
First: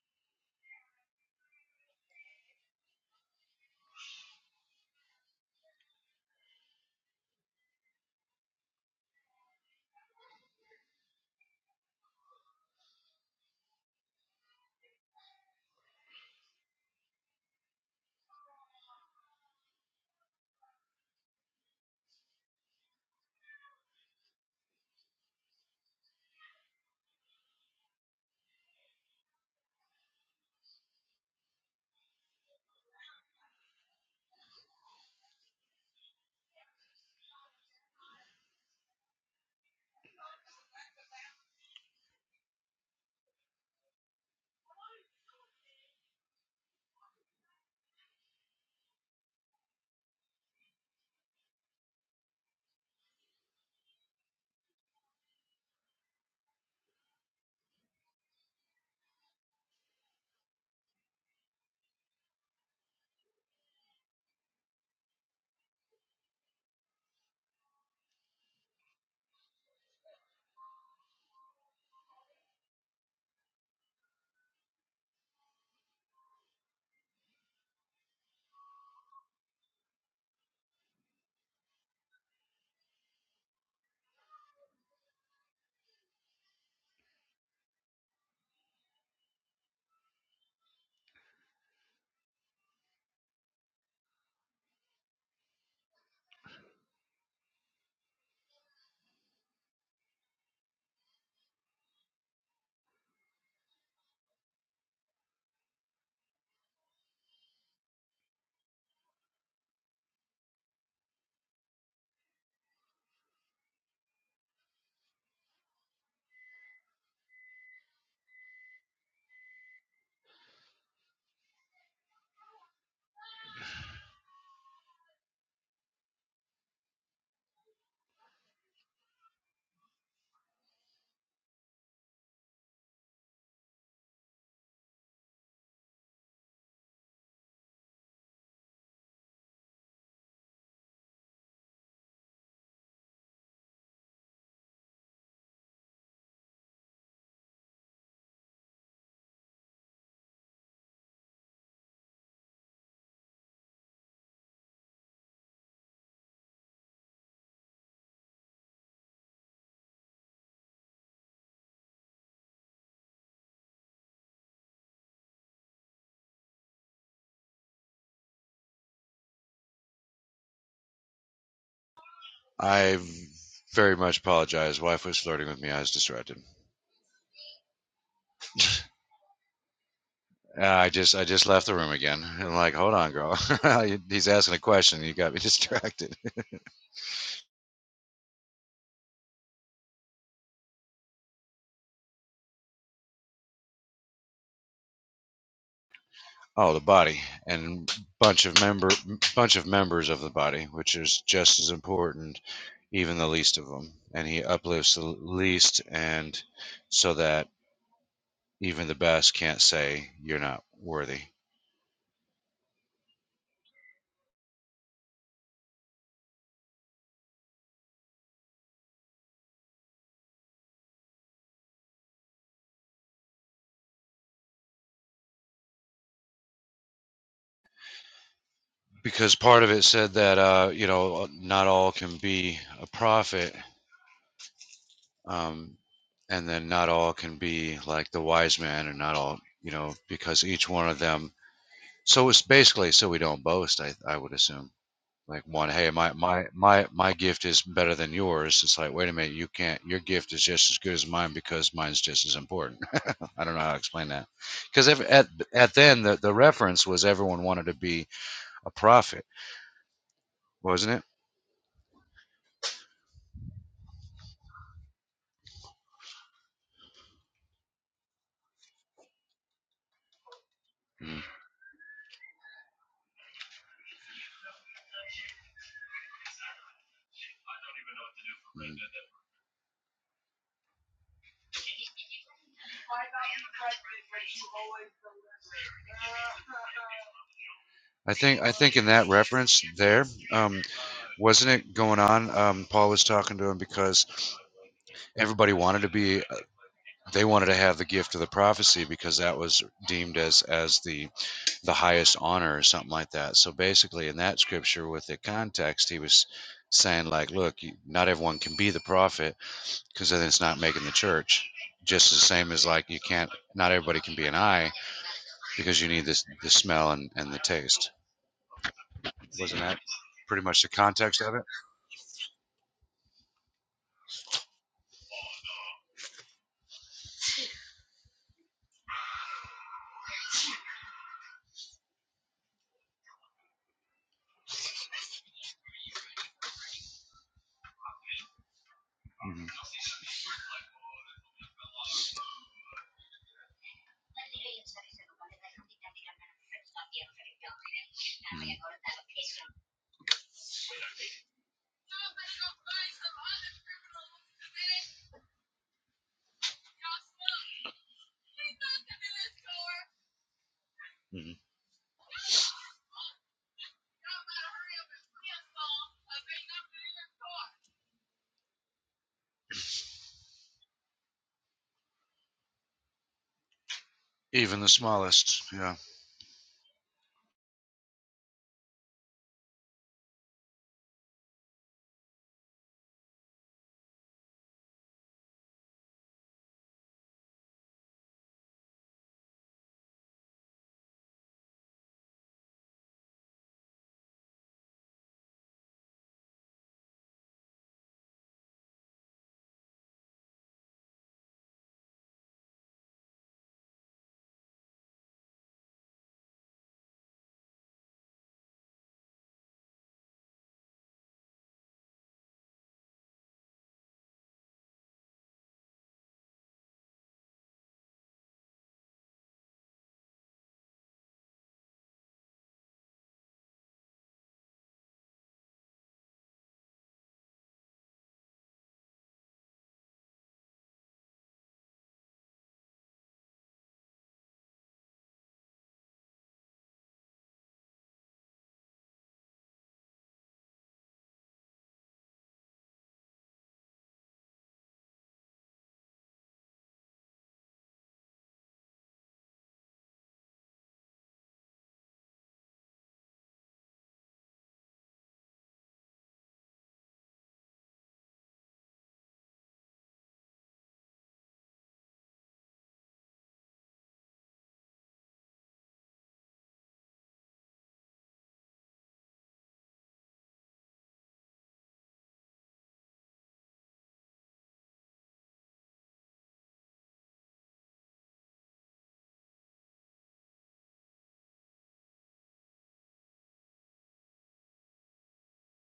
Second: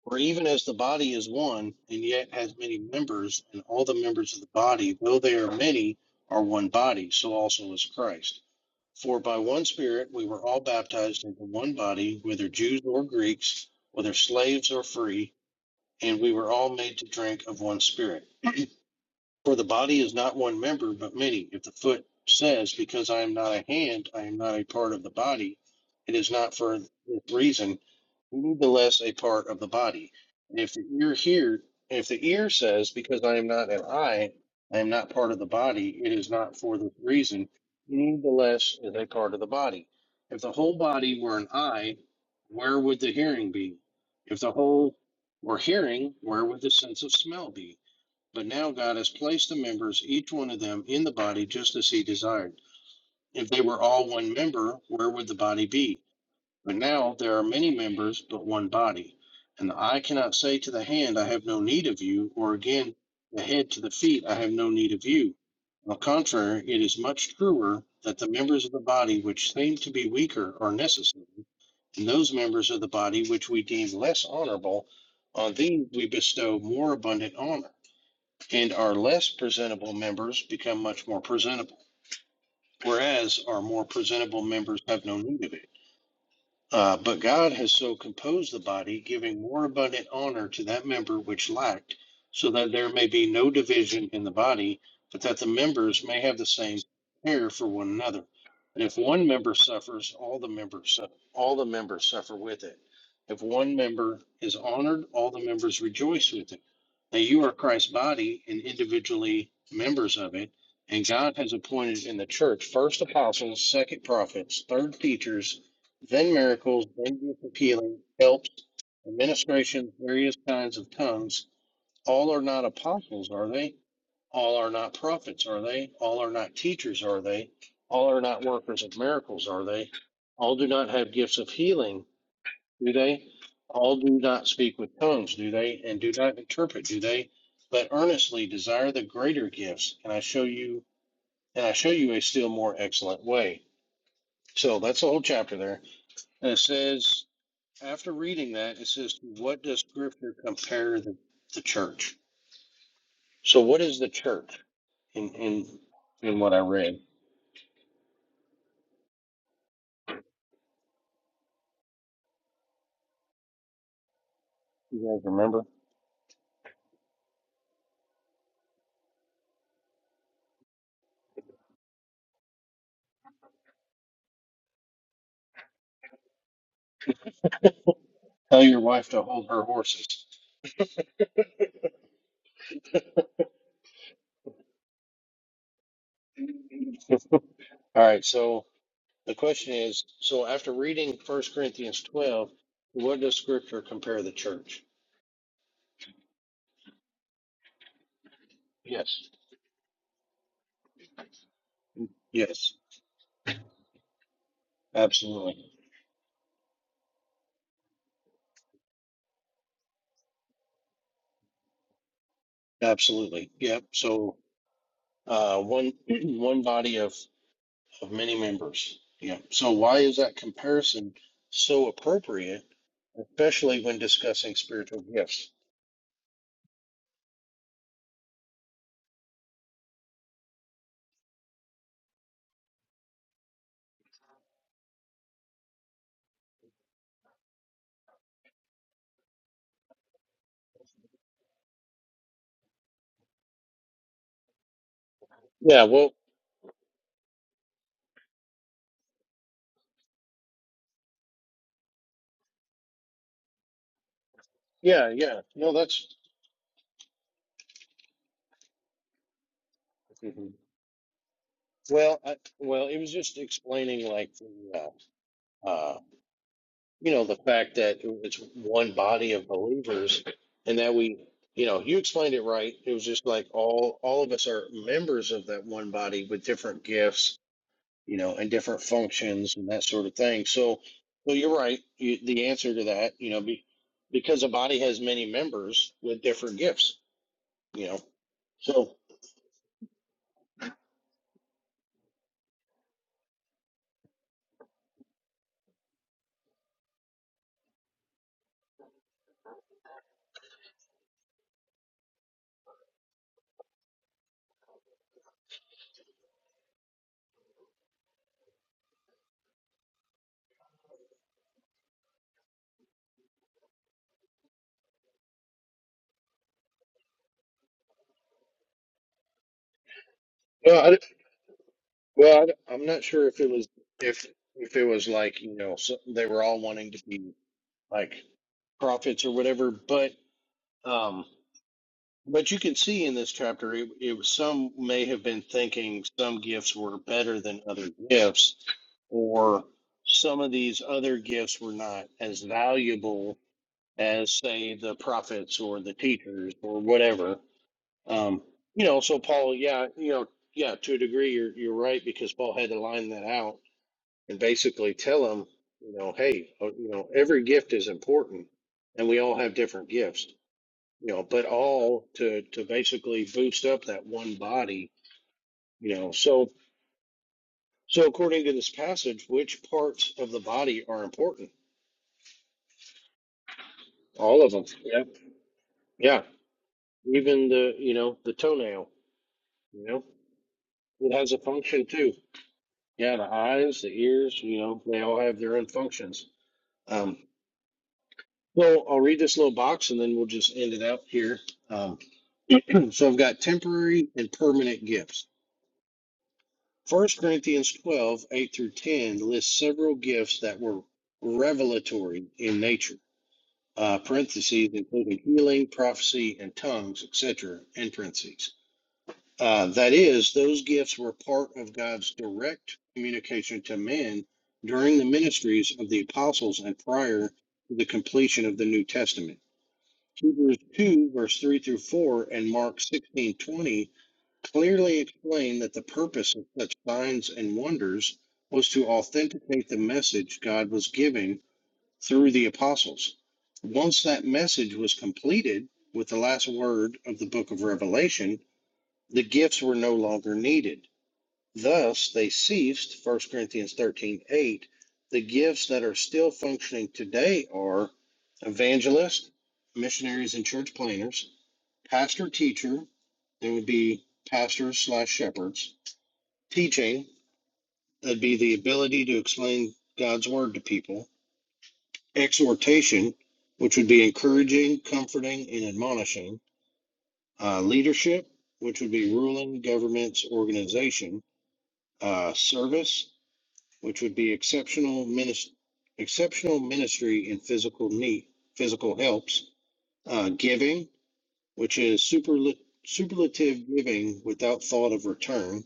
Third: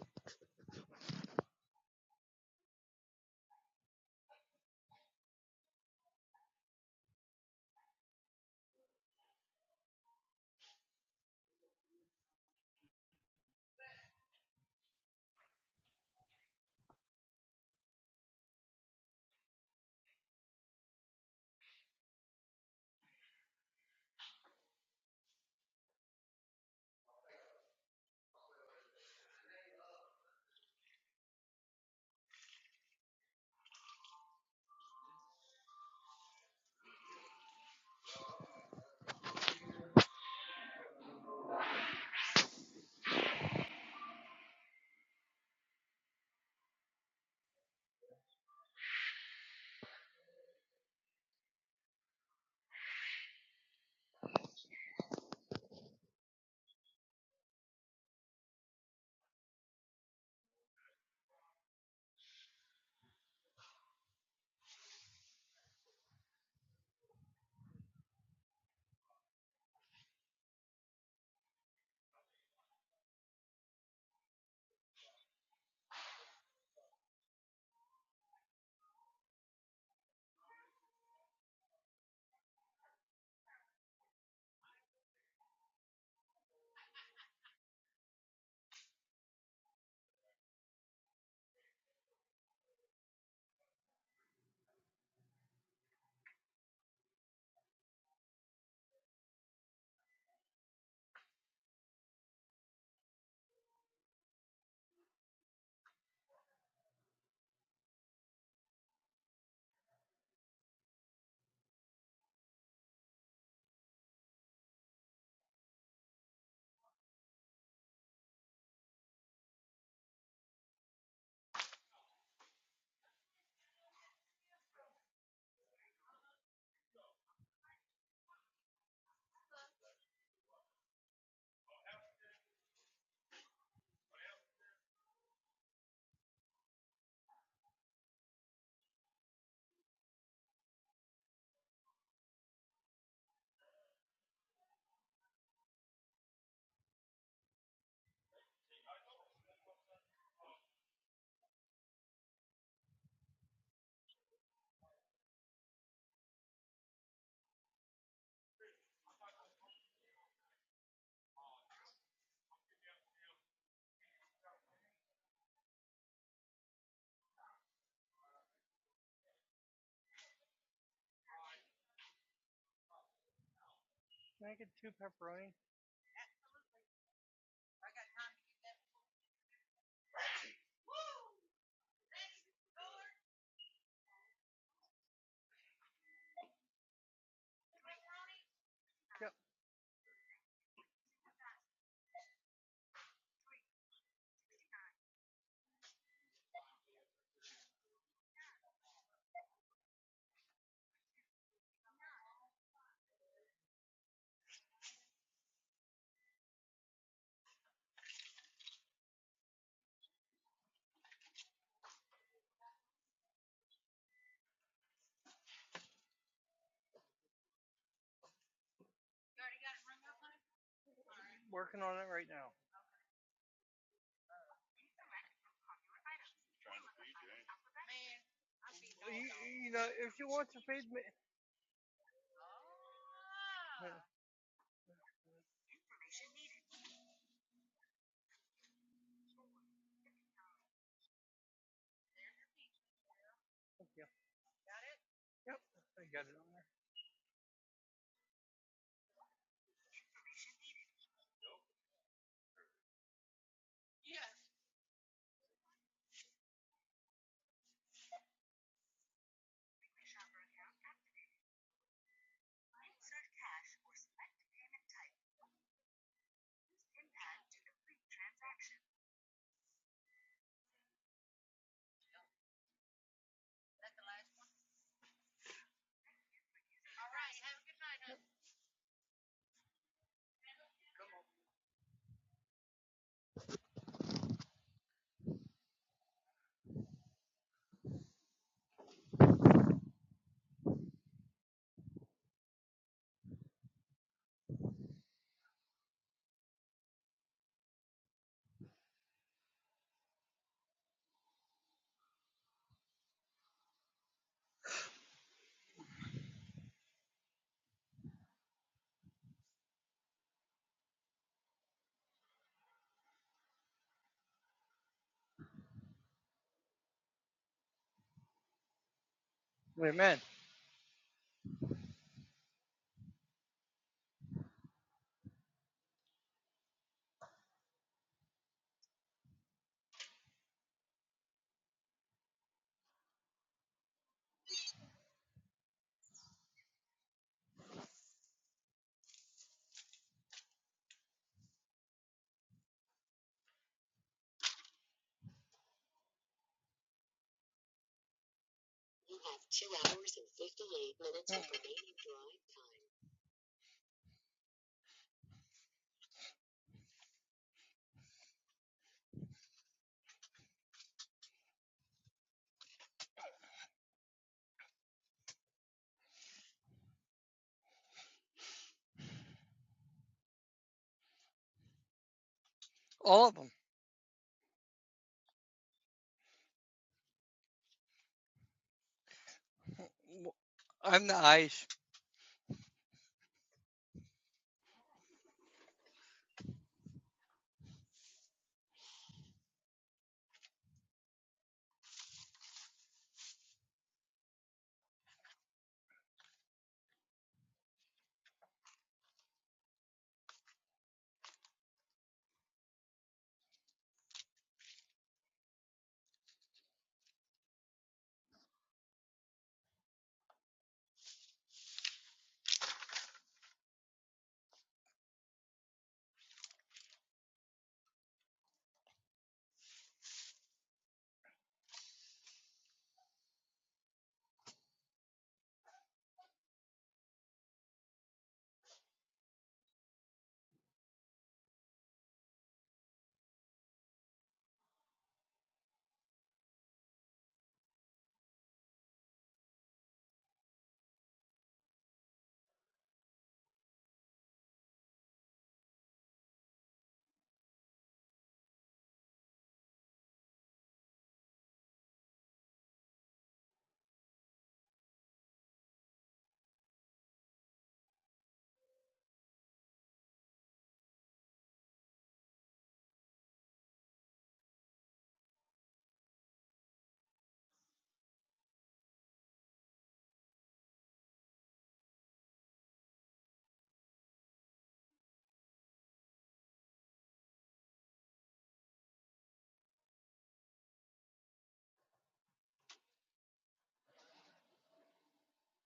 S1: For even as the body is one, and yet has many members, and all the members of the body, though they are many, are one body, so also is Christ. For by one Spirit we were all baptized into one body, whether Jews or Greeks, whether slaves or free, and we were all made to drink of one Spirit. For the body is not one member, but many. If the foot says, Because I am not a hand, I am not a part of the body, it is not for this reason, nevertheless a part of the body. And if the ear here, if the ear says, Because I am not an eye, I am not part of the body, it is not for this reason, nevertheless is a part of the body. If the whole body were an eye, where would the hearing be? If the whole were hearing, where would the sense of smell be? But now God has placed the members, each one of them, in the body just as he desired. If they were all one member, where would the body be? But now there are many members, but one body. And the eye cannot say to the hand, I have no need of you, or again, the head to the feet, I have no need of you. On the contrary, it is much truer that the members of the body which seem to be weaker are necessary, and those members of the body which we deem less honorable, on these we bestow more abundant honor and our less presentable members become much more presentable, whereas our more presentable members have no need of it. Uh, but God has so composed the body, giving more abundant honor to that member which lacked, so that there may be no division in the body, but that the members may have the same care for one another. And if one member suffers, all the members su- all the members suffer with it. If one member is honored, all the members rejoice with it. Now you are Christ's body and individually members of it. And God has appointed in the church first apostles, second prophets, third teachers, Zen miracles, dangerous of healing, helps, administrations, various kinds of tongues. All are not apostles, are they? All are not prophets, are they? All are not teachers, are they? All are not workers of miracles, are they? All do not have gifts of healing, do they? All do not speak with tongues, do they? And do not interpret, do they? But earnestly desire the greater gifts, and I show you, and I show you a still more excellent way. So that's the whole chapter there. And it says after reading that, it says, what does scripture compare the, the church? So what is the church in, in in what I read? You guys remember?
S3: I very much apologize. Wife was flirting with me. I was distracted.
S1: Tell your wife to hold her horses.
S3: Uh, I just I just left the room again. And like, hold on, girl. He's asking a question. You got me distracted.
S1: All right, so the question is, so after reading First Corinthians twelve, what does scripture compare the church?
S3: Oh, the body and bunch of member
S1: Yes.
S3: bunch of members of the body, which is just as important,
S1: Yes,
S3: even the least of them. And he uplifts the
S1: absolutely.
S3: least, and so that even the best can't say you're not worthy
S1: Absolutely. Yep. So uh one one body of of many members. Yeah. So why is that comparison so appropriate, especially when discussing spiritual gifts?
S3: because part of it said that uh, you know uh, not all can be a prophet, um, and then not all can be like the wise man, and not all you know because each one of them. So it's basically so we don't boast. I I would assume like one,
S1: Yeah.
S3: hey,
S1: Well.
S3: my my my my gift is better than yours. It's like wait a minute, you can't. Your gift is just as good as mine because mine's just as important. I don't know how to explain that because
S1: Yeah.
S3: at
S1: Yeah. No,
S3: at then
S1: that's
S3: the the reference was everyone wanted to be a prophet, wasn't
S1: well. I, well, it was just explaining like the, uh, uh, you know the fact that it's one body of believers, and that
S3: it?
S1: we you know you explained it right. It was just like all all of us are members of that one body with different gifts you know, and
S3: Mm,
S1: different functions and that sort of thing. So, well, you're right. You, the answer to that, you know, be, because a body has many members with different gifts, you know.
S3: I think I think in
S1: So,
S3: that reference there, um, wasn't it going on? Um, Paul was talking to him because everybody wanted to be, they wanted to have the gift of the prophecy because that was deemed as as the the highest honor or something like that. So basically, in that scripture with the context, he was saying like, look, you, not everyone can be the prophet because then it's not making the church. Just the same as like you can't, not everybody can be an eye because you need this the smell and and the taste. Wasn't that
S2: Amen.
S3: pretty much the
S1: well, I,
S3: context of it?
S1: well, I, I'm not sure if it was if if it was like you know so they were all wanting to be like prophets or whatever, but um But you can see in this chapter, it, it was some may have been thinking some gifts were better than other gifts,
S3: Mhm.
S1: or some of these other gifts were not as valuable as, say, the prophets or the teachers or whatever. Um,
S3: Mhm.
S1: you know,
S2: You
S1: so
S2: have
S1: Paul,
S2: two
S1: yeah, you
S2: hours and
S1: know, yeah, to
S2: fifty-eight
S1: a
S2: minutes
S1: degree,
S2: of
S1: you're you're
S2: remaining
S1: right because Paul
S2: drive
S1: had to line that out and basically tell him, you know, hey, uh, you know, every gift is important, and we all have different gifts you know,
S3: Mhm.
S1: but all to to basically boost up that one body, you know. So so according to this passage, which parts of the body are important?
S2: time. All of them.
S1: All of
S3: Even
S1: them.
S3: the
S1: Yep.
S3: smallest, yeah.
S1: Yeah. Even the you know the toenail. You know,
S2: I'm
S1: it
S2: the
S1: has a
S2: eyes.
S1: function too. Yeah, the eyes, the ears. You know, they all have their own functions. Um, well, I'll read this little box and then we'll just end it out here. Um, so I've got temporary and permanent gifts. 1 Corinthians 12:8 through 10 lists several gifts that were revelatory in nature, uh, parentheses, including healing, prophecy, and tongues, etc., in parentheses. Uh, that is, those gifts were part of God's direct communication to men during the ministries of the apostles and prior to the completion of the New Testament. Hebrews 2, verse 3 through 4, and Mark 16:20 clearly explained that the purpose of such signs and wonders was to authenticate the message God was giving through the apostles. Once that message was completed with the last word of the book of Revelation, the gifts were no longer needed. Thus, they ceased, First Corinthians 13 8, The gifts that are still functioning today are evangelist, missionaries and church planners, pastor teacher, there would be pastors slash shepherds, Teaching, that'd be the ability to explain God's word to people. Exhortation, which would be encouraging, comforting, and admonishing. Uh, leadership, which would be ruling, governments, organization. Uh, service, which would be exceptional ministry, exceptional ministry in physical need, physical helps. Uh, giving, which is superla- superlative giving without thought of return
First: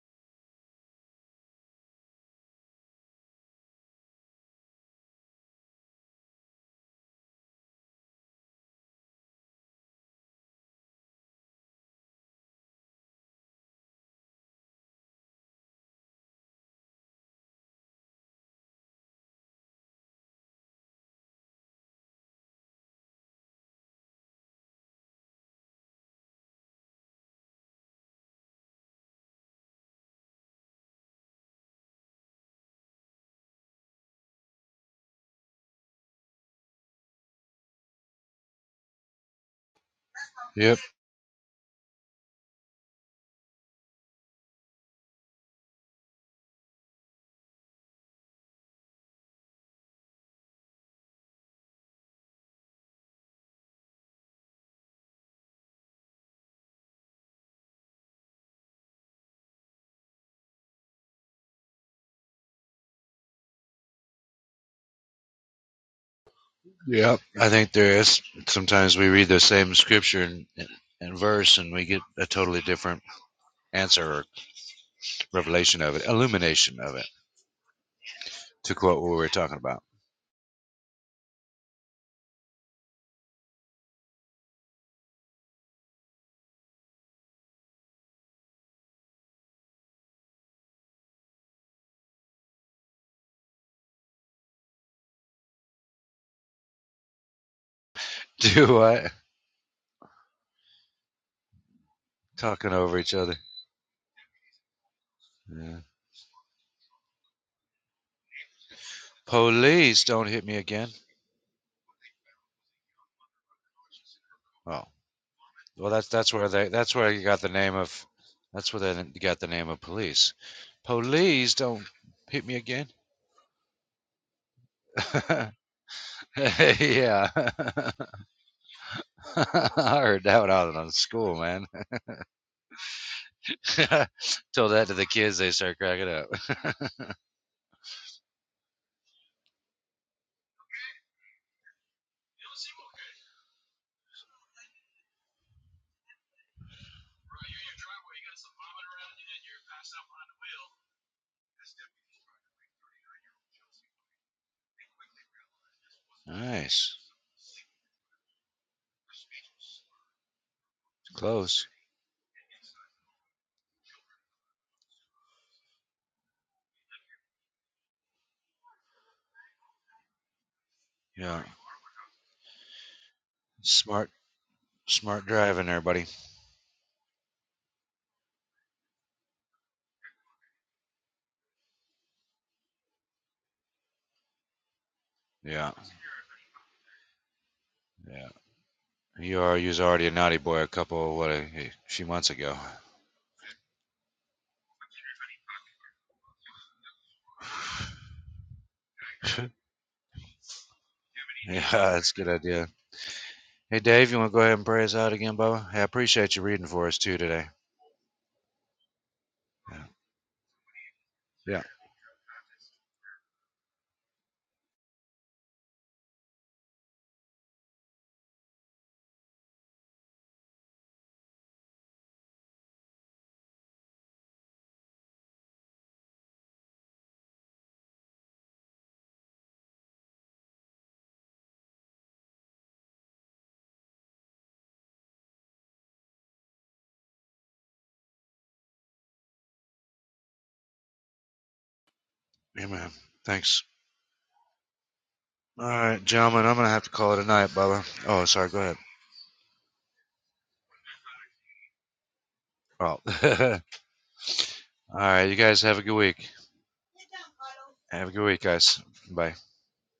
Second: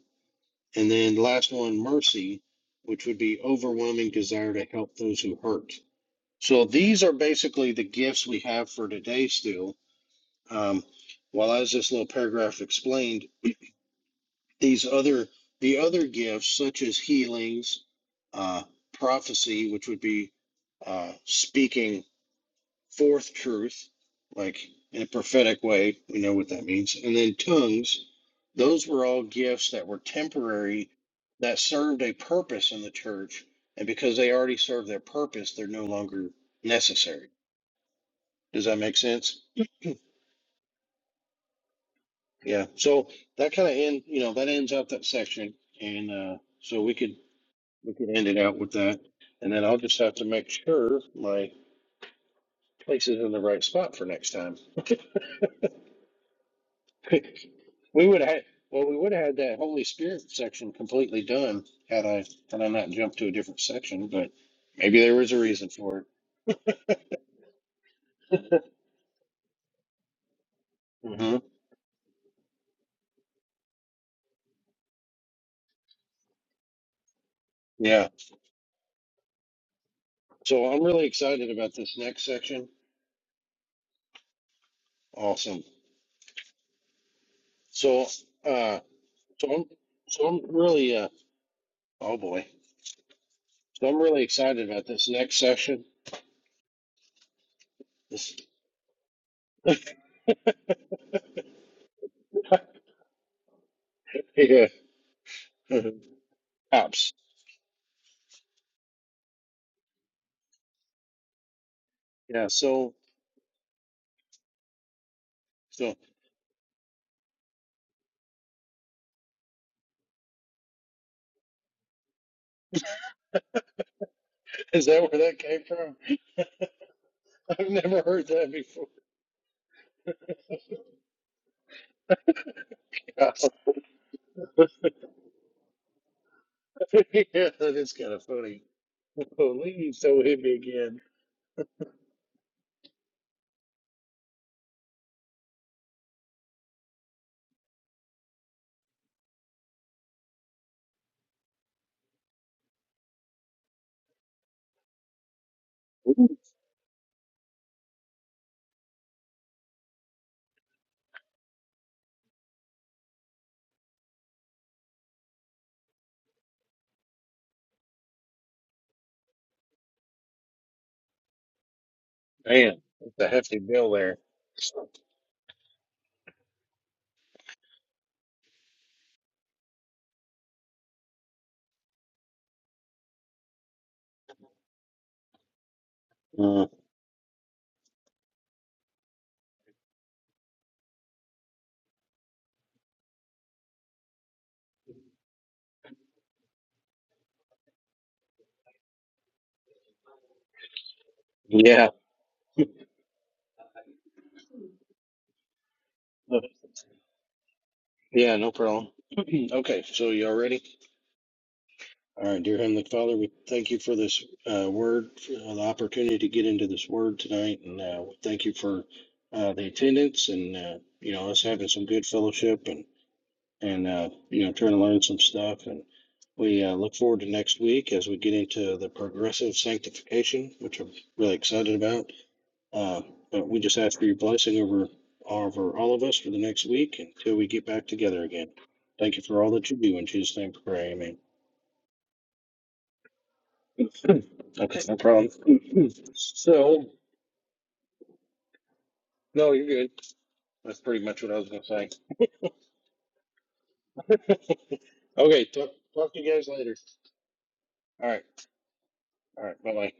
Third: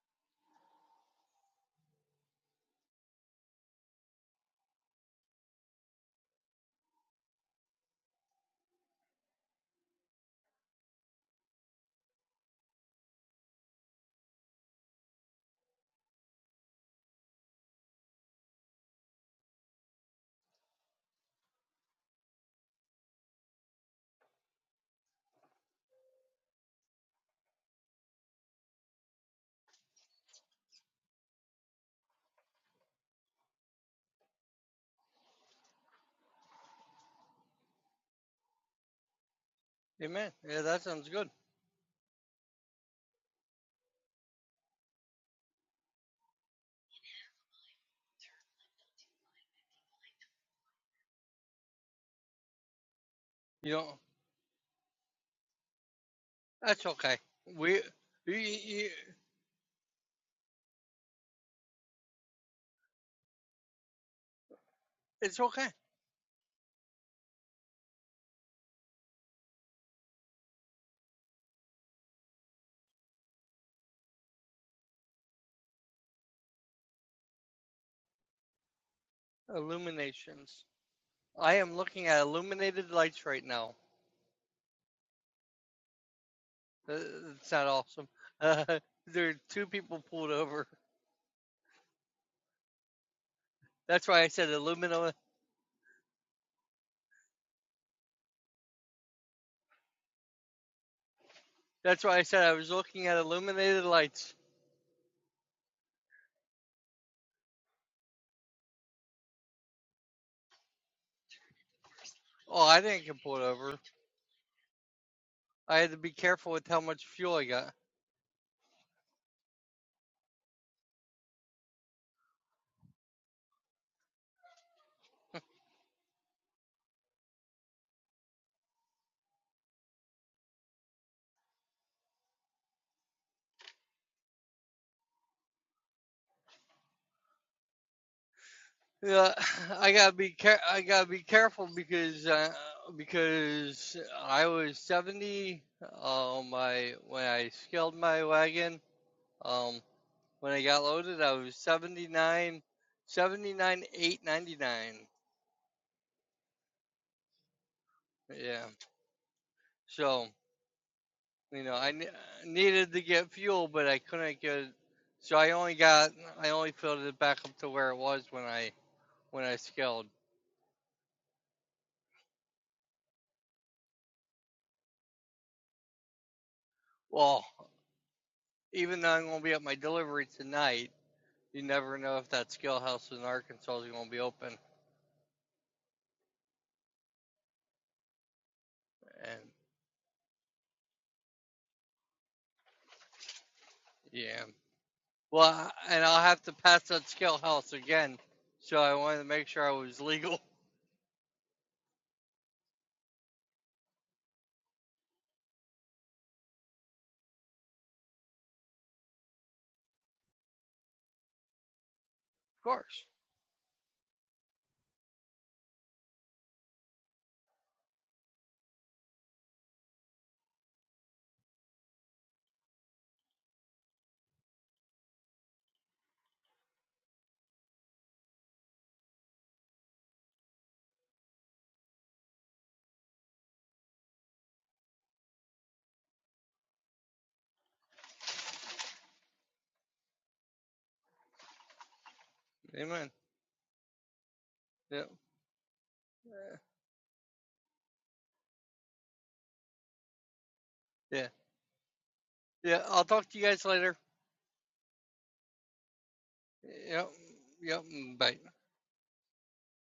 S1: And then the last one, mercy, which would be overwhelming desire to help those who hurt. So these are basically the gifts we have for today still. Um, while as this little paragraph explained, these other the other gifts such as healings, uh, prophecy, which would be uh, speaking forth truth, like in a prophetic way, we know what that means, and then tongues, those were all gifts that were temporary that served a purpose in the church, and because they already served their purpose, they're no longer necessary. Does that make sense?
S2: Amen. Yeah,
S3: Yep,
S2: that sounds good.
S1: Yeah. So that kind of end, you know, that ends out that section, and uh, so we could we could end it out with that, and then I'll just have to make sure my place is in the right
S2: You
S1: spot
S2: know,
S1: for next time.
S2: that's okay.
S1: We
S2: We,
S1: would have
S2: you,
S1: had, well,
S2: you,
S1: we would have had that Holy Spirit section completely done had I had I not jumped to a different section, but maybe there was a
S2: it's okay.
S1: reason for
S3: yep. I think there is. Sometimes we read the same scripture and, and
S1: it. hmm
S3: verse, and we get a totally different answer or revelation of it, illumination of it.
S1: Yeah.
S3: to quote what we were talking about.
S2: Illuminations.
S1: So I'm really excited
S2: I
S1: about
S2: am
S1: this
S2: looking at
S1: next section.
S2: illuminated lights right now.
S1: Awesome.
S2: Uh, It's not
S1: So
S2: awesome. Uh,
S1: uh
S2: there are
S1: so I'm
S2: two people
S1: so
S2: pulled
S1: I'm
S2: over.
S1: really uh oh boy. So I'm
S2: That's why
S1: really
S2: I said
S1: excited about this
S2: illumina.
S1: next section. This
S3: Do what?
S2: That's why I said I was
S3: Talking over
S2: looking
S3: each
S2: at
S3: other.
S2: illuminated lights.
S1: yeah.
S3: Yeah.
S1: Apps.
S3: Police don't hit me again.
S1: Yeah,
S2: Oh, I
S1: so
S2: didn't get pulled over.
S3: Oh,
S2: I
S3: well
S2: had
S1: so
S2: to
S3: that's
S2: be
S3: that's where
S2: careful with
S3: they
S2: how
S3: that's
S2: much
S3: where you
S2: fuel
S3: got
S2: I
S3: the
S2: got.
S3: name of that's where they got the name of police. Police don't hit me again.
S1: is that where that came from? I've
S3: yeah.
S1: never heard that before.
S3: I heard that when I was in school, man.
S1: Yeah.
S3: Told that to the kids, they start cracking up.
S1: yeah, that's kind of funny.
S2: Yeah,
S1: Oh,
S2: I gotta
S1: so
S2: be
S1: hit me
S2: care. I
S1: again.
S2: gotta be careful because uh, because I was seventy. Um, I when I scaled my wagon. Um, when I got loaded, I was 79, 79, 899.
S1: Ooh,
S3: nice,
S2: Yeah. So you
S3: close.
S2: know, I ne- needed to get fuel, but I couldn't get. So I only got. I only filled it back up to where it was when I when I scaled.
S3: Yeah,
S1: man, that's a hefty bill
S3: smart,
S1: there.
S3: smart driving there, buddy.
S2: Well, even though I'm gonna be at my delivery tonight. you never know if that skill house in Arkansas is going to be open.
S3: Yeah,
S1: Uh,
S3: yeah.
S2: And
S3: You are you was already a naughty boy a couple what a a few months ago.
S2: yeah, well, and I'll have to pass that skill house again. So I wanted to make sure I was legal. Of
S3: yeah,
S1: yeah,
S3: that's a good idea. Hey, Dave, you want to go ahead and pray us out again, Bubba? Hey, I appreciate you reading for us too today.
S1: yeah, no problem.
S3: Yeah,
S1: okay, so y'all ready?
S3: yeah.
S1: All right, dear Heavenly
S2: course.
S1: Father, we thank you for this uh, word, for the opportunity to get into this word tonight, and uh, we thank you for uh, the attendance and uh, you know us having some good fellowship and. and uh, you know trying to learn some stuff and we uh, look forward to next week as we get into the progressive sanctification which i'm really excited about uh, but we just ask for your blessing over over all of us for the next week until we get back together again thank you for all that you do in jesus name we pray amen
S3: yeah man.
S2: Amen.
S3: Thanks.
S1: okay no
S2: Yep.
S1: problem
S3: All right, gentlemen,
S2: Yeah.
S3: I'm gonna have
S1: so
S3: to call it a night, Bubba. Oh, sorry. Go ahead.
S1: no you're good that's pretty much
S2: Yeah.
S1: what i was going to say
S2: Yeah.
S3: Oh.
S2: I'll talk to you guys later.
S3: All right, you
S1: okay
S3: guys
S1: talk,
S3: have a good
S1: talk
S3: week.
S1: to you guys later
S2: Yep. Yep.
S1: all
S3: Have a
S1: right
S3: good
S2: Bye.
S3: week, guys. Bye.
S1: all right bye-bye